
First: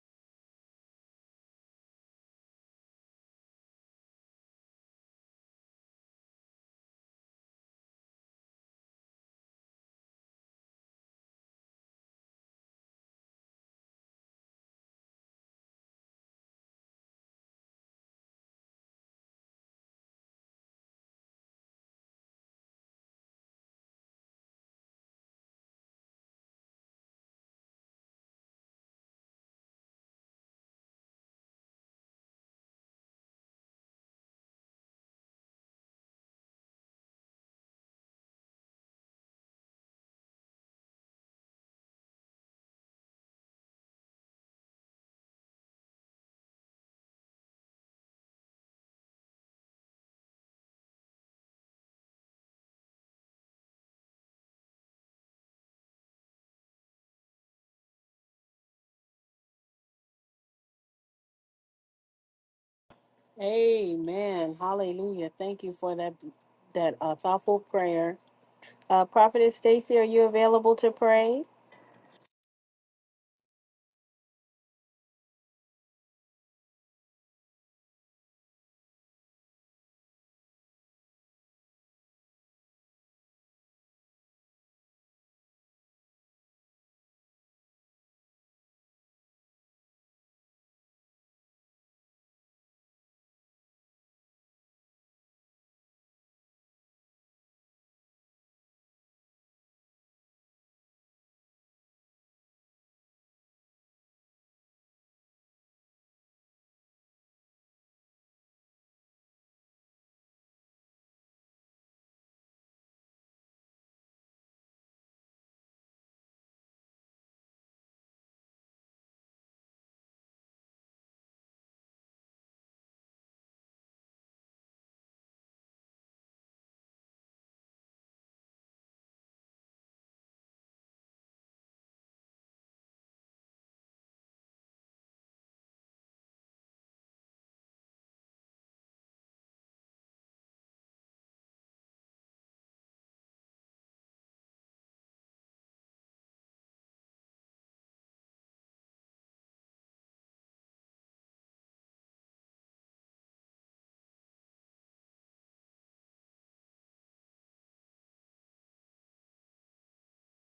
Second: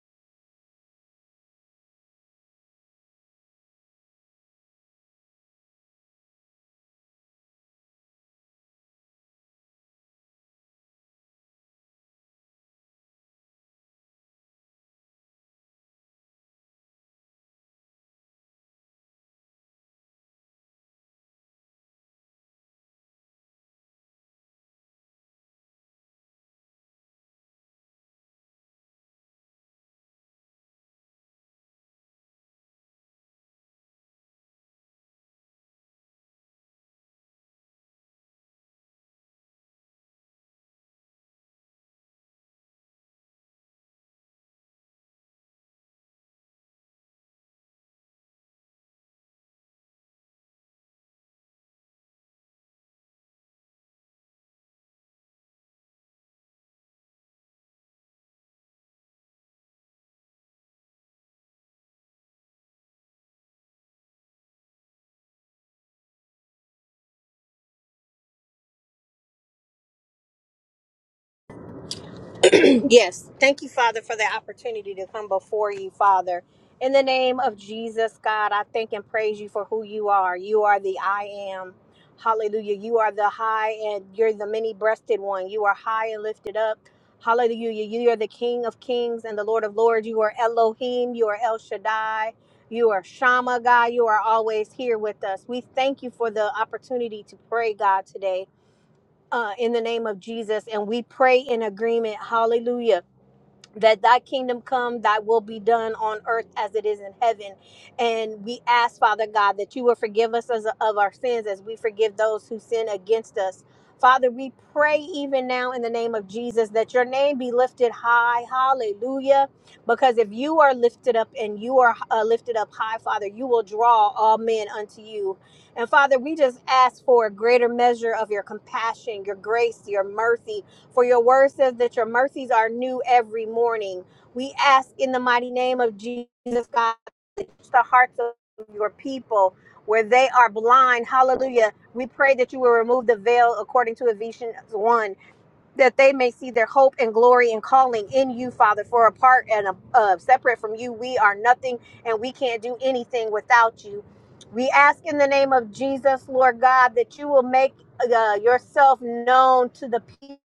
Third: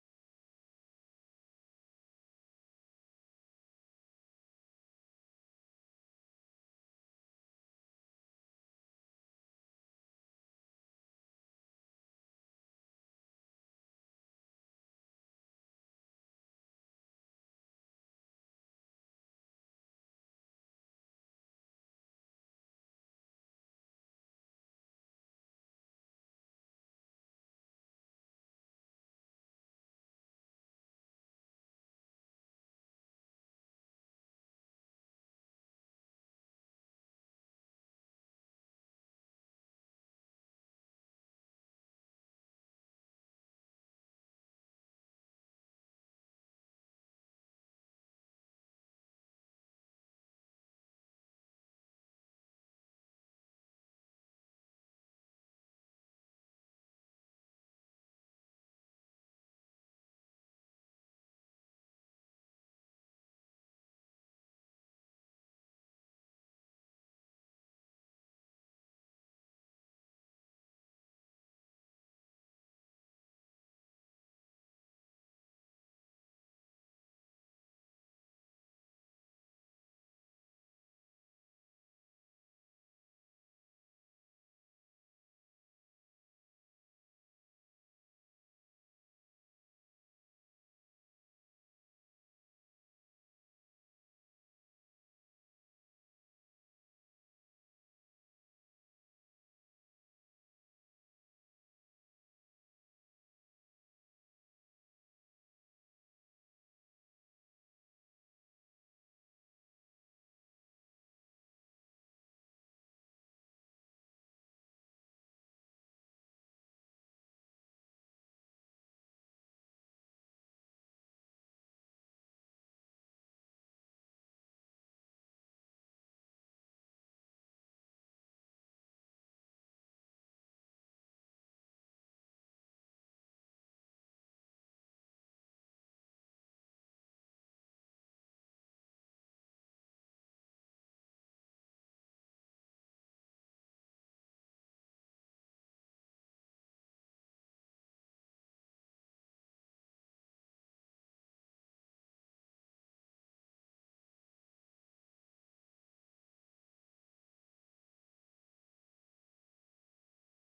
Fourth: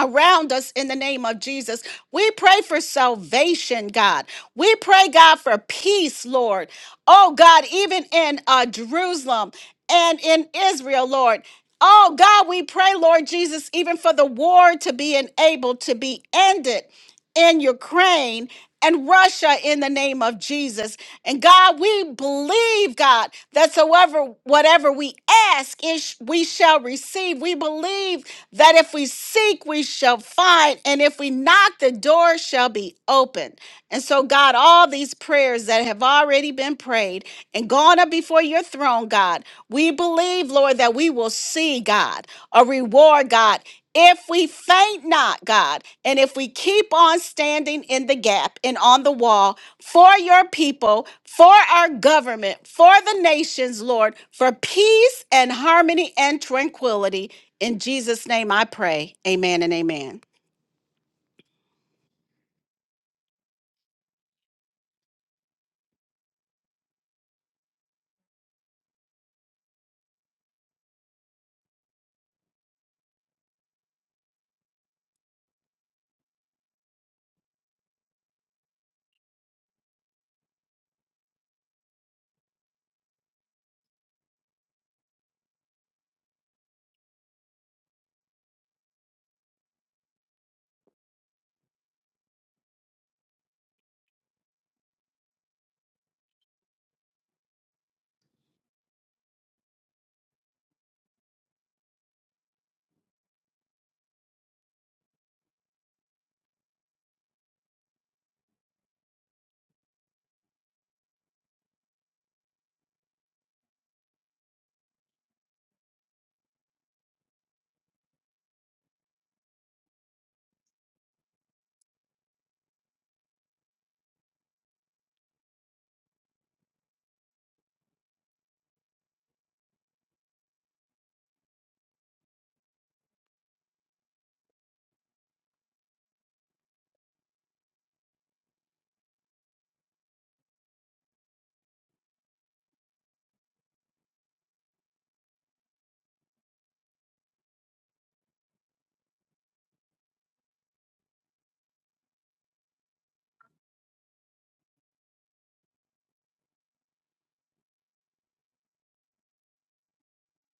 Around us in the name of Jesus. We pray for salvation, God. We pray, God, for peace, Lord. Oh, God, even in uh, Jerusalem and in Israel, Lord. Oh, God, we pray, Lord Jesus, even for the war to be enabled, to be ended in Ukraine and Russia in the name of Jesus. And God, we believe, God, that soever whatever we ask, it we shall receive. We believe that if we seek, we shall find. And if we knock, the door shall be open. And so, God, all these prayers that have already been prayed and gone up before your throne, God, we believe, Lord, that we will see, God, a reward, God. If we faint not, God, and if we keep on standing in the gap and on the wall for your people, for our government, for the nations, Lord, for peace and harmony and tranquility, in Jesus' name I pray. Amen and amen. Amen. Hallelujah. Thank you for that that uh, thoughtful prayer. Uh, Prophetess Stacy, are you available to pray? Yes. Thank you, Father, for the opportunity to come before you, Father. In the name of Jesus, God, I thank and praise you for who you are. You are the I am. Hallelujah. You are the high and you're the many breasted one. You are high and lifted up. Hallelujah. You are the King of kings and the Lord of lords. You are Elohim. You are El Shaddai. You are Shama, God. You are always here with us. We thank you for the opportunity to pray, God, today uh, in the name of Jesus. And we pray in agreement. Hallelujah that thy kingdom come, thy will be done on earth as it is in heaven. And we ask, Father God, that you will forgive us as of our sins as we forgive those who sin against us. Father, we pray even now in the name of Jesus that your name be lifted high. Hallelujah. Because if you are lifted up and you are uh, lifted up high, Father, you will draw all men unto you. And Father, we just ask for a greater measure of your compassion, your grace, your mercy, for your word says that your mercies are new every morning. We ask in the mighty name of Jesus, God, touch the hearts of your people where they are blind. Hallelujah. We pray that you will remove the veil according to Ephesians 1, that they may see their hope and glory and calling in you, Father. For apart and uh, separate from you, we are nothing and we can't do anything without you. We ask in the name of Jesus, Lord God, that you will make uh, yourself known to the people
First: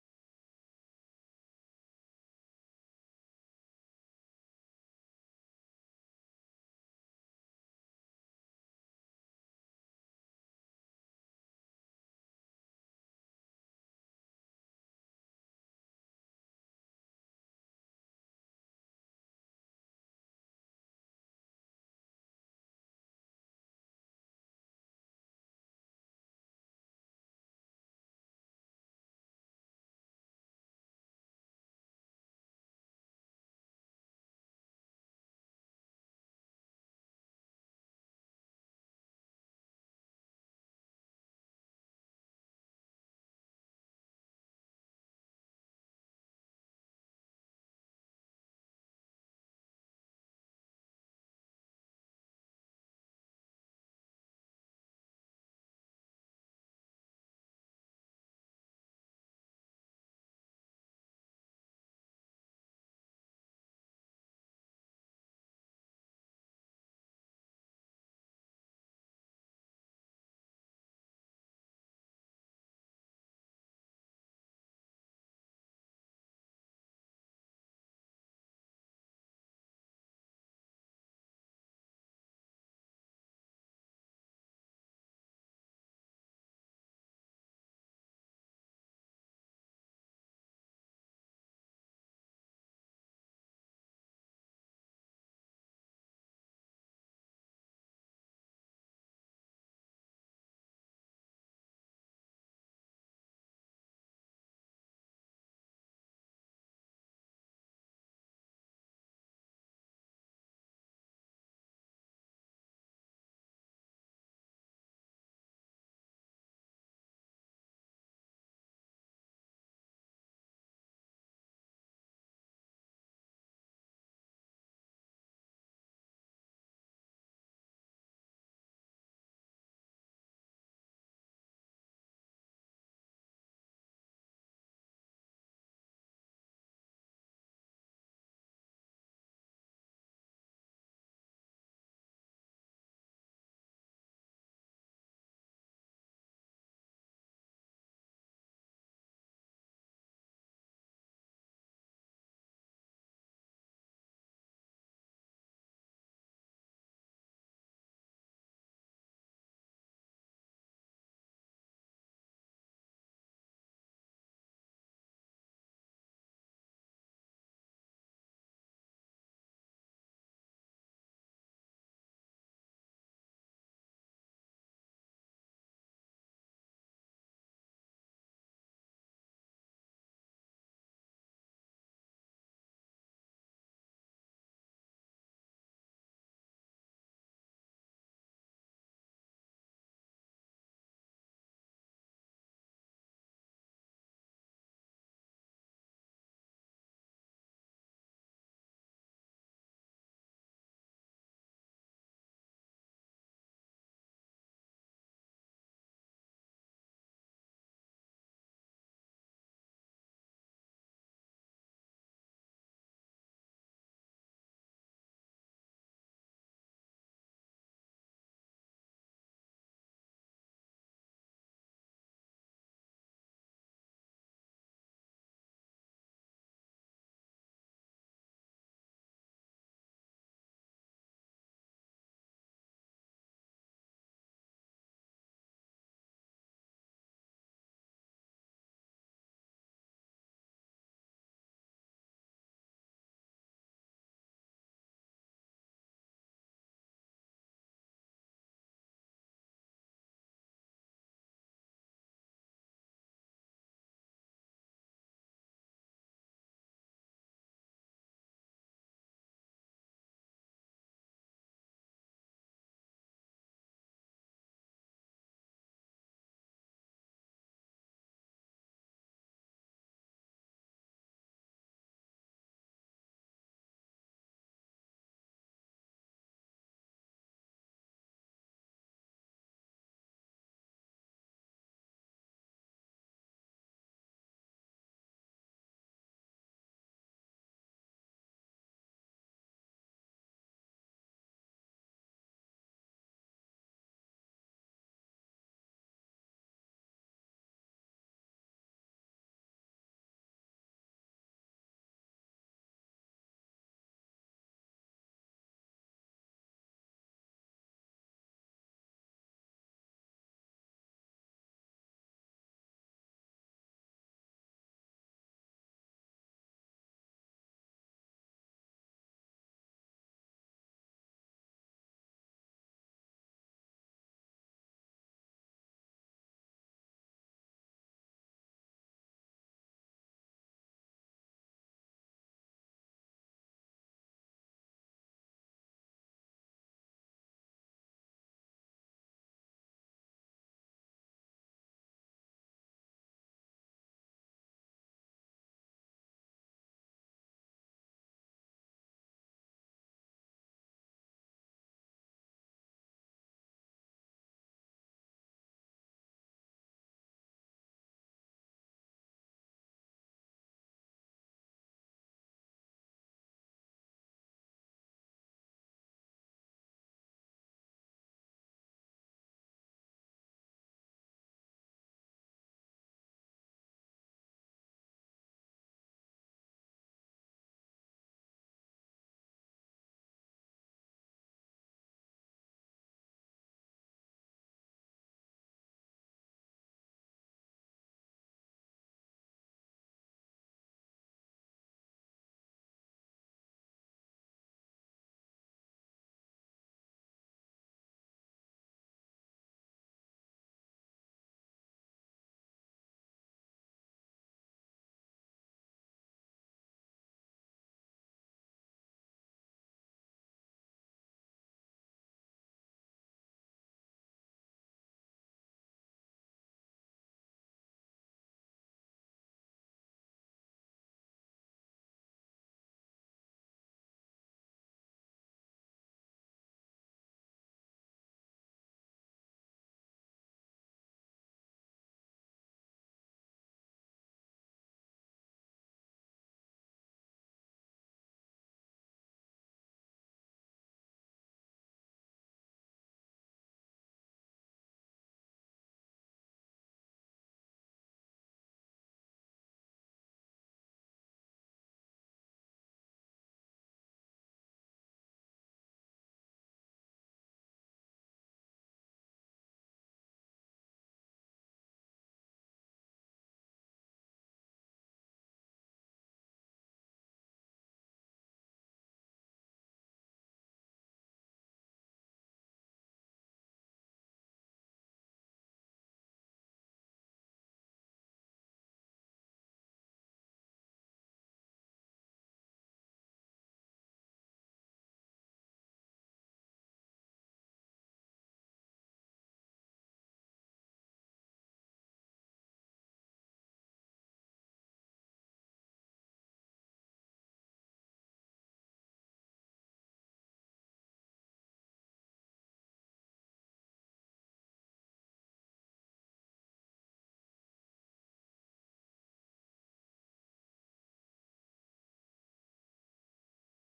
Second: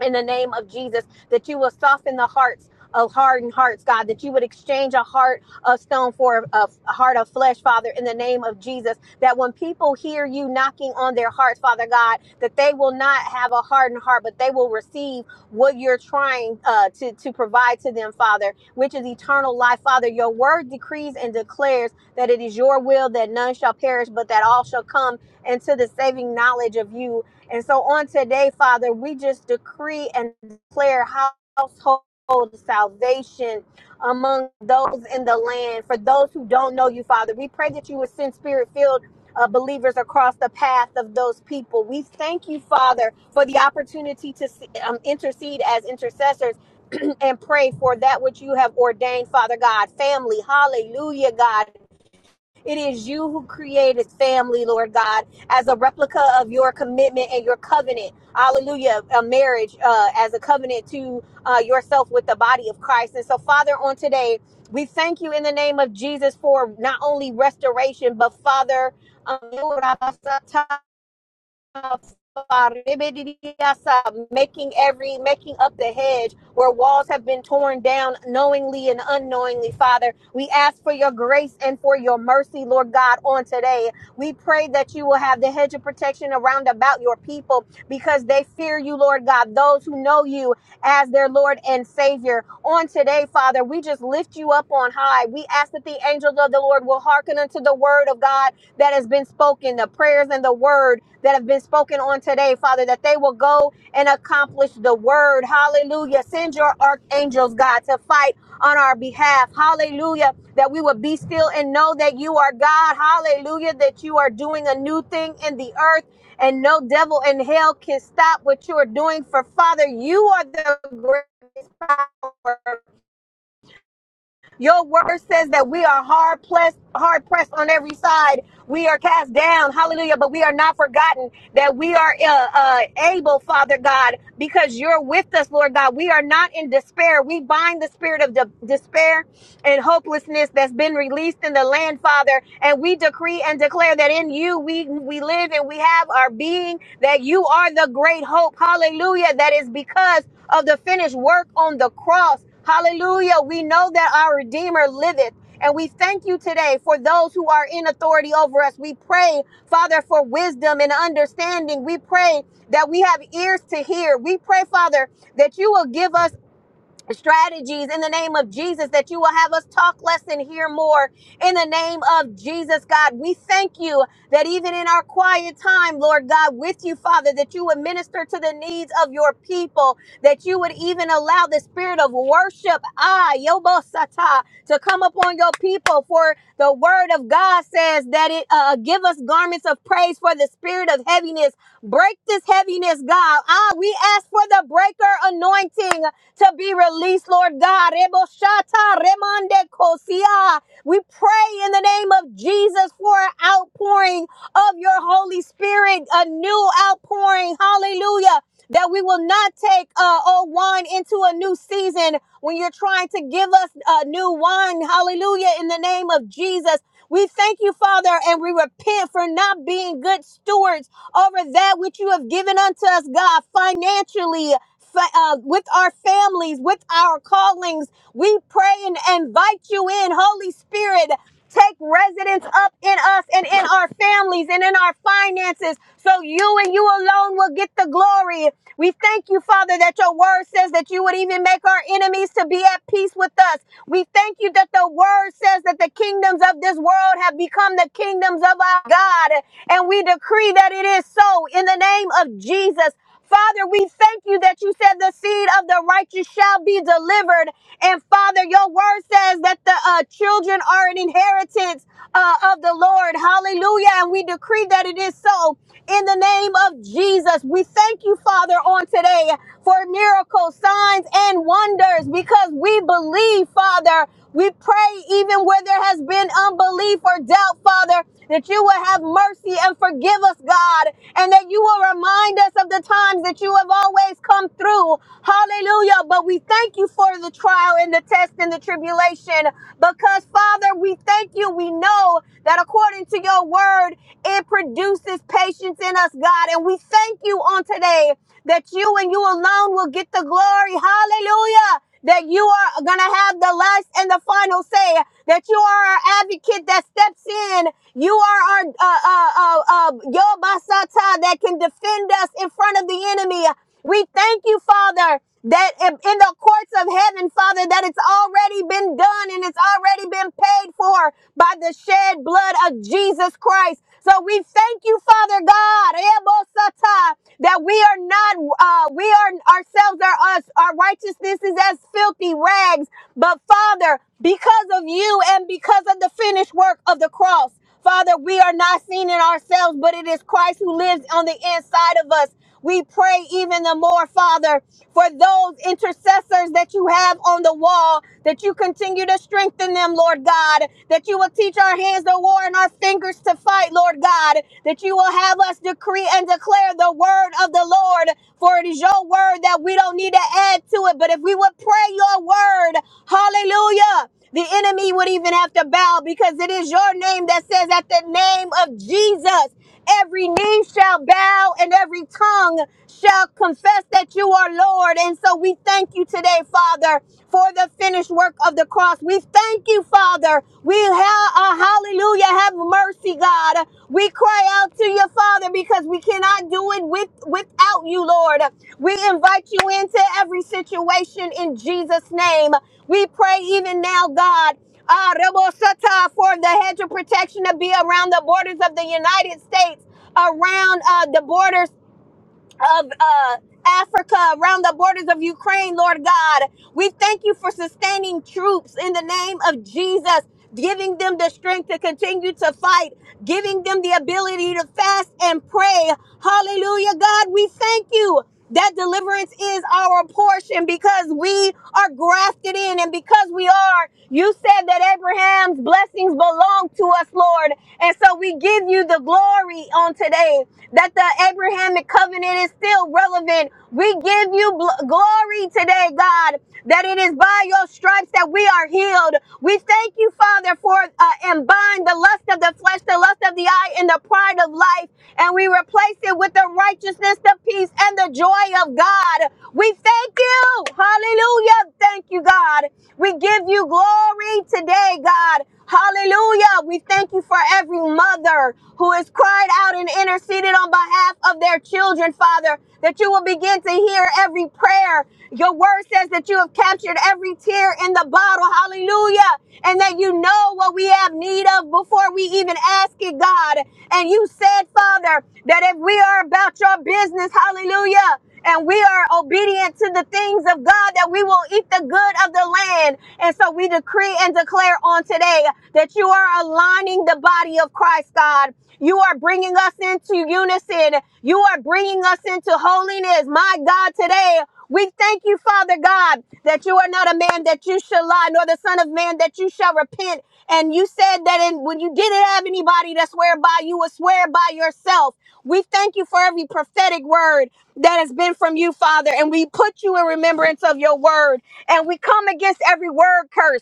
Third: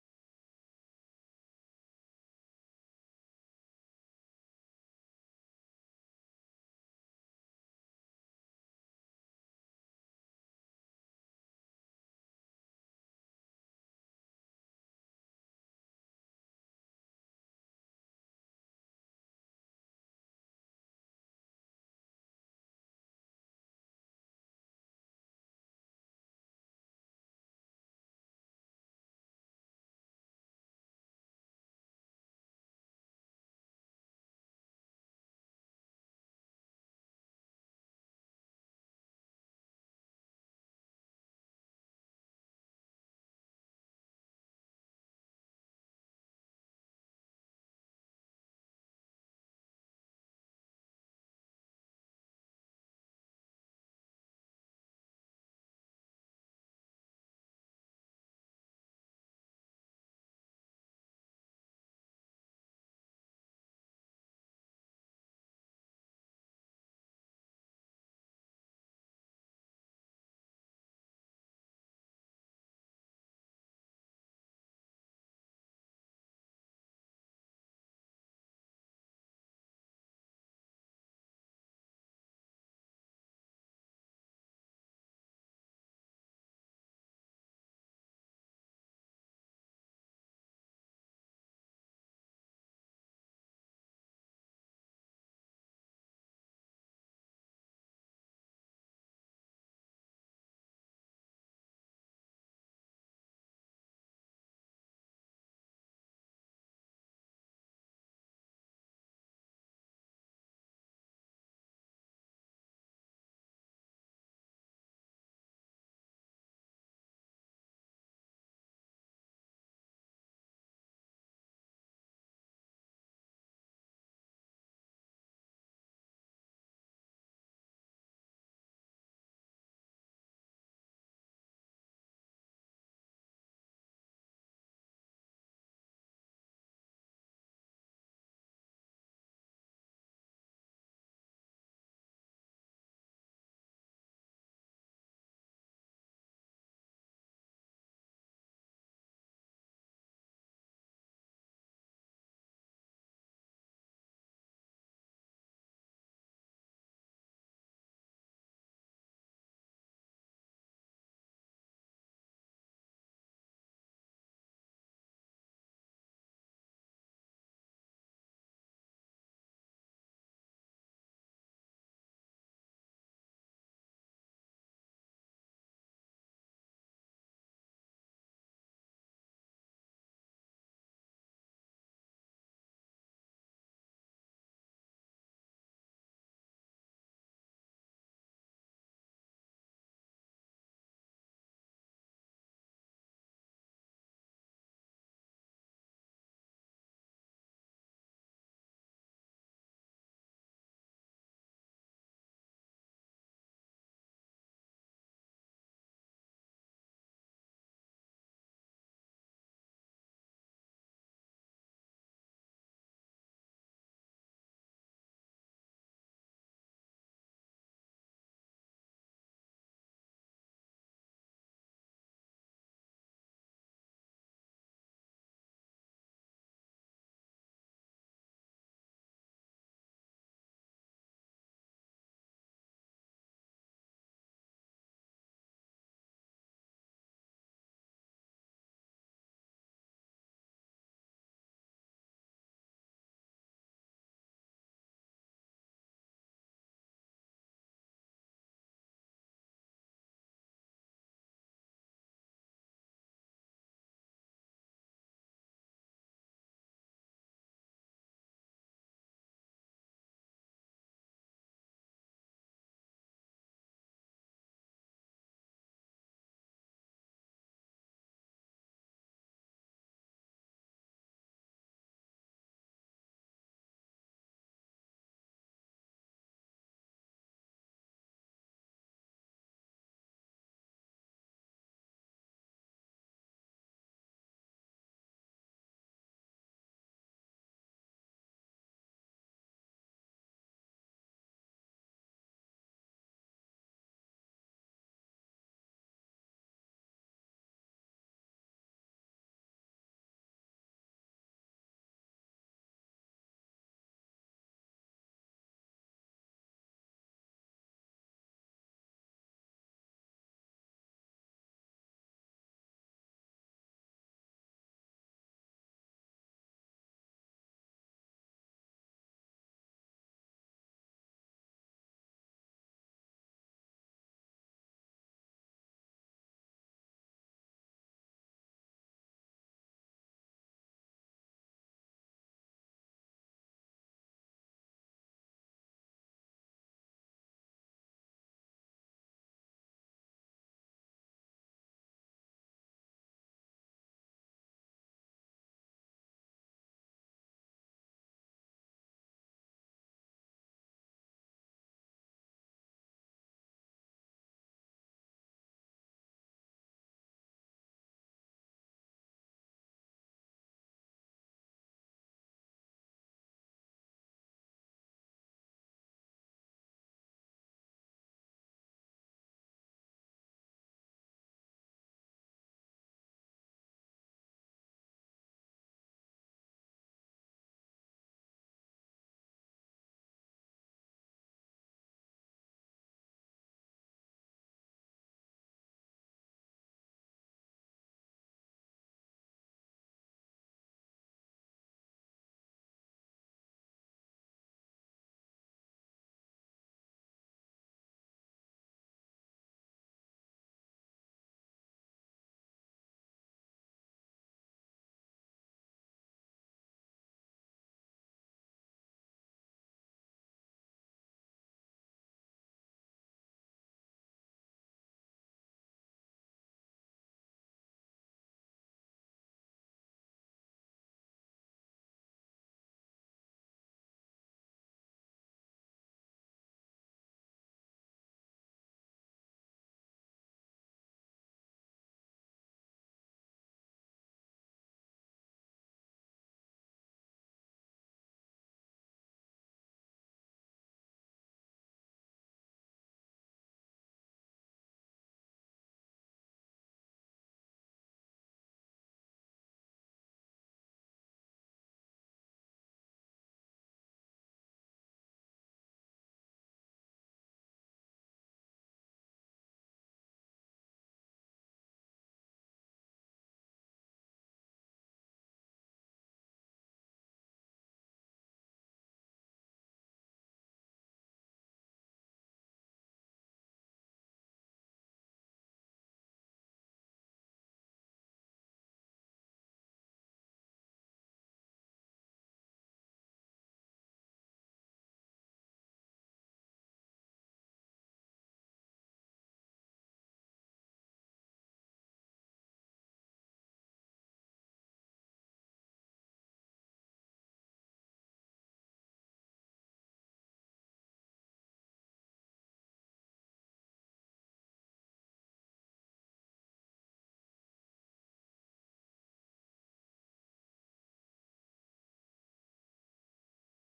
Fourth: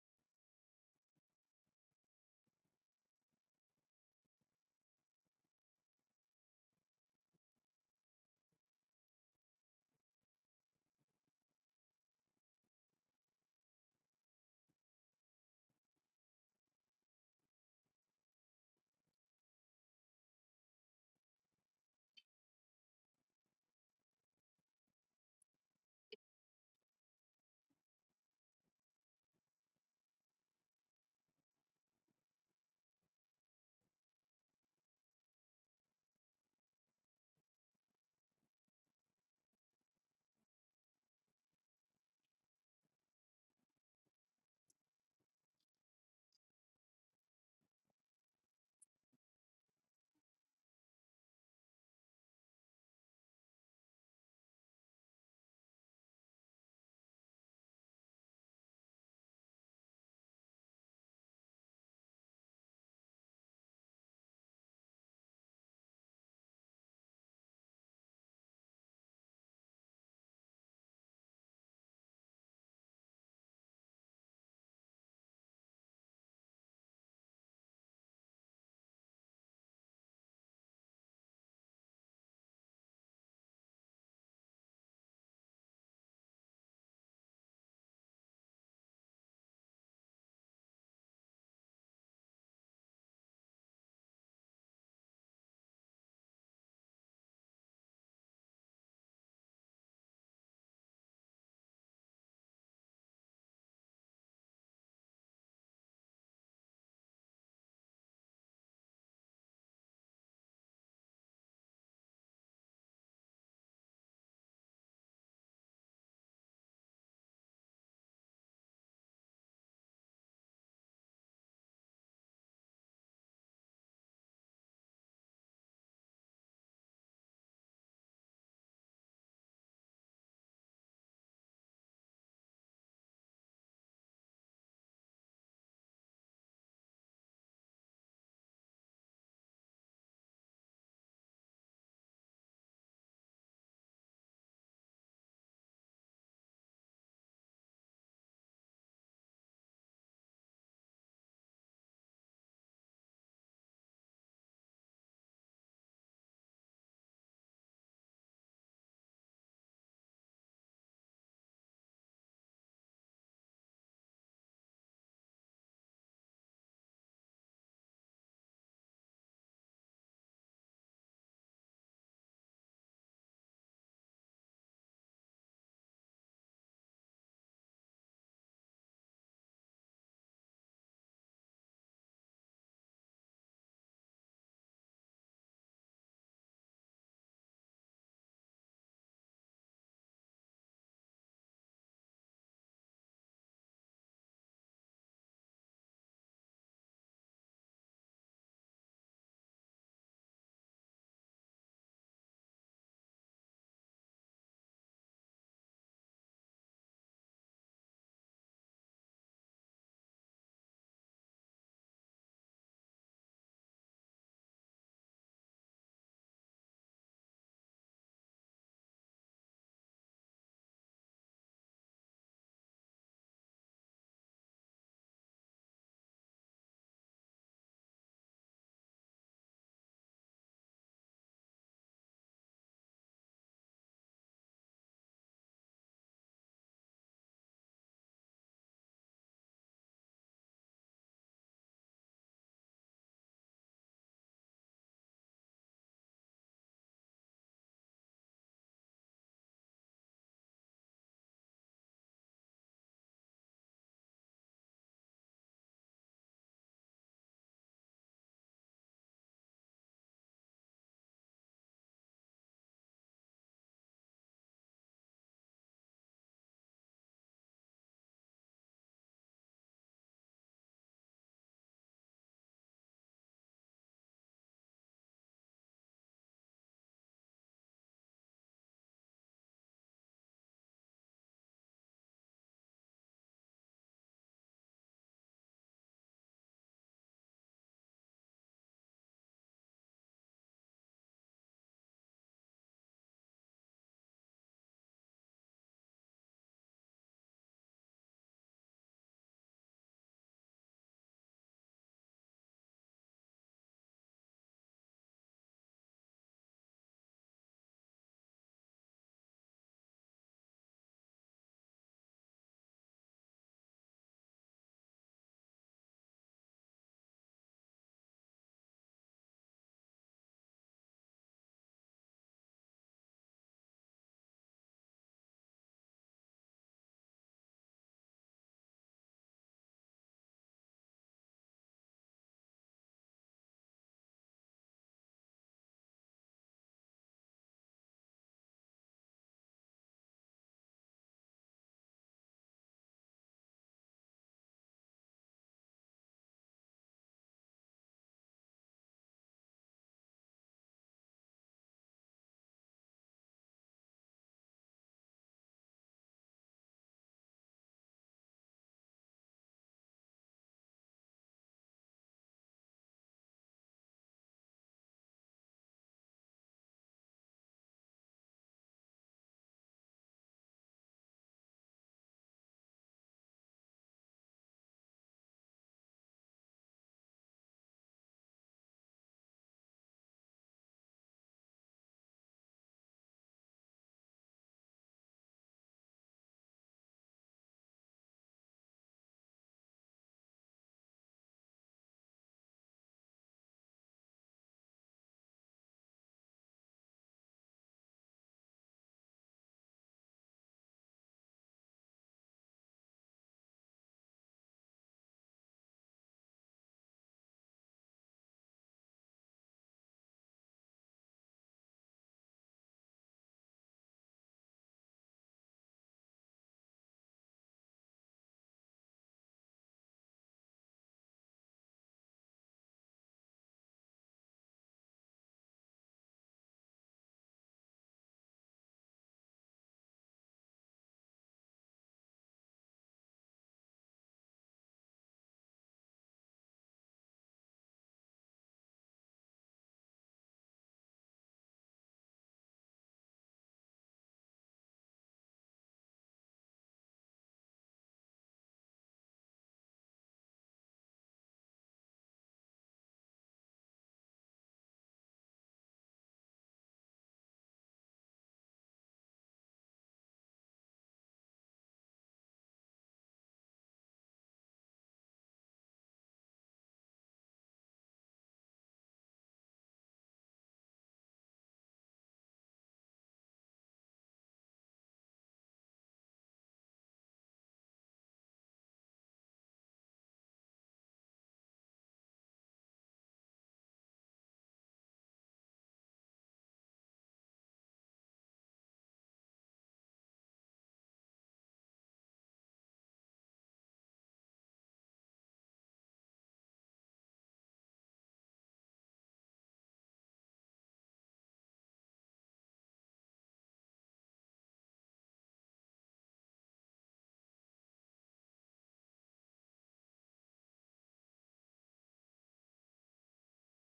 in the name of Jesus, that you will soften the hearts of hardened hearts, God, that you would exchange a heart of stone for a, a heart of flesh, Father, in the name of Jesus. That when people hear you knocking on their hearts, Father God, that they will not have a hardened heart, but they will receive what you're trying uh, to, to provide to them, Father, which is eternal life. Father, your word decrees and declares that it is your will that none shall perish, but that all shall come into the saving knowledge of you, and so on today, Father, we just decree and declare household salvation among those in the land. For those who don't know you, Father, we pray that you would send spirit filled. Uh, believers across the path of those people. We thank you, Father, for the opportunity to um, intercede as intercessors and pray for that which you have ordained, Father God. Family, hallelujah, God. It is you who created family, Lord God, as a replica of your commitment and your covenant. Hallelujah. A marriage uh, as a covenant to uh, yourself with the body of Christ. And so, Father, on today, we thank you in the name of Jesus for not only restoration, but Father, um, making every making up the hedge where walls have been torn down knowingly and unknowingly father we ask for your grace and for your mercy lord god on today we pray that you will have the hedge of protection around about your people because they fear you lord god those who know you as their lord and savior on today father we just lift you up on high we ask that the angels of the lord will hearken unto the word of god that has been spoken, the prayers and the word that have been spoken on today, Father, that they will go and accomplish the word. Hallelujah. Send your archangels, God, to fight on our behalf. Hallelujah. That we would be still and know that you are God. Hallelujah. That you are doing a new thing in the earth and no devil in hell can stop what you are doing. For Father, you are the greatest power. Your word says that we are hard pressed, hard pressed on every side. We are cast down, hallelujah, but we are not forgotten that we are uh, uh, able, Father God, because you're with us, Lord God. We are not in despair. We bind the spirit of de- despair and hopelessness that's been released in the land, Father, and we decree and declare that in you we, we live live and we have our being, that you are the great hope. Hallelujah. That is because of the finished work on the cross. Hallelujah. We know that our Redeemer liveth. And we thank you today for those who are in authority over us. We pray, Father, for wisdom and understanding. We pray that we have ears to hear. We pray, Father, that you will give us strategies in the name of Jesus that you will have us talk less and hear more in the name of Jesus, God. We thank you that even in our quiet time, Lord God, with you, Father, that you would minister to the needs of your people, that you would even allow the spirit of worship, ah, yobosata, to come upon your people. For the word of God says that it uh, give us garments of praise for the spirit of heaviness. Break this heaviness, God. Ah, we ask for the breaker anointing to be released, Lord God. Reboshata remande kosia. We pray in the name of Jesus for an outpouring of your Holy Spirit, a new outpouring. Hallelujah. That we will not take uh, old wine into a new season when you're trying to give us uh, new wine. Hallelujah. In the name of Jesus. We thank you, Father, and we repent for not being good stewards over that which you have given unto us, God, financially. fa- uh, with our families, with our callings, we pray and invite you in, Holy Spirit take residence up in us and in our families and in our finances. So you and you alone will get the glory. We thank you, Father, that your word says that you would even make our enemies to be at peace with us. We thank you that the word says that the kingdoms of this world have become the kingdoms of our God. And we decree that it is so in the name of Jesus. Father, we thank you that you said the seed of the righteous shall be delivered. And Father, your word says that the uh, children are an inheritance uh, of the Lord. Hallelujah. And we decree that it is so in the name of Jesus. We thank you, Father, on today for miracles, signs, and wonders because we believe, Father. We pray even where there has been unbelief or doubt, Father, that you will have mercy and forgive us, God, and that you will remind us of the times that you have always come through. Hallelujah. But we thank you for the trial and the test and the tribulation because, Father, we thank you. We know that according to your word, it produces patience in us us, God. And we thank you on today that you and you alone will get the glory. Hallelujah. That you are going to have the last and the final say. That you are our advocate that steps in. You are our uh, uh, uh, uh, Yobasata that can defend us in front of the enemy. We thank you, Father, that in in the courts of heaven, Father, that it's already been done and it's already been paid for by the shed blood of Jesus Christ. So we thank you, Father God, Ebosata, that we are not, uh, we are ourselves are us. Our righteousness is as filthy rags. But Father, because of you and because of the finished work of the cross, Father, we are not seen in ourselves, but it is Christ who lives on the inside of us. We pray even the more, Father, for those intercessors that you have on the wall, that you continue to strengthen them, Lord God, that you will teach our hands to war and our fingers to fight, Lord God, that you will have us decree and declare the word of the Lord, for it is your word that we don't need to add to it. But if we would pray your word, hallelujah. The enemy would even have to bow because it is your name that says, at the name of Jesus. Every knee shall bow and every tongue shall confess that you are Lord. And so we thank you today, Father, for the finished work of the cross. We thank you, Father. We have uh, hallelujah. Have mercy, God. We cry out to you, Father, because we cannot do it with without you, Lord. We invite you into every situation in Jesus' name. We pray even now, God uh, Rebosata for the hedge of protection to be around the borders of the United States, around uh, the borders of uh, Africa, around the borders of Ukraine, Lord God. We thank you for sustaining troops in the name of Jesus, giving them the strength to continue to fight, giving them the ability to fast and pray. Hallelujah, God. We thank you. That deliverance is our portion because we are grafted in and because we are. You said that Abraham's blessings belong to us, Lord. And so we give you the glory glory on today that the Abrahamic covenant is still relevant. We give you bl- glory today, God, that it is by your stripes that we are healed. We thank you, Father, for uh, and bind the lust of the flesh, the lust of the eye, and the pride of life, and we replace it with the righteousness, the peace, and the joy of God. We thank you. Hallelujah. Thank you, God. We give you glory today, God. Hallelujah. We thank you for every mother who has cried out and interceded on behalf of their children, Father, that you will begin to hear every prayer. Your word says that you have captured every tear in the bottle. Hallelujah. And that you know what we have need of before we even ask it, God. And you said, Father, that if we are about your business, hallelujah, and we are obedient to the things of God that we will eat the good of the land. And so we decree and declare on today that you are aligning the body of Christ, God. You are bringing us into unison. You are bringing us into holiness. My God, today we thank you, Father God, that you are not a man that you shall lie, nor the Son of Man that you shall repent. And you said that in, when you didn't have anybody to swear by, you would swear by yourself. We thank you for every prophetic word that has been from you, Father, and we put you in remembrance of your word. And we come against every word curse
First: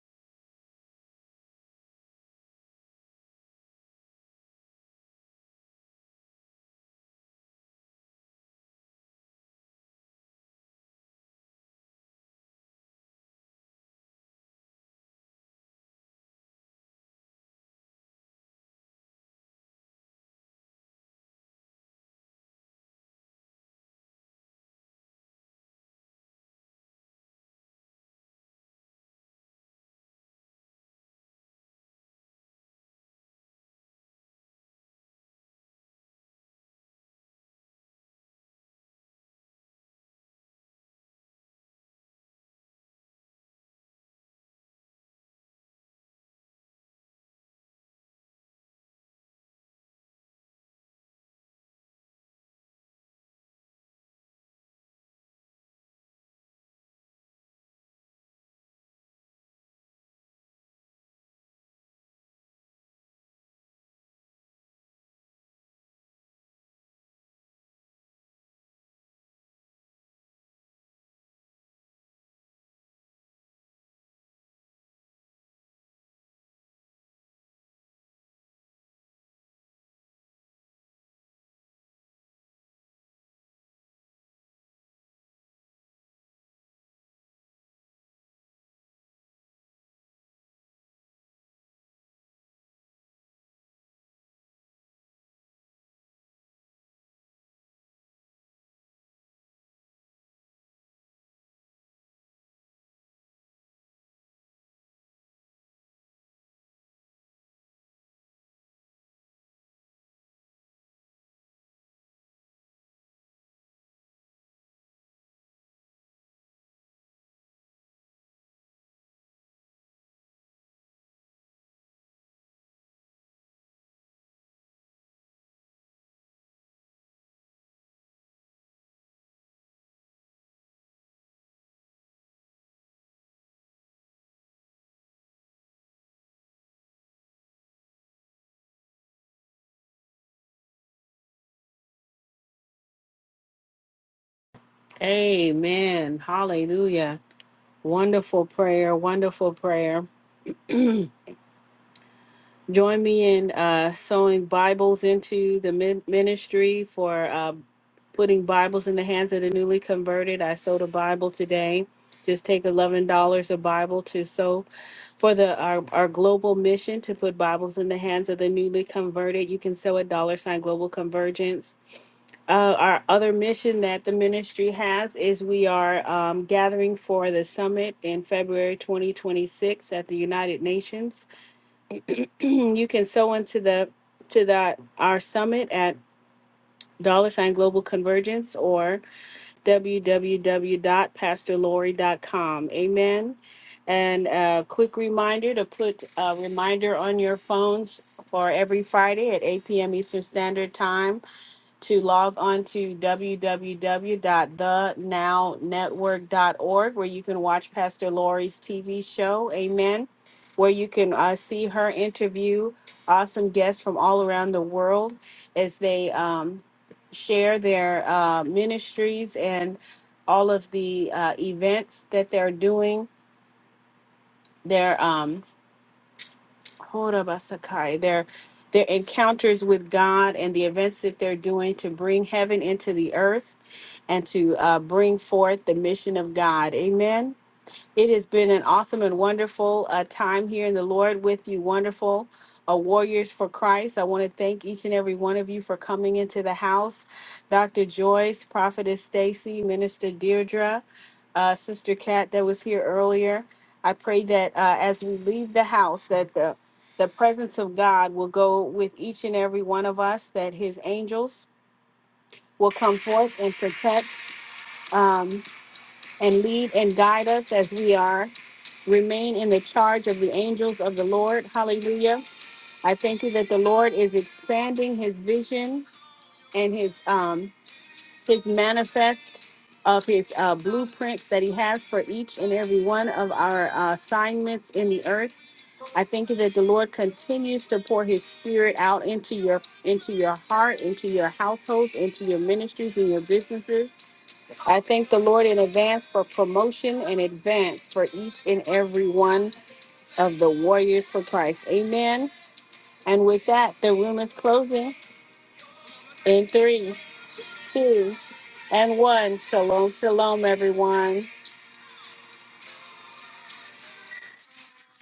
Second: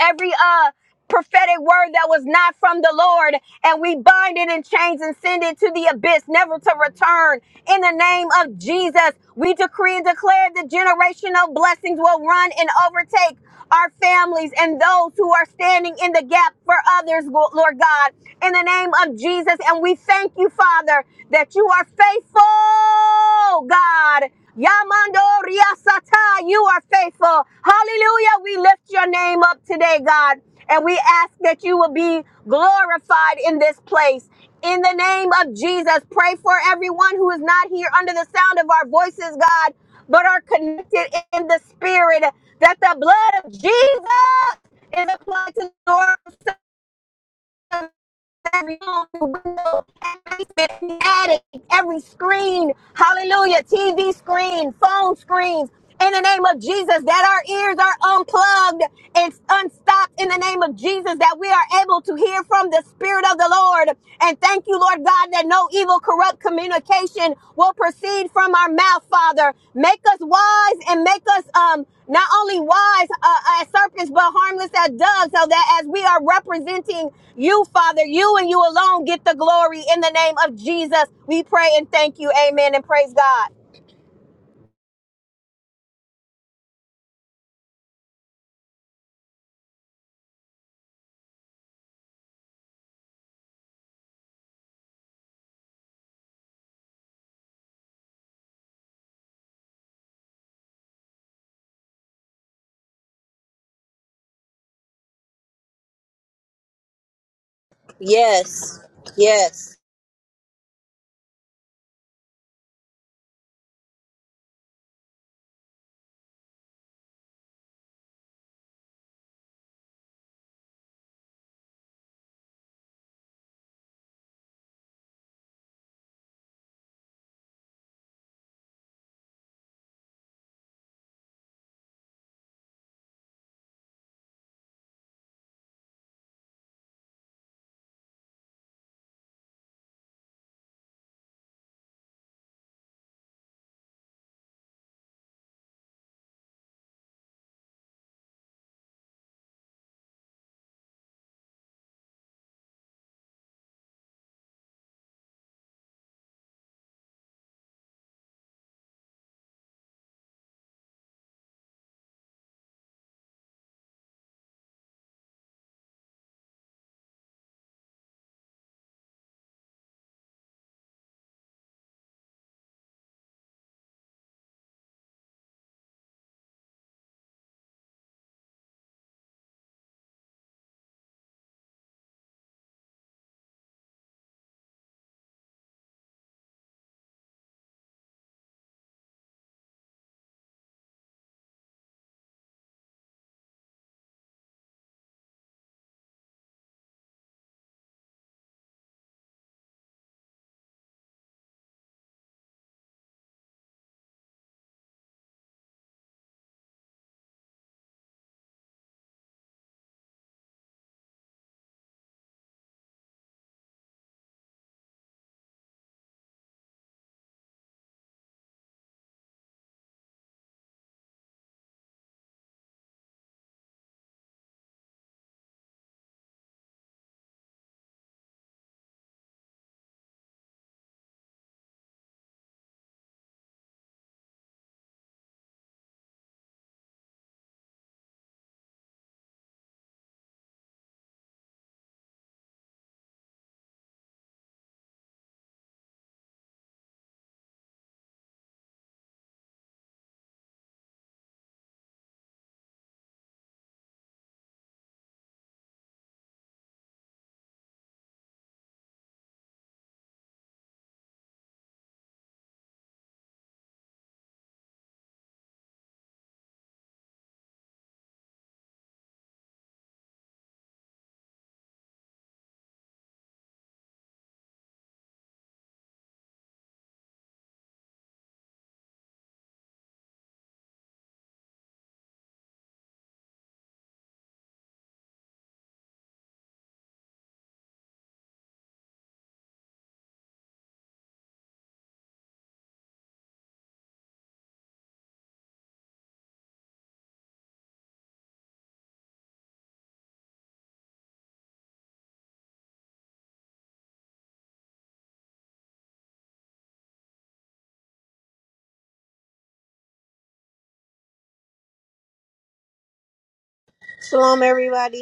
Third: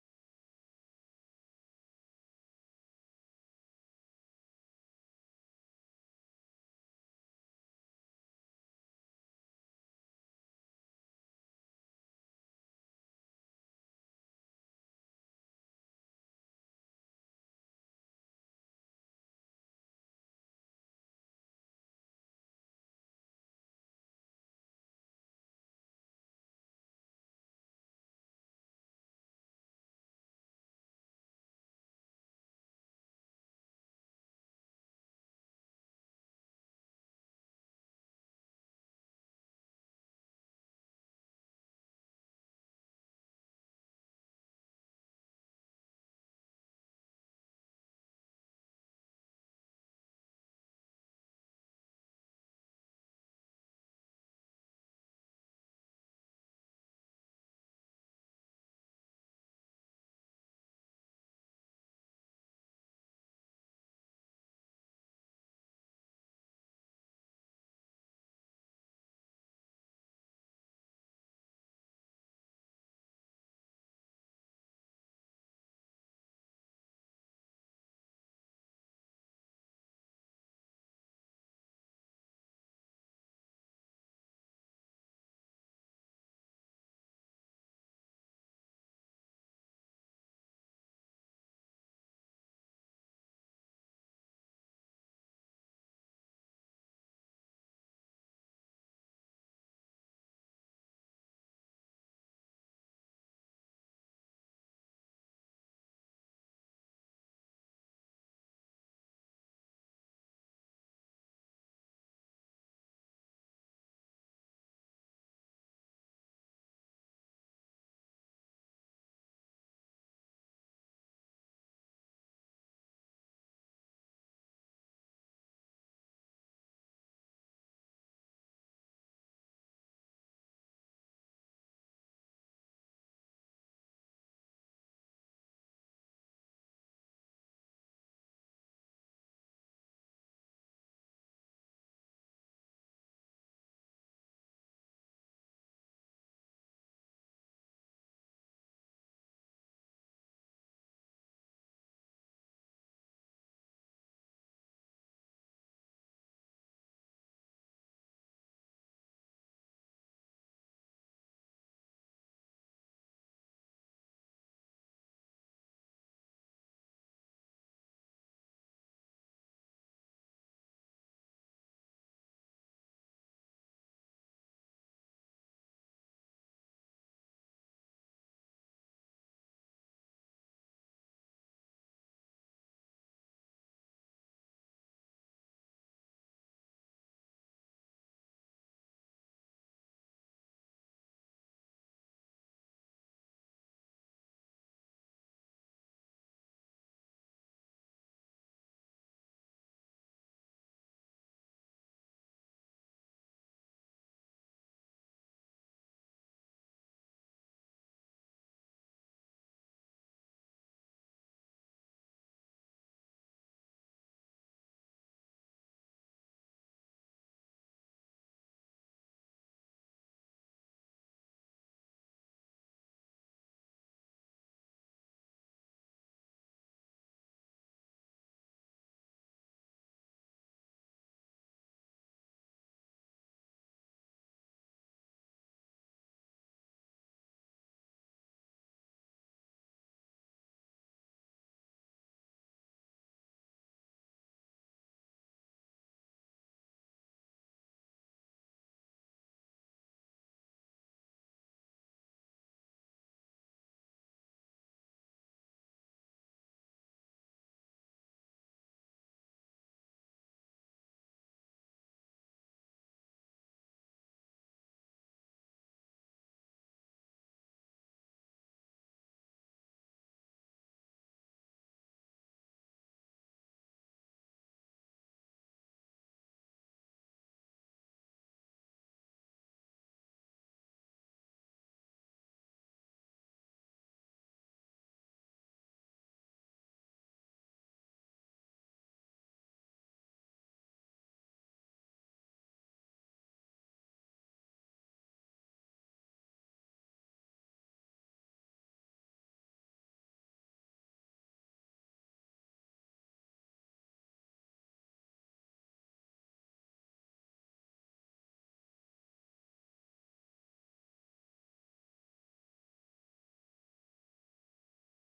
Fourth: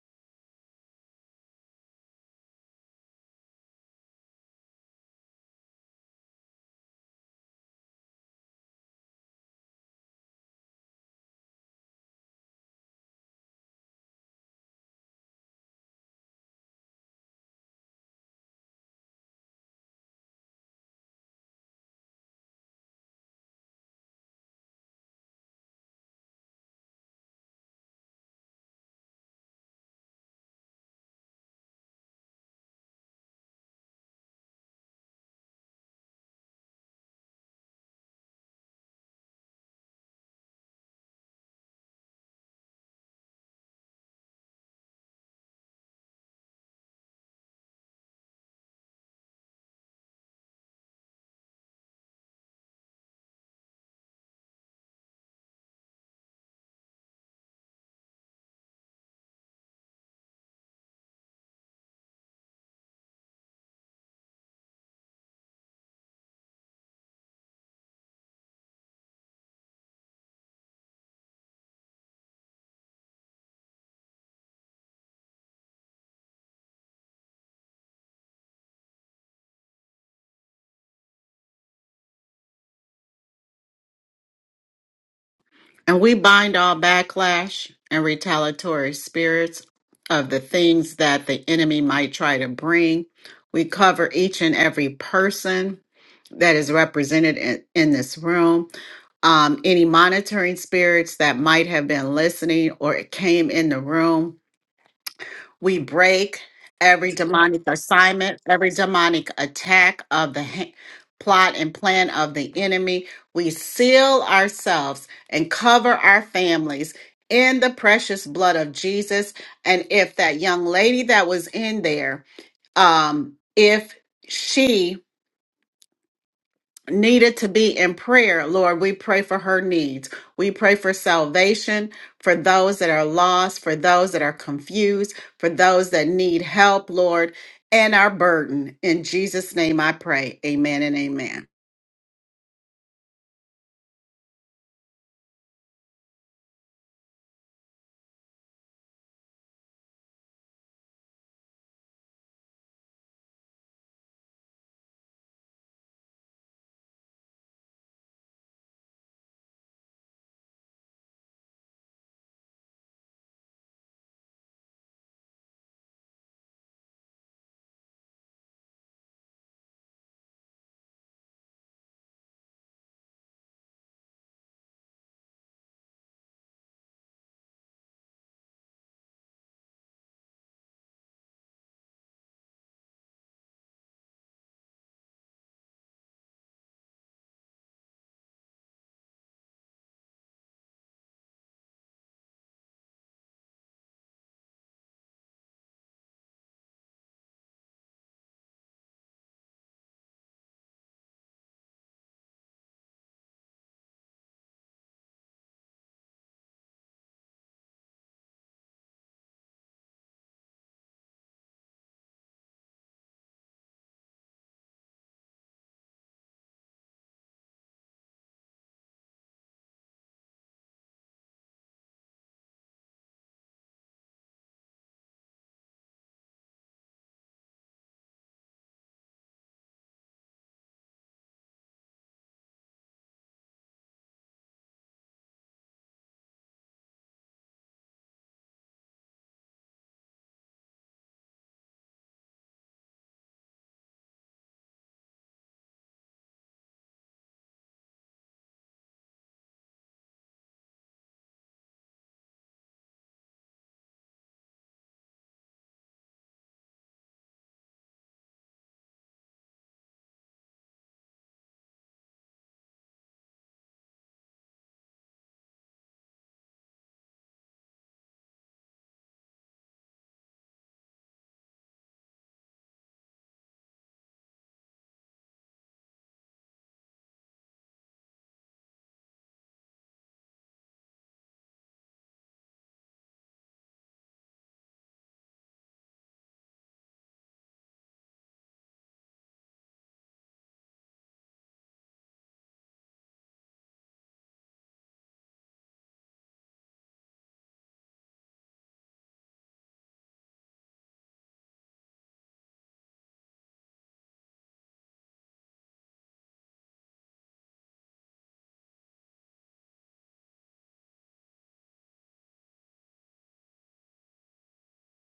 every uh prophetic word that was not from the Lord, and we bind it in chains and send it to the abyss, never to return. In the name of Jesus, we decree and declare the generational blessings will run and overtake our families and those who are standing in the gap for others, Lord God, in the name of Jesus. And we thank you, Father, that you are faithful, God. Yamando Riasata, you are faithful. Hallelujah. We lift your name up today, God, and we ask that you will be glorified in this place. In the name of Jesus, pray for everyone who is not here under the sound of our voices, God, but are connected in the spirit, that the blood of Jesus is applied to the Lord every room, window, every attic, every screen. Hallelujah. TV screen, phone screens. In the name of Jesus, that our ears are unplugged and unstopped in the name of Jesus, that we are able to hear from the Spirit of the Lord. And thank you, Lord God, that no evil corrupt communication will proceed from our mouth, Father. Make us wise and make us um not only wise uh, as serpents, but harmless as doves, so that as we are representing you, Father, you and you alone get the glory in the name of Jesus. We pray and thank you. Amen and praise God. And we bind all backlash and retaliatory spirits of the things that the enemy might try to bring. We cover each and every person that is represented in, in this room. Um, any monitoring spirits that might have been listening or came in the room We break every demonic assignment, every Yes. demonic Yes. attack of the ha- plot and plan of the enemy. We seal ourselves and cover our families in the precious blood of Jesus. And if that young lady that was in there, um, if she needed to be in prayer, Lord, we pray for her needs. We pray for salvation for those that are lost, for those that are confused, for those that need help, Lord, and our burden. In Jesus' name I pray. Amen and amen. Amen. Hallelujah. Wonderful prayer. Wonderful prayer. Join me in uh, sowing Bibles into the min- ministry for. putting Bibles in the hands of the newly converted. I sold a Bible today. Just take eleven dollars a Bible to sow for the our, our global mission to put Bibles in the hands of the newly converted. You can sow a dollar sign global convergence. Uh, our other mission that the ministry has is we are um, gathering for the summit in February 2026 at the United Nations. you can sow into the to the our summit at dollar sign global convergence or www.pastorlori.com. Amen. And a quick reminder to put a reminder on your phones for every Friday at 8 p.m. Eastern Standard Time to log on to w w w dot the now network dot org, where you can watch Pastor Lori's TV show, Amen, where you can uh, see her interview awesome guests from all around the world as they um, share their uh, ministries and all of the uh, events that they're doing. Their um, Horabasakai, their their encounters with God and the events that they're doing to bring heaven into the earth and to uh, bring forth the mission of God. Amen. It has been an awesome and wonderful uh, time here in the Lord with you, wonderful uh, warriors for Christ. I want to thank each and every one of you for coming into the house. Dr. Joyce, Prophetess Stacy, Minister Deirdre, uh, Sister Kat that was here earlier. I pray that uh, as we leave the house, that the the presence of God will go with each and every one of us. That His angels will come forth and protect. Um, and lead and guide us as we are. Remain in the charge of the angels of the Lord. Hallelujah. I thank you that the Lord is expanding his vision and his um his manifest of his uh, blueprints that he has for each and every one of our uh, assignments in the earth. I thank you that the Lord continues to pour his spirit out into your into your heart, into your households, into your ministries and your businesses. I thank the Lord in advance for promotion and advance for each and every one of the warriors for Christ. Amen. And with that, the room is closing in three, two, and one. Shalom, shalom, everyone. Shalom, everybody.